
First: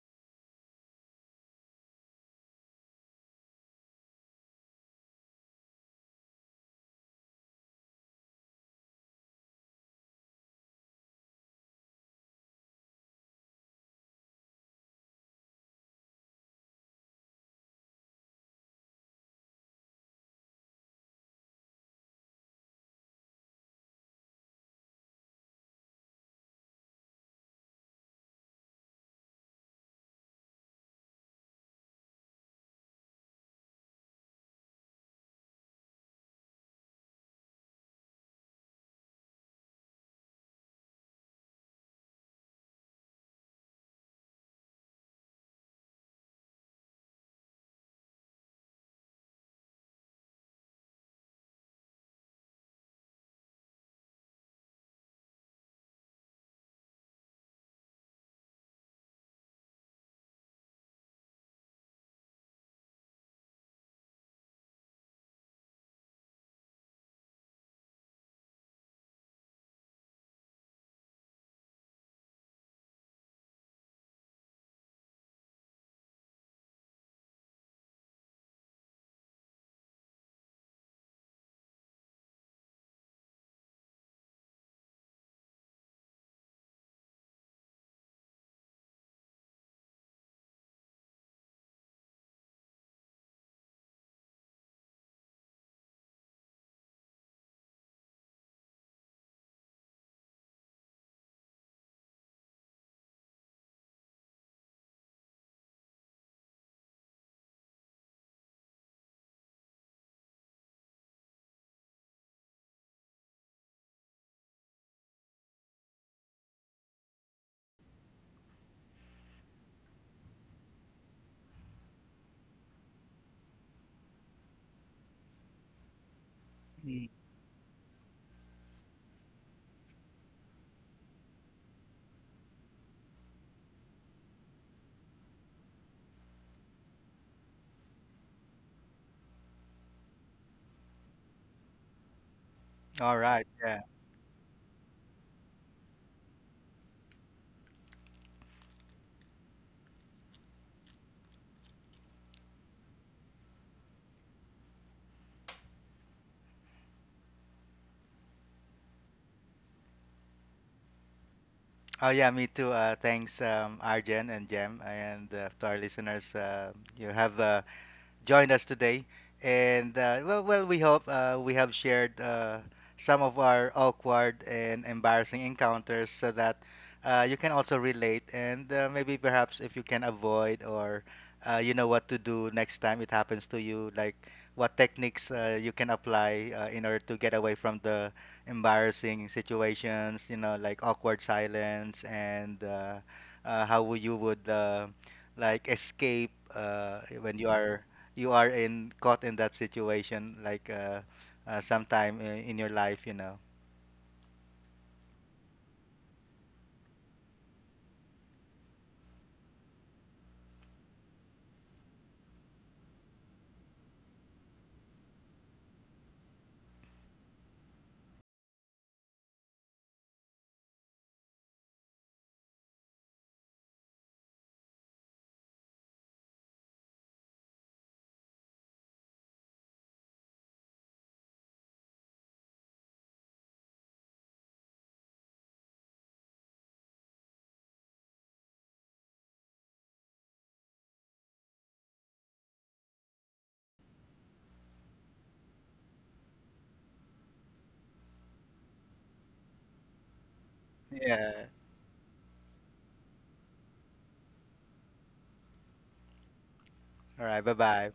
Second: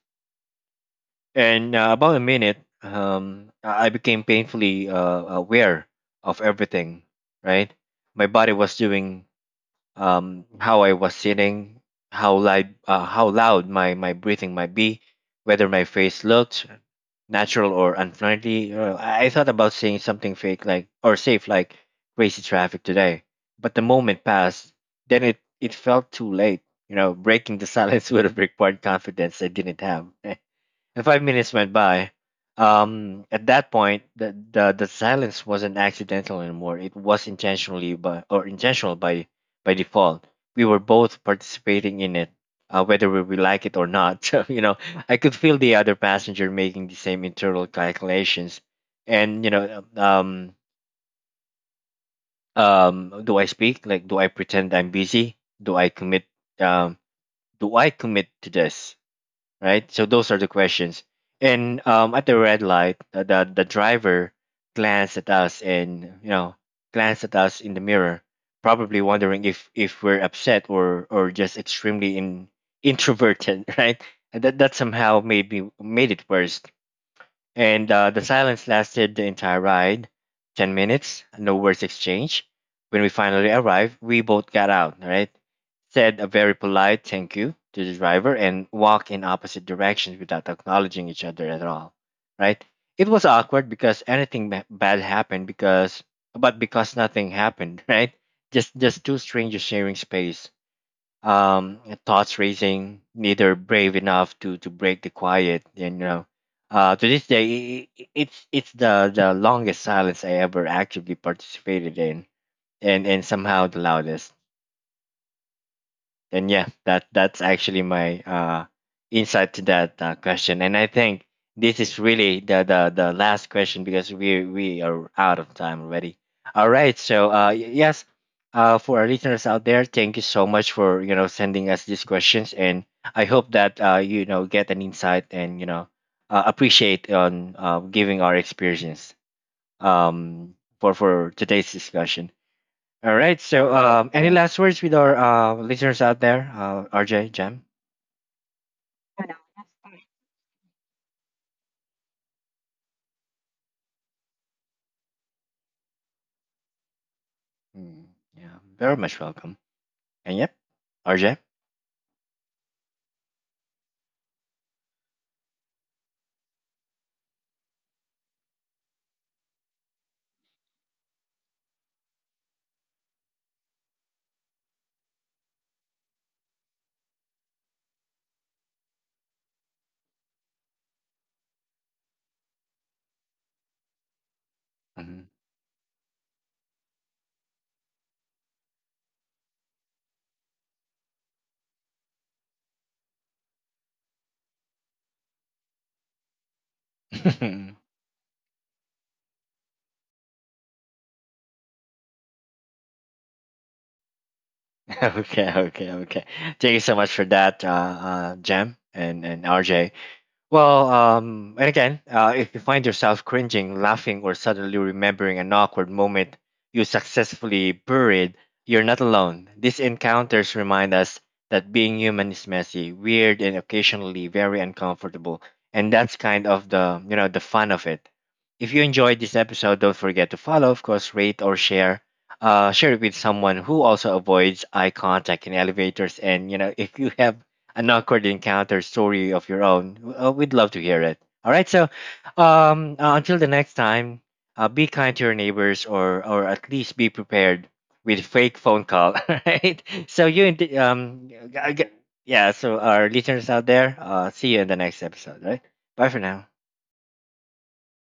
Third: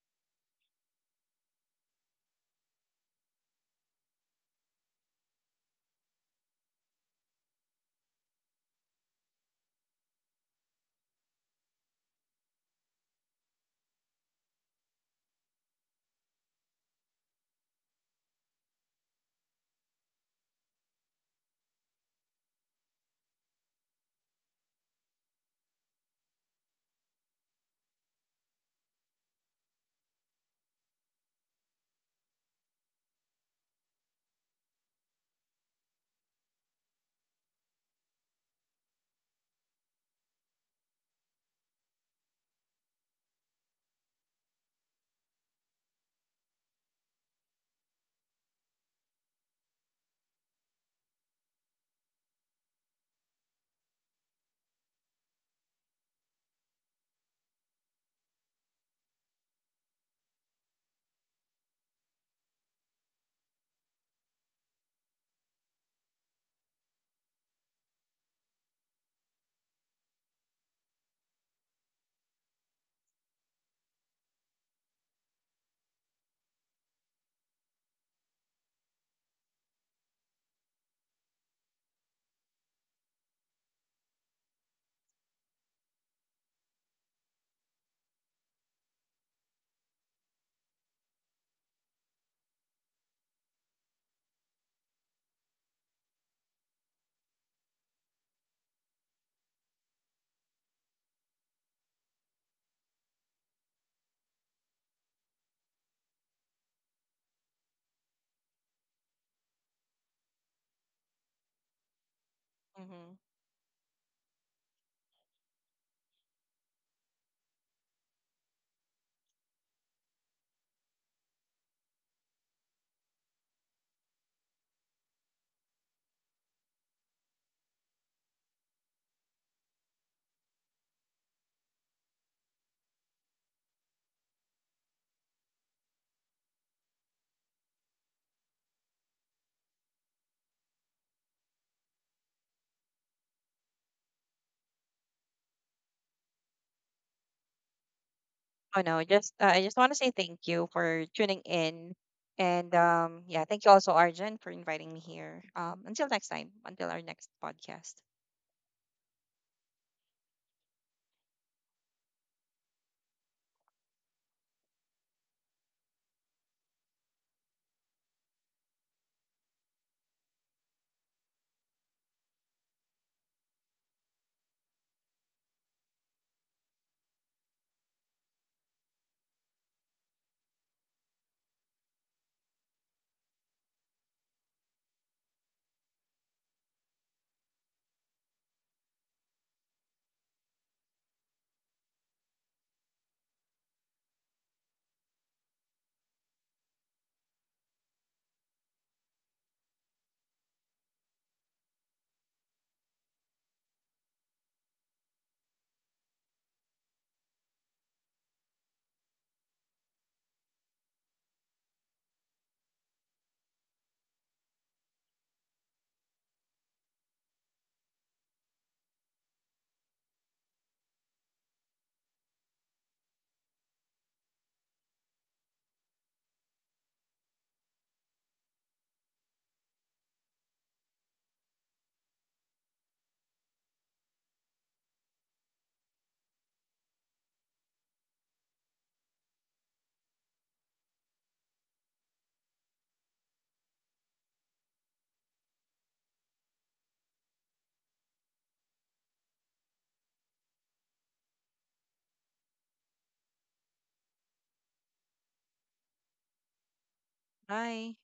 And about a minute, I became painfully aware of everything. Right, my body was doing, how I was sitting, how loud my breathing might be, whether my face looked natural or unfriendly. I thought about saying something fake like or safe like crazy traffic today, but the moment passed. Then it felt too late. You know, breaking the silence would have required confidence I didn't have. And 5 minutes went by. At that point, the silence wasn't accidental anymore. It was intentional by default. We were both participating in it, whether we like it or not. So, you know, I could feel the other passenger making the same internal calculations, and do I speak? Like, do I pretend I'm busy? Do I commit? Um, do I commit to this? Right? So those are the questions. And at the red light, the driver glanced at us and you know glanced at us in the mirror, probably wondering if we're upset or just extremely introverted, right? And that that somehow made it worse. And the silence lasted the entire ride 10 minutes, no words exchanged. When we finally arrived, we both got out, right? Said a very polite thank you to the driver and walked in opposite directions without acknowledging each other at all, right? It was awkward because bad happened because, but because nothing happened, right? Just two strangers sharing space, um, thoughts racing, neither brave enough to break the quiet. And you know, to this day, it's the longest silence I ever actively participated in,
Mhm.
and somehow the loudest. And yeah, that that's actually my insight to that question. And I think this is really the last question because we are out of time already, all right?
Mm.
So yes, for our listeners out there, thank you so much for sending us these questions. And I hope that you know get an insight, and you know, appreciate on giving our experience for today's discussion, all
All
right.
right.
So,
Yeah.
any last words with our listeners out there? RJ, Jam?
Oh no, just I just want to say thank you for tuning in, and yeah, thank you also Arjun for inviting me here. Until next time, until our next podcast.
Mm, yeah, very much welcome. And yep, RJ?
Oh yeah. Me too. Thanks, Arjen and Jem, and to our listeners. You have a joined us today. And well, well, we hope we have shared some of our awkward and embarrassing encounters, so that you can also relate, and maybe perhaps if you can avoid, or you know what to do next time it happens to you, like what techniques you can apply in order to get away from the embarrassing situations, you know, like awkward silence. And how would you would like escape when
Okay,
you are in caught in that situation, like sometime in your life, you know.
okay, okay. Thank you so much for that, Jam and RJ. Well, and again, if you find yourself cringing, laughing, or suddenly remembering an awkward moment you successfully buried, you're not alone. These encounters remind us that being human is messy, weird, and occasionally very uncomfortable. And that's kind of the the fun of it. If you enjoyed this episode, don't forget to follow, of course, rate or share. Share it with someone who also avoids eye contact in elevators. And you know, if you have an awkward encounter story of your own, we'd love to hear it. All right, so until the next time, be kind to your neighbors, or at least be prepared with fake phone call. All right, so you and the-
Yeah,
g- g- yeah, so our listeners out there, see you in the next episode. Right, bye for now.
all right, bye
Bye.
bye.